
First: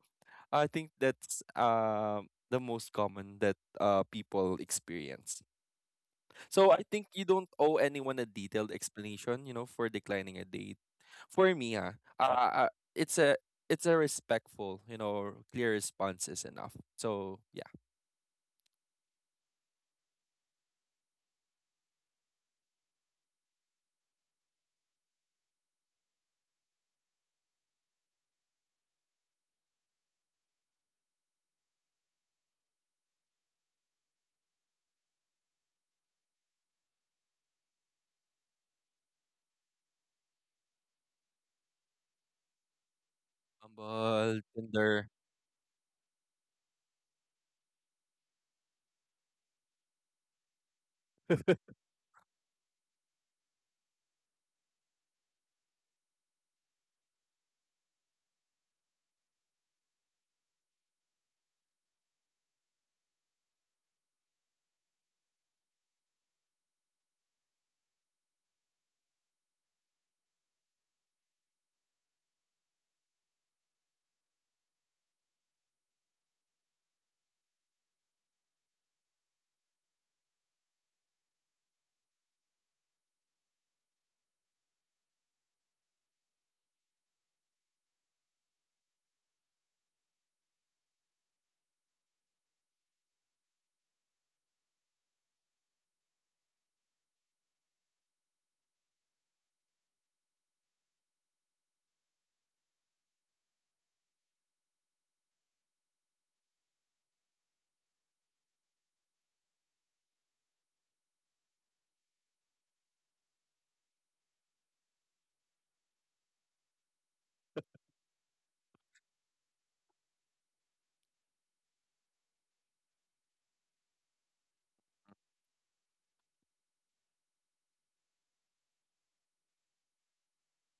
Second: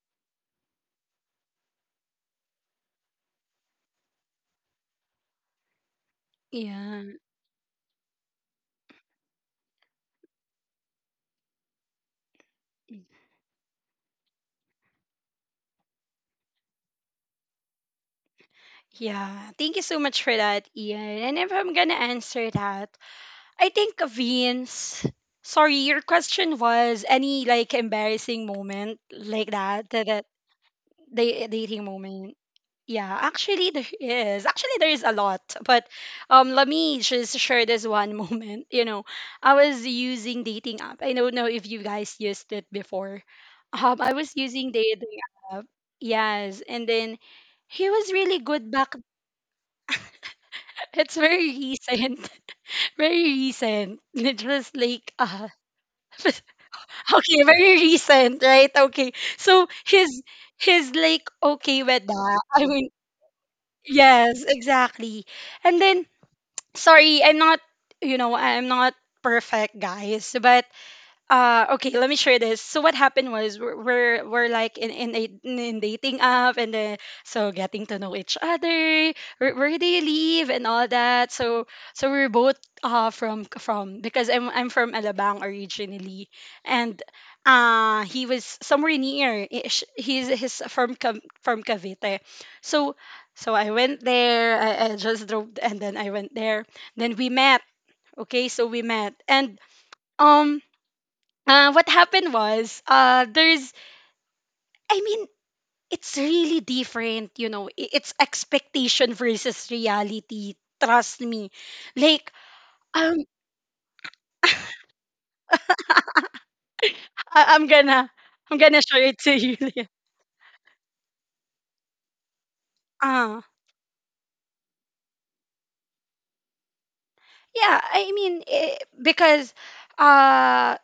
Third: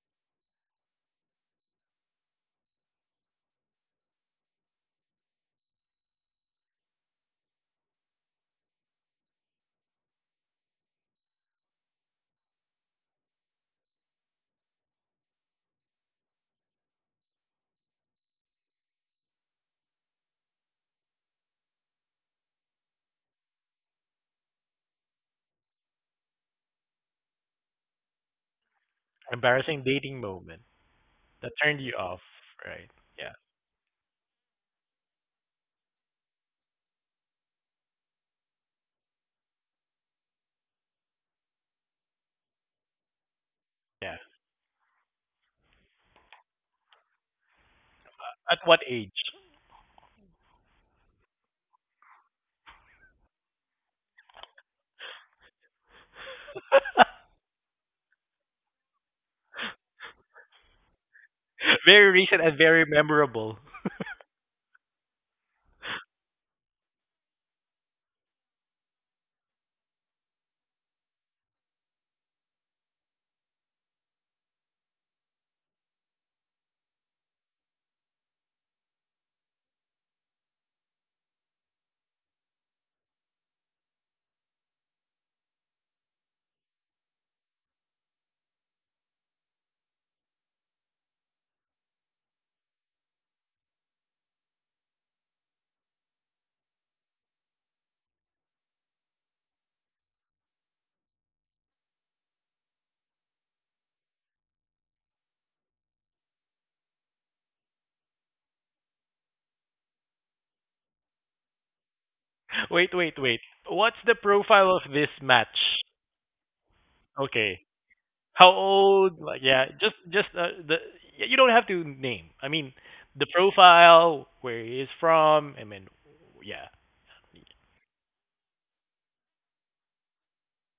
B: I think that's the most common that people experience. So, I think
A: Yeah.
B: you don't owe anyone a detailed explanation, you know, for declining a date. For me, it's a it's a respectful, you know, clear response is enough. So, yeah.
A: Yeah, thank you so much for that, Ian. And if I'm gonna answer that, I think Vince. Sorry, your question was any like embarrassing moment like
C: Embarrassing dating moment. That turned
A: dating
C: you off,
A: moment.
C: right?
A: Yeah,
C: Yeah,
A: actually there is. Actually there is a lot, but let me just share this one moment. You know, I was using dating app. I don't know if you guys used it before. Um, I
C: yeah.
A: was
B: Humble,
A: using
B: tender,
A: dating app. Yes, and then he was really
C: At
A: good
C: what
A: back.
C: age?
A: It's very recent. Very recent. It was like okay, very recent, right? Okay. So his like okay with
C: Very recent
A: that.
C: and
A: I
C: very
A: mean
C: memorable.
A: yes, exactly. And then sorry, I'm not, you know, I'm not perfect, guys, but okay, let me share this. So what happened was we're like in, a, in in dating app, and then so getting to know each other, where do you live and all that. So so we're both from because I'm from Alabang originally, and he was somewhere near ish. He's from Cavite. So so I went there, I just drove and then I went there, then we met. Okay so we met and um what happened was, there's I mean it's really different, you know. I- it's expectation versus reality, trust me. Like,
C: Wait,
A: um,
C: wait, wait. What's the profile of this match?
A: I'm
C: Okay.
A: gonna
C: How
A: show it
C: old?
A: to
C: Like,
A: you.
C: yeah, just you don't have to name. I mean, the
A: uh,
C: profile, where he is from. I mean, yeah,
A: yeah, I mean, because, uh,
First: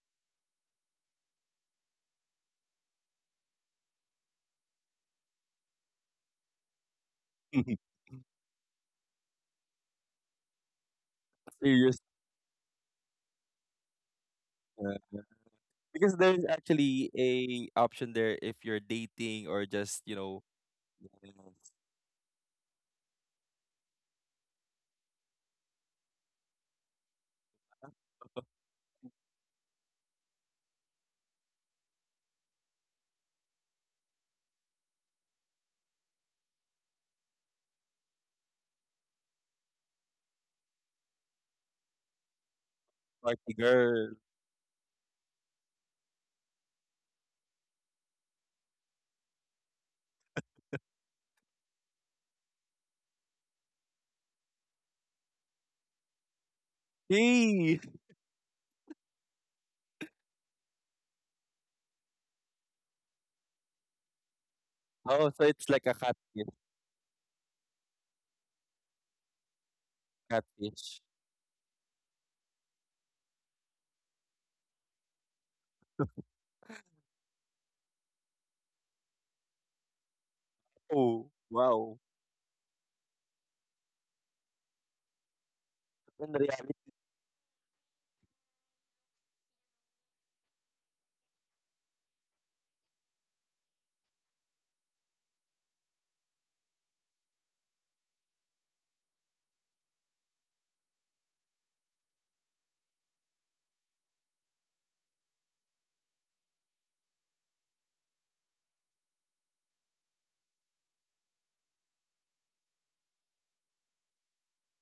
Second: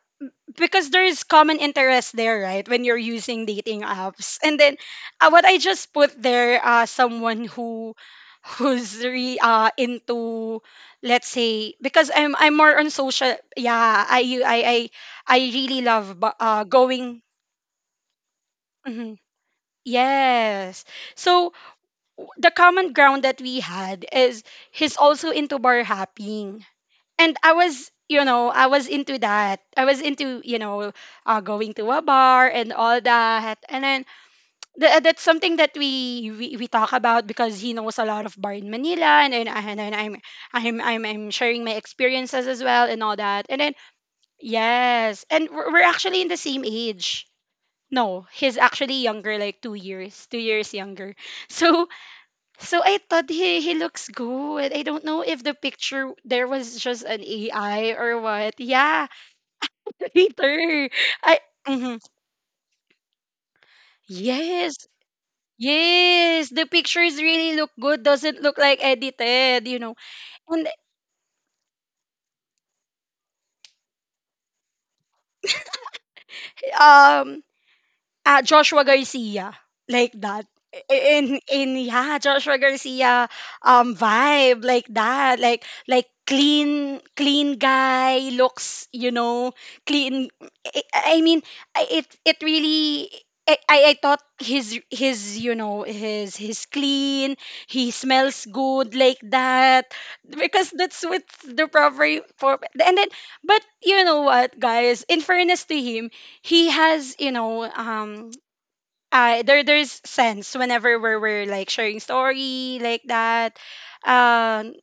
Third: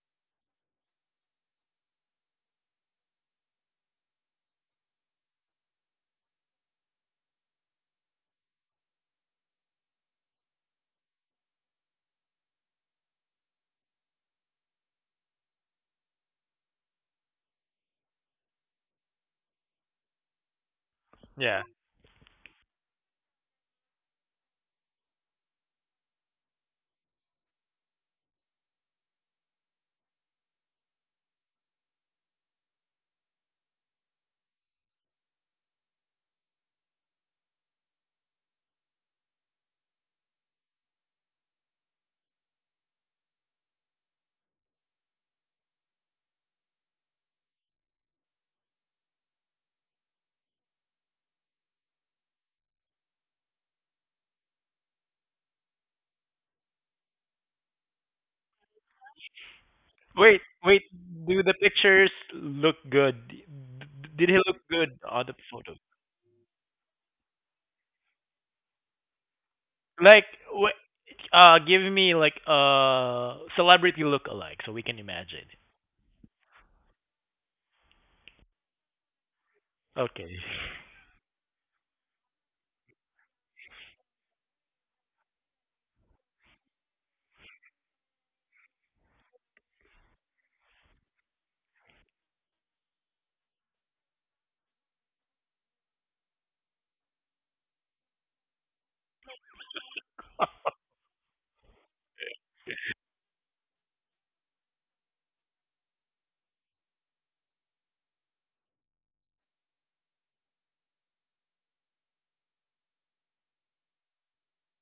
A: because there is common interest there, right? When you're using dating apps, and then what I just put there, someone who into, let's say,
B: serious.
A: because I'm more on social. Yeah, I u-
B: uh,
A: I really
B: because
A: love
B: there's actually
A: going.
B: a option there if you're
A: Mhm.
B: dating or just, you know,
A: Yes. So
C: yeah.
A: the common ground that we had is he's also into bar hopping, and I was, you know, I was into that. I was into, you know, going to a bar and all that. And then that's something that we, we talk about, because he knows a lot of bar in Manila, and then I'm sharing my experiences as well and all that.
B: party
A: And then
B: girl.
A: yes, and we're actually in the same age. No, he's actually younger, like 2 years younger. So so I thought he looks good. I don't know if the picture there was just an AI
B: Hey!
A: or what. Yeah,
C: Wait, wait.
A: later. I
C: Do the
A: mhm.
C: pictures look good? Did he look
A: Yes.
C: good on
B: Oh,
C: the
B: so it's
C: photo?
B: like a catfish.
A: Yes, the pictures really look good. Doesn't look like edited, you know.
C: Like,
A: And
B: Catfish.
C: give me like a celebrity look alike so we can imagine.
A: um Joshua Garcia, like
C: Okay.
A: that,
B: Oh,
A: in
B: wow.
A: yeah, Joshua Garcia vibe, like that, like
B: In reality,
A: clean, clean guy looks, you know, clean. I, I mean it really, I, I thought his you know, his clean, he smells good like that, because that's what's the proper for. And then, but you know what, guys, in fairness to him, he has, you know, there there's sense whenever we're like sharing story like that. Um,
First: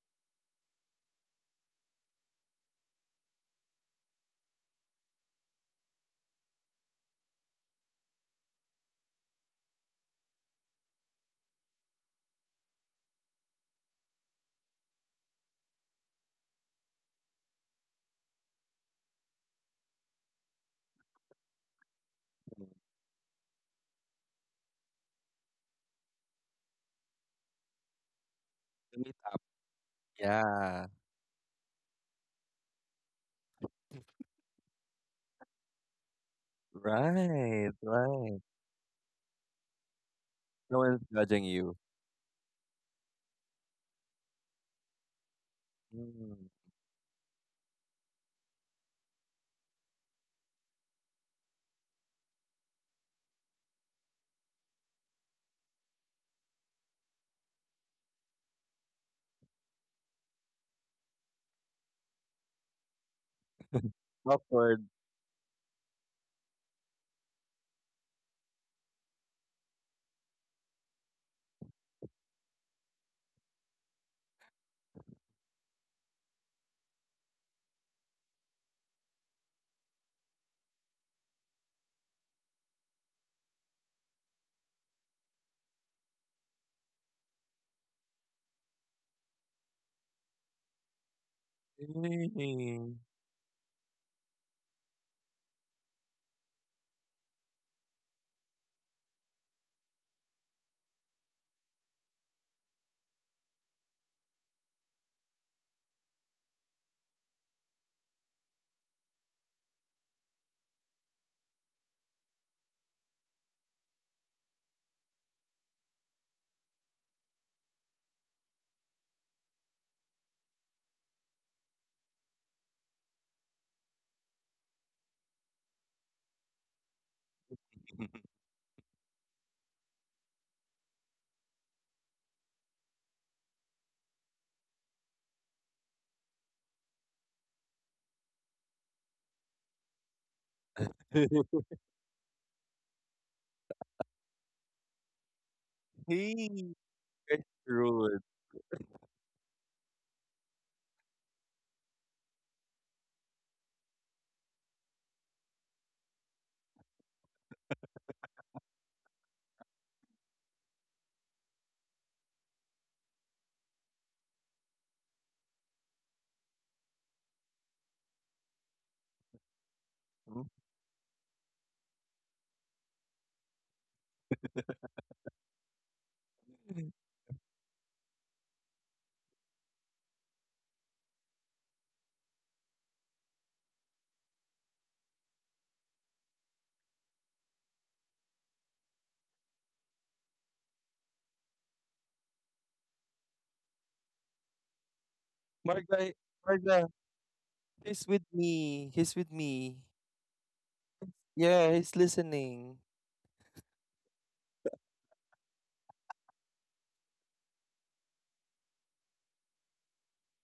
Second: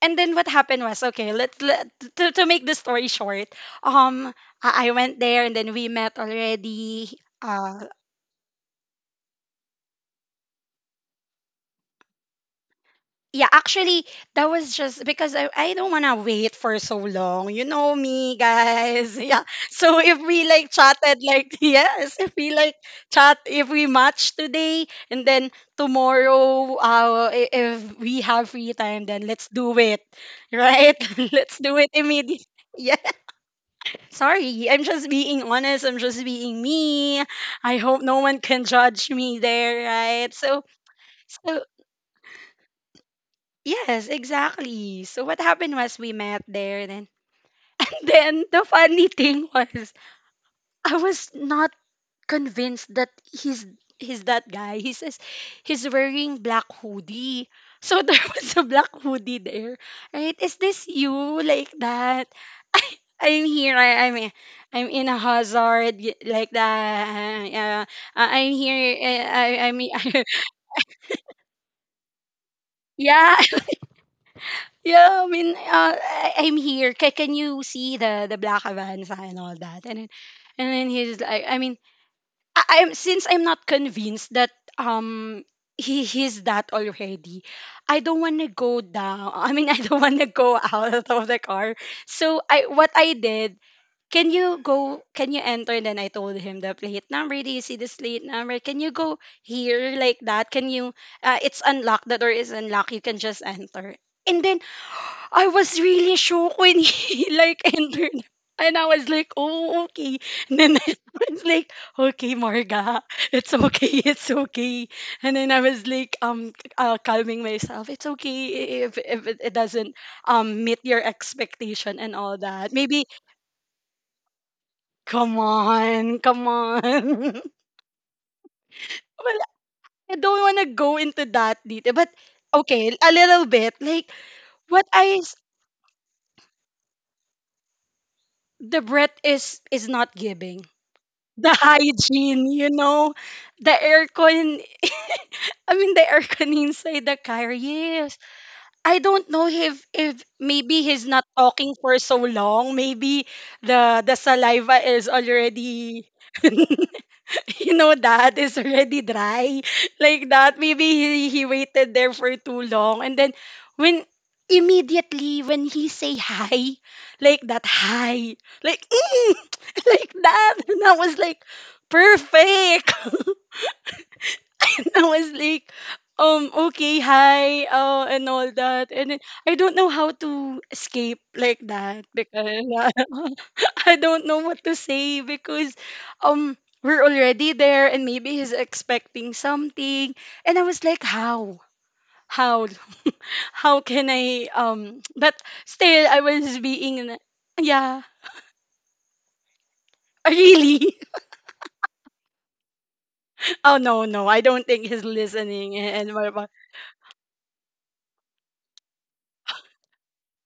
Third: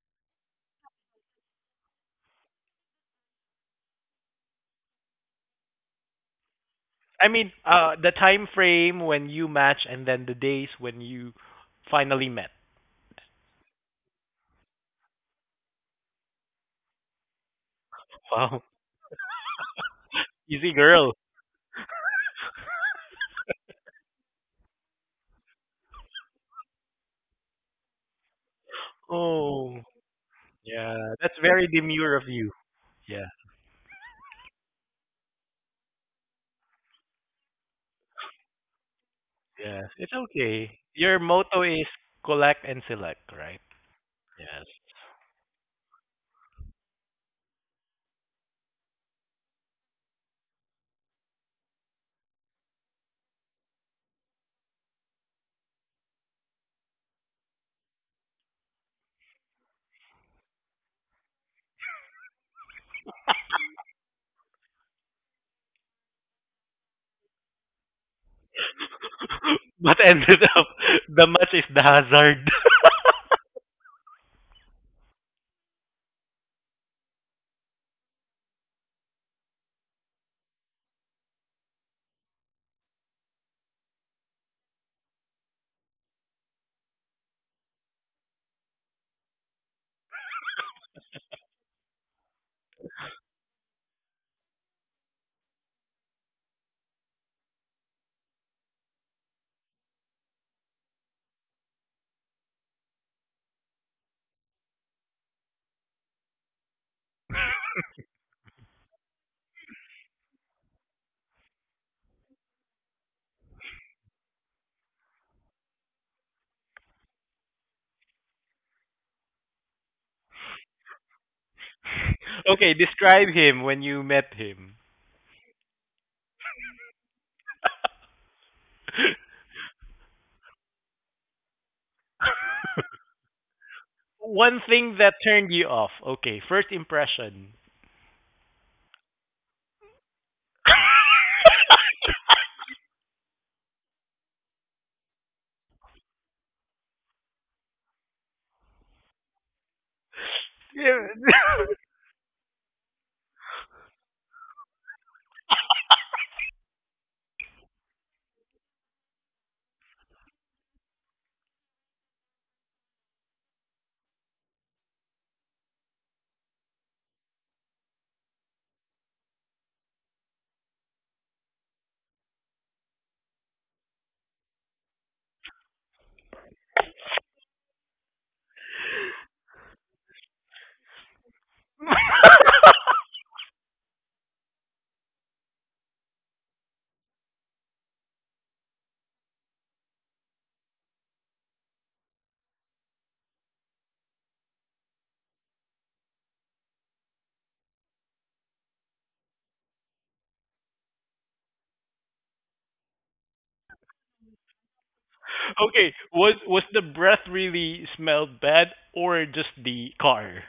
A: and then what happened was, okay, let, to make the story short, um I went there and then we met already.
C: I mean,
A: Uh,
C: the time frame when you match and then the days when you finally met.
A: yeah, actually, that was just because I don't want to wait for so long. You know me,
C: Wow.
A: guys. Yeah. So if we like
C: Easy girl.
A: chatted, like, yes, if we
B: the
A: like chat, if we match today, and then tomorrow, I- if we have free time,
B: meet
A: then
B: up.
A: let's
C: Oh,
A: do it,
B: Yeah.
A: right?
C: yeah. That's
A: Let's
C: very
A: do it
C: demure of
A: immediately.
C: you.
A: Yeah.
C: Yeah,
A: Sorry, I'm just being honest. I'm just being me.
B: Right.
A: I hope no one
B: Right.
A: can judge me
C: yeah.
A: there,
C: It's
A: right? So,
C: okay.
B: No one's
C: Your
B: judging
A: so
C: motto
B: you.
C: is collect and select, right?
A: yes,
C: Yes.
A: exactly. So what happened was we
B: Mm.
A: met there then and then the funny thing was, I was not convinced that he's that guy. He says he's wearing black hoodie. So there was a black hoodie there. Right? Is this you, like that? I, I'm here. I, I'm
B: Awkward.
A: I'm in a hazard y- like that. Uh, uh, I'm here. I'm
C: But ended up, the match is the hazard.
A: yeah. Yeah, I mean, I'm here. Can you see the black Avanza and all that? And then he's like, I mean, I'm, since I'm not convinced that um he's that already. I don't want to go down. I mean, I don't want to go out of the car. So I what
B: Hey.
A: I did. Can you go? Can you enter? And then I told him the plate number. Do you see the plate number? Can you go here, like that? Can you? It's unlocked. The door is unlocked. You can just enter. And then I was really shocked when he like entered. And I was like, oh, okay. And then I was like, okay, Marga, it's okay, it's okay. And then I was like, calming myself. It's okay if it, it doesn't meet your expectation and all that.
C: Okay,
A: Maybe,
C: describe him when you met him.
A: come on, come on. Well, I don't want to go into that detail, but okay, a little bit. Like,
C: One
A: what
C: thing that
A: I, s-
C: turned you off. Okay, first impression.
A: the breath is not giving the hygiene, you know, the aircon. I mean, the aircon
B: Hey.
A: inside the
B: That's
A: car. Yes,
B: rude.
A: I don't know if maybe he's
C: Yeah.
A: not talking for so long. Maybe the saliva is already you know, that is already dry like that, maybe he waited there for too long, and then when immediately when he say hi, like that, hi, like mm, like
B: Mhm.
A: that, and I was like perfect. And I was like, okay, hi, and all that. And then I don't know how to escape, like that, because I don't know what to say, because um we're already there, and maybe he's expecting something. And I was like, how how can I, but
B: Mark,
A: still
B: I,
A: I was
B: Marga,
A: being yeah
B: he's with me. He's with me.
A: really.
B: Yeah, he's listening.
A: Oh no, no, I don't think he's listening.
C: Okay,
A: And
C: was
A: what,
C: was the breath really smelled bad or just the car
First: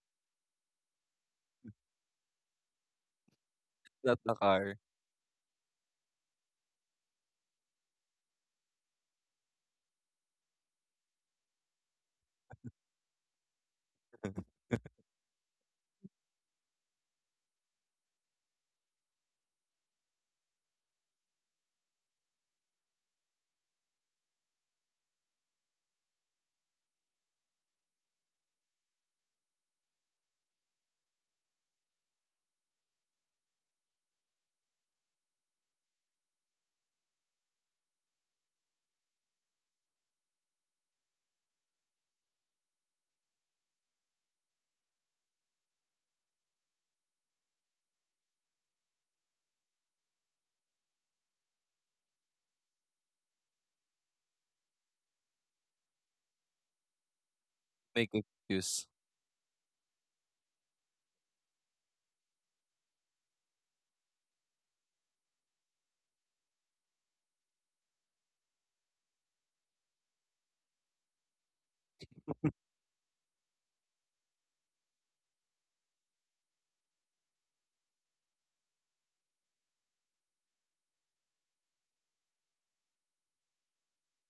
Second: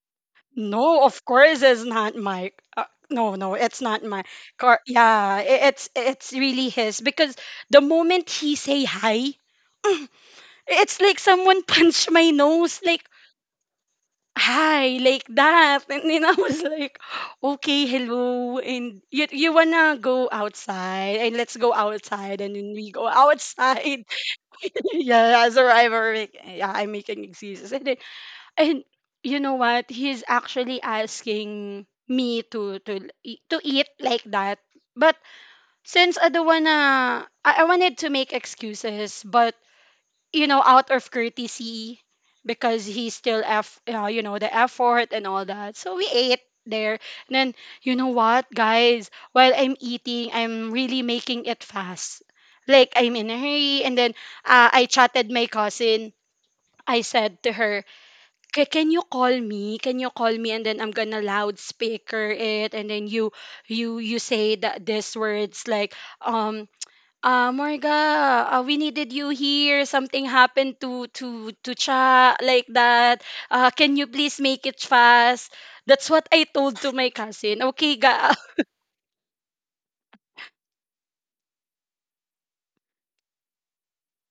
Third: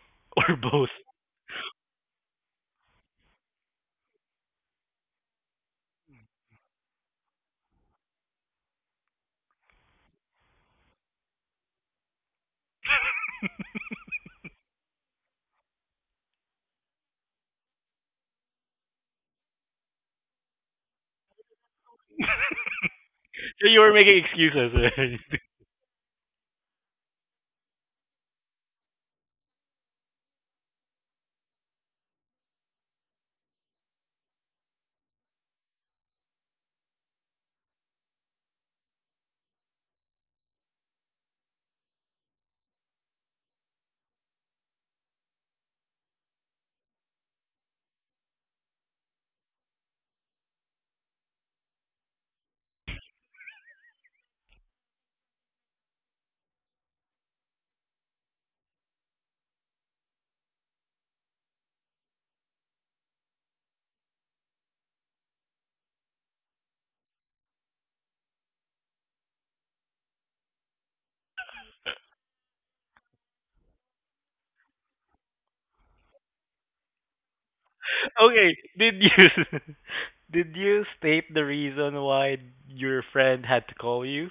C: or both?
A: no, of course it's not my uh, no, no, it's not
B: Not
A: my
B: the car.
A: car. Yeah, it's really his, because the moment he say hi, it's like someone punched my nose like hi, like that. And then I was like, okay, hello. And you wanna go outside? And let's go outside. And then we go
C: So you were
A: outside.
C: making excuses, right?
A: Yeah, so I were like, yeah, I'm making excuses. And you know what? He's actually asking me to eat like that. But since I don't wanna, I wanted to make excuses, but you know, out of courtesy because he still f you know the effort and all that. So we ate there. And then you know what, guys? While I'm eating, I'm really making it fast. Like I'm in a hurry, and then I chatted my cousin. I said to her,
B: Make excuse.
A: "Can you call me? Can you call me?" And then I'm gonna loudspeaker it, and then you say that these words like, Morga, we needed you here. Something happened to Cha like that. Can you please make it fast? That's what I told to my cousin. Okay, ga,
C: Okay, did you did you state the reason why your friend had to call you?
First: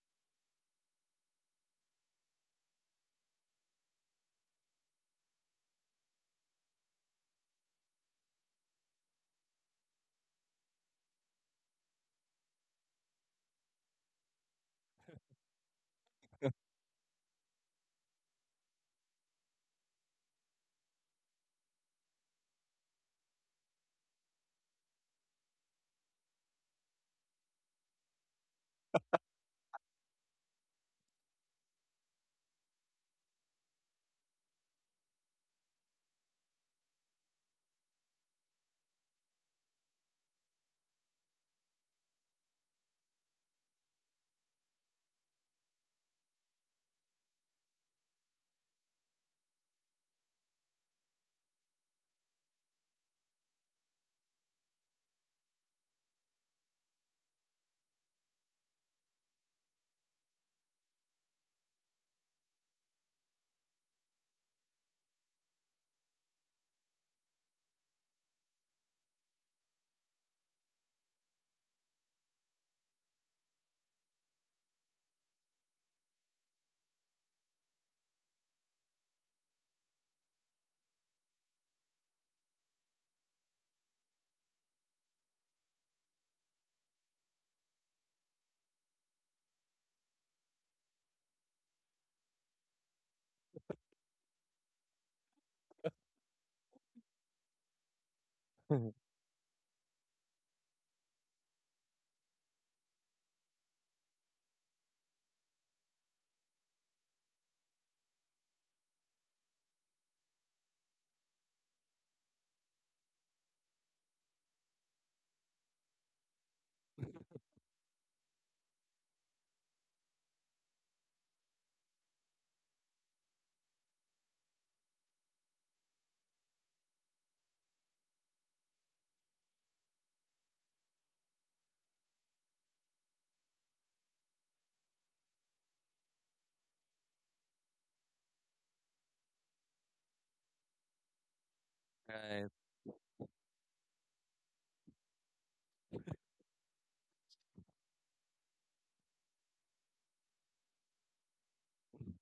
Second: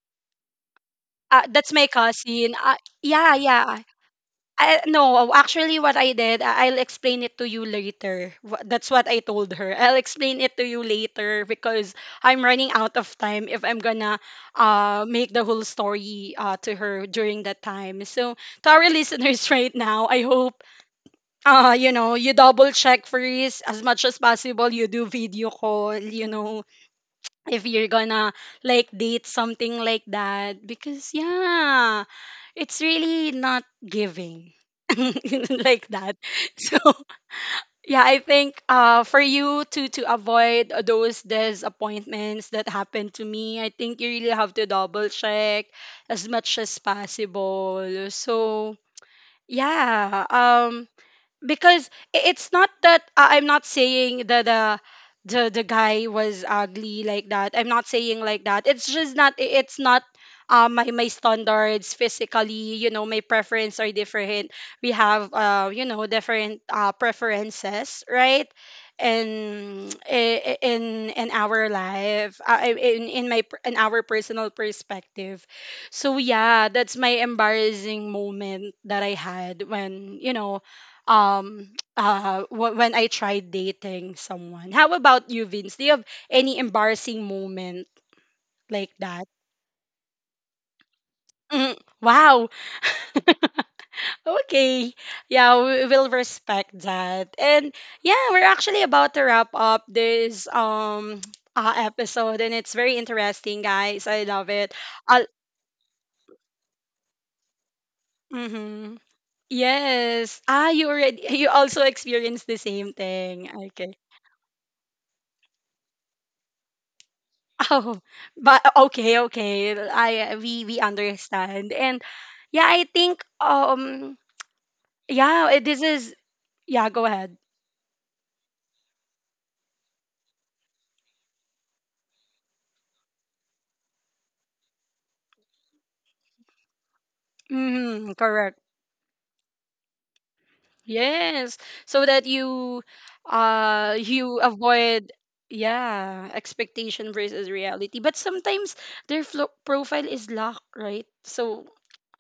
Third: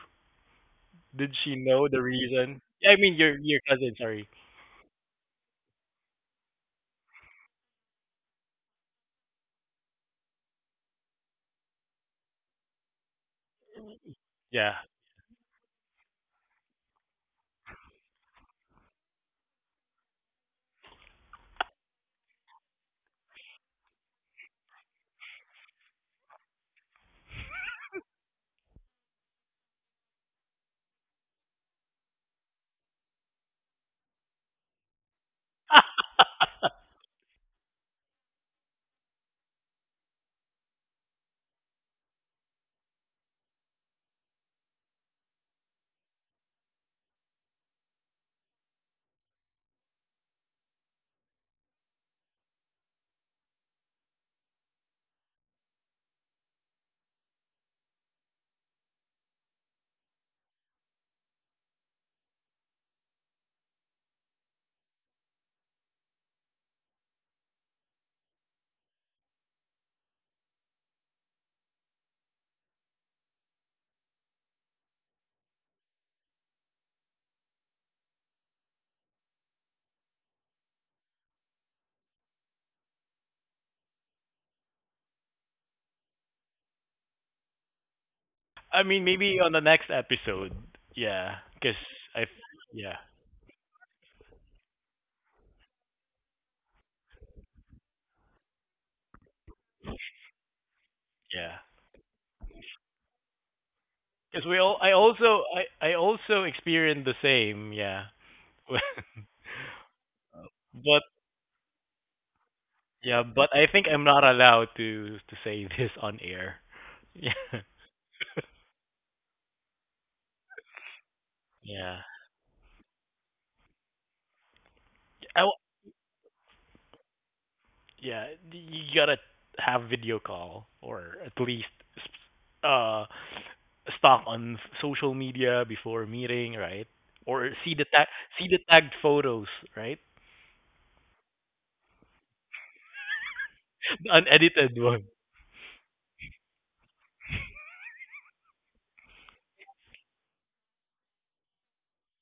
C: Did she
A: that's
C: know
A: my
C: the
A: cousin.
C: reason? I mean
A: Yeah,
C: your
A: yeah.
C: cousin, sorry.
A: I no, actually what I did, I'll explain it to you later. That's what I told her. I'll explain it to you later because I'm running out of time if I'm gonna
C: Yeah.
A: make the whole story to her during that time. So to our listeners right now, I hope you know, you double check first as much as possible, you do video call, you know, if you're gonna like date something like that, because yeah, it's really not giving like that. So yeah, I think for you to avoid those disappointments that happened to me, I think you really have to double check as much as possible. So yeah, because it's not that I'm not saying that the guy was ugly like that. I'm not saying like that. It's just not it's not my my standards physically. You know, my preference are different. We have you know different preferences, right? And in our life, in our personal perspective, so yeah, that's my embarrassing moment that I had when you know wh- when I tried dating someone. How about you, Vince? Do you have any embarrassing moment
C: I
A: like
C: mean,
A: that?
C: maybe on the next episode. Yeah, because
A: Mm,
C: I,
A: wow.
C: yeah,
A: Okay. Yeah, we will respect that. And yeah, we're actually about to wrap up this
C: yeah.
A: episode, and it's very interesting, guys. I
C: Because we
A: love
C: all,
A: it.
C: I
A: I'll,
C: also, I also experienced the same. Yeah, but
A: mhm. Yes. Ah, you already you also experienced the same
C: yeah, but
A: thing.
C: I think
A: Okay.
C: I'm not allowed to say this on air.
A: Oh, but okay, okay. I we
C: Yeah,
A: understand.
C: yeah.
A: And yeah, I think
C: I, w-
A: yeah, eh, this is yeah, go ahead.
C: yeah. You gotta have video call or at least uh stalk on social media before meeting, right? Or
A: Hmm,
C: see the
A: correct.
C: tagged photos, right?
A: Yes, so that you
C: The
A: you
C: unedited one.
A: avoid, yeah, expectation versus reality. But sometimes their flo
B: Right.
A: profile is locked, right? So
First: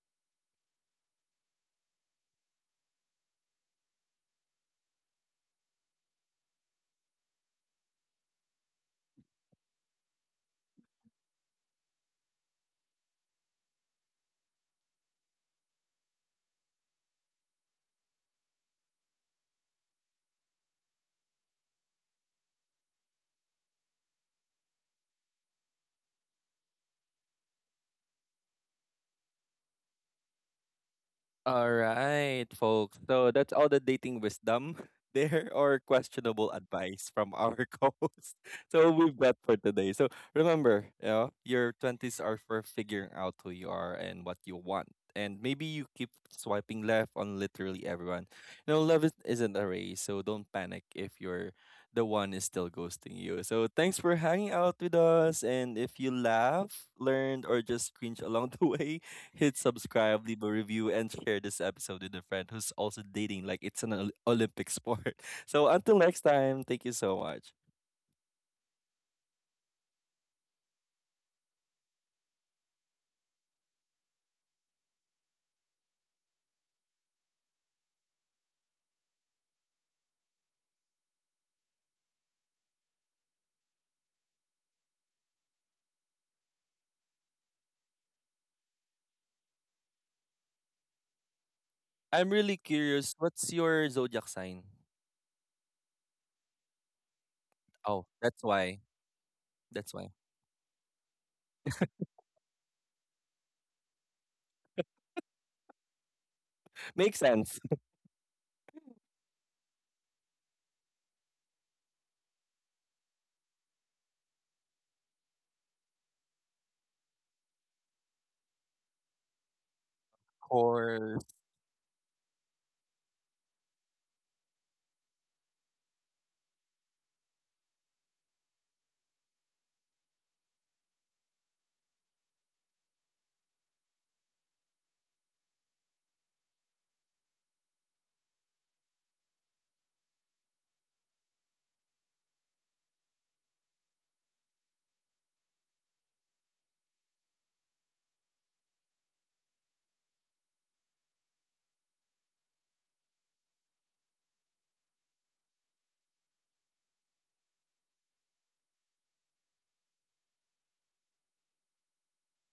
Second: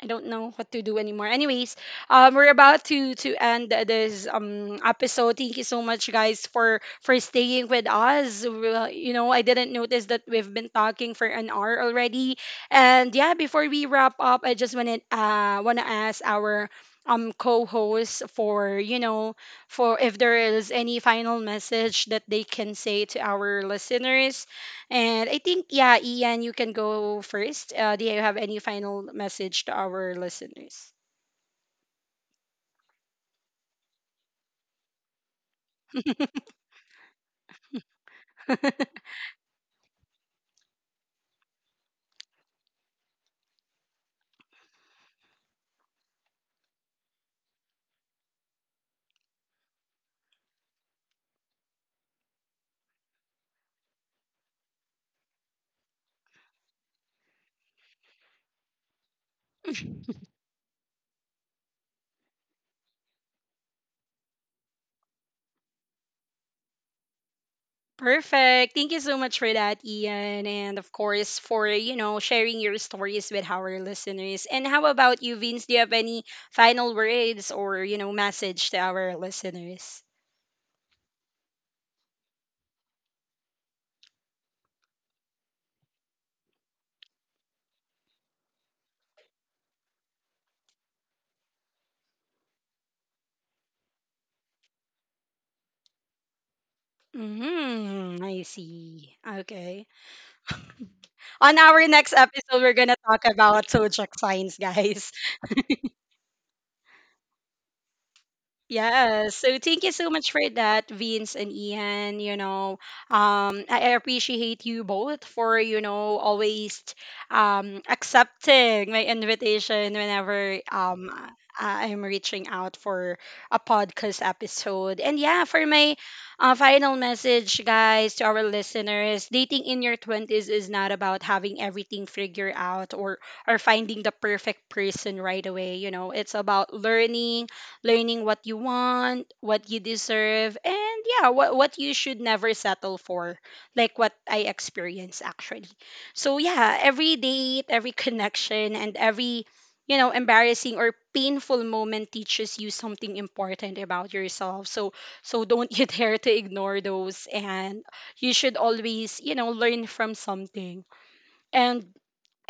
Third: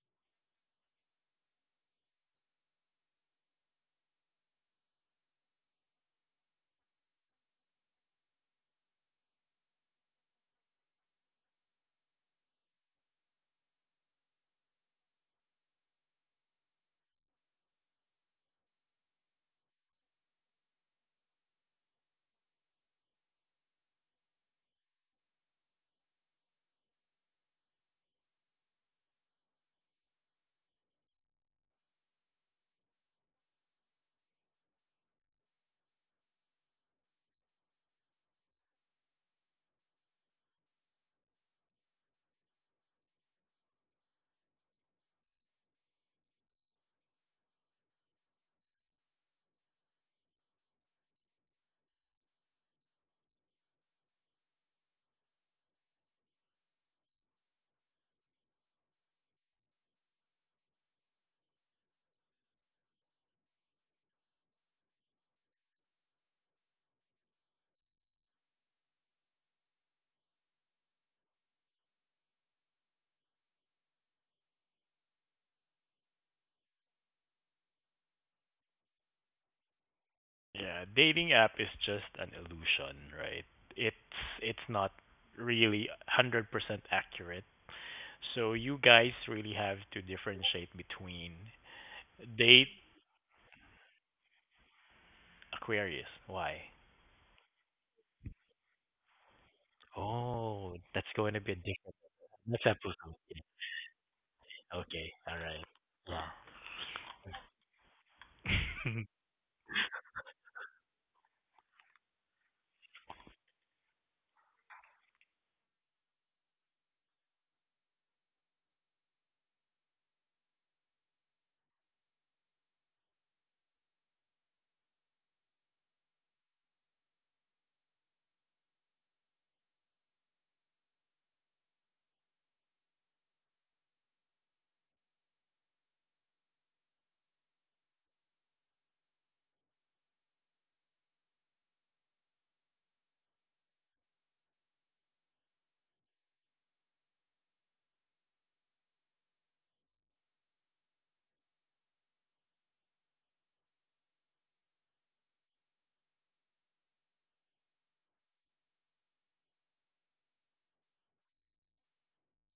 A: I don't know what to do anymore. Anyways, we're about to end this episode. Thank you so much, guys, for staying with us. Well, you know, I didn't notice that we've been talking for an hour already. And yeah, before we wrap up, I just wanna wanna ask our co-host for you know, for if there is any final message that they can say to our listeners. And I think yeah, Ian, you can go first. Do you have any final message to our listeners?
B: All right, folks. So that's all the dating wisdom there, or questionable advice from our co-host. So we've got for today. So remember, you know, your 20s are for figuring out who you are and what you want. And maybe you keep swiping left on literally everyone. You know, love isn't a race, so don't panic if you're the one is still ghosting you. So thanks for hanging out with us. And if you laugh, learned, or just cringe along the way, hit subscribe, leave a review, and share this episode with a friend who's also dating like it's an Olympic sport. So until next time, thank you so much.
A: Perfect, thank you so much for that, Ian, and of course for you know, sharing your stories with our listeners. And how about you, Vince? Do you have any final words, or you know, message to our listeners?
C: Yeah, dating app is just an illusion, right? It's it's not really 100% accurate. So you guys really have to differentiate between
B: I'm really
C: date.
B: curious, what's your zodiac sign?
C: Aquarius. Why?
B: Oh,
A: Hmm, I
B: that's why.
A: see. Okay.
B: That's why.
C: Oh, that's going to be a
A: On our
C: different
A: next episode,
C: next
A: we're gonna
C: episode.
A: talk about zodiac signs,
C: Okay,
A: guys.
C: all right.
B: Makes sense.
C: Yeah.
A: Yeah, so thank you so much for that, Vince and Ian. You know, I appreciate you both for, you know, always accepting my invitation whenever
B: Or
A: I'm reaching out for a podcast episode. And yeah, for my final message, guys, to our listeners, dating in your 20s is not about having everything figured out, or finding the perfect person right away. You know, it's about learning, learning what you want, what you deserve, and yeah, what you should never settle for, like what I experienced actually. So yeah, every date, every connection, and every you know embarrassing or painful moment teaches you something important about yourself. So so don't you dare to ignore those, and you should always you know learn from something. And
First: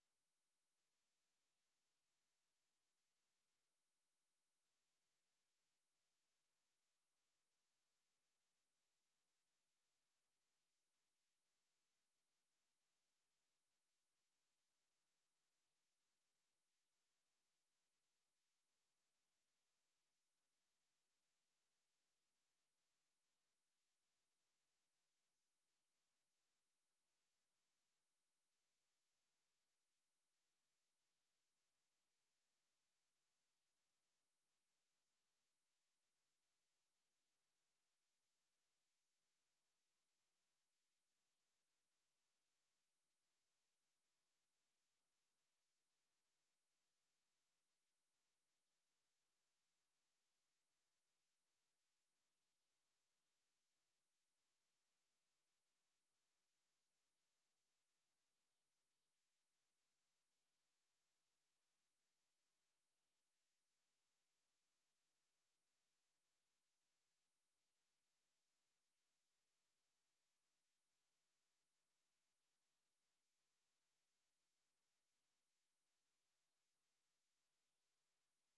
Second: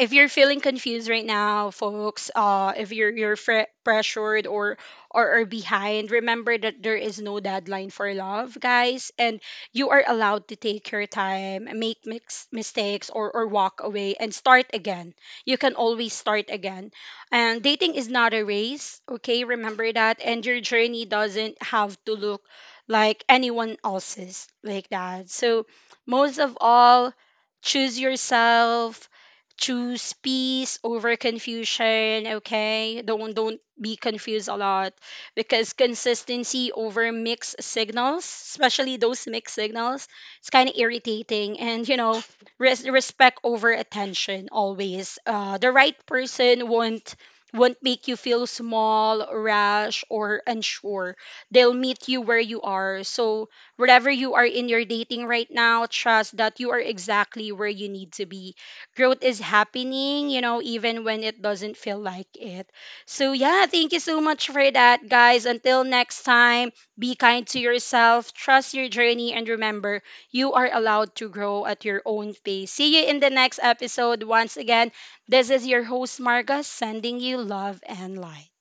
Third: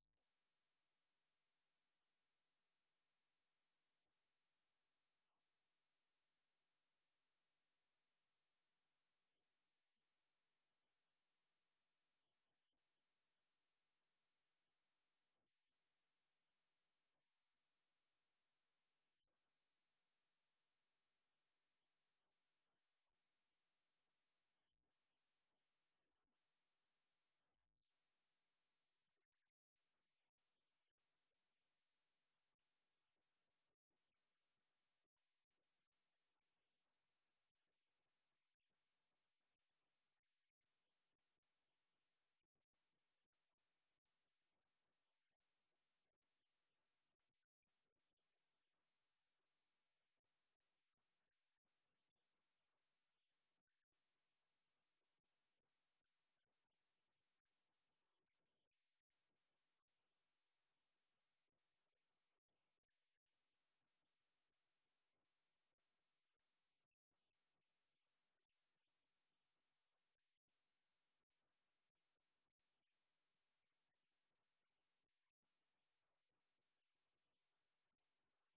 A: if you're feeling confused right now, folks, if pressured, or behind, remember that there is no deadline for love, guys, and you are allowed to take your time, make mistakes, or walk away and start again. You can always start again, and dating is not a race. Okay, remember that, and your journey doesn't have to look like anyone else's, like that. So, most of all, choose yourself, choose peace over confusion. Okay, don't be confused a lot, because consistency over mixed signals, especially those mixed signals, it's kind of irritating. And you know, respect over attention always. The right person won't make you feel small, rash, or unsure. They'll meet you where you are. So wherever you are in your dating right now, trust that you are exactly where you need to be. Growth is happening, you know, even when it doesn't feel like it. So, yeah, thank you so much for that, guys. Until next time, be kind to yourself, trust your journey, and remember, you are allowed to grow at your own pace. See you in the next episode. Once again, this is your host, Marga, sending you love and light.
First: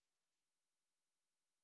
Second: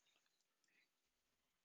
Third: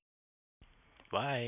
C: Bye.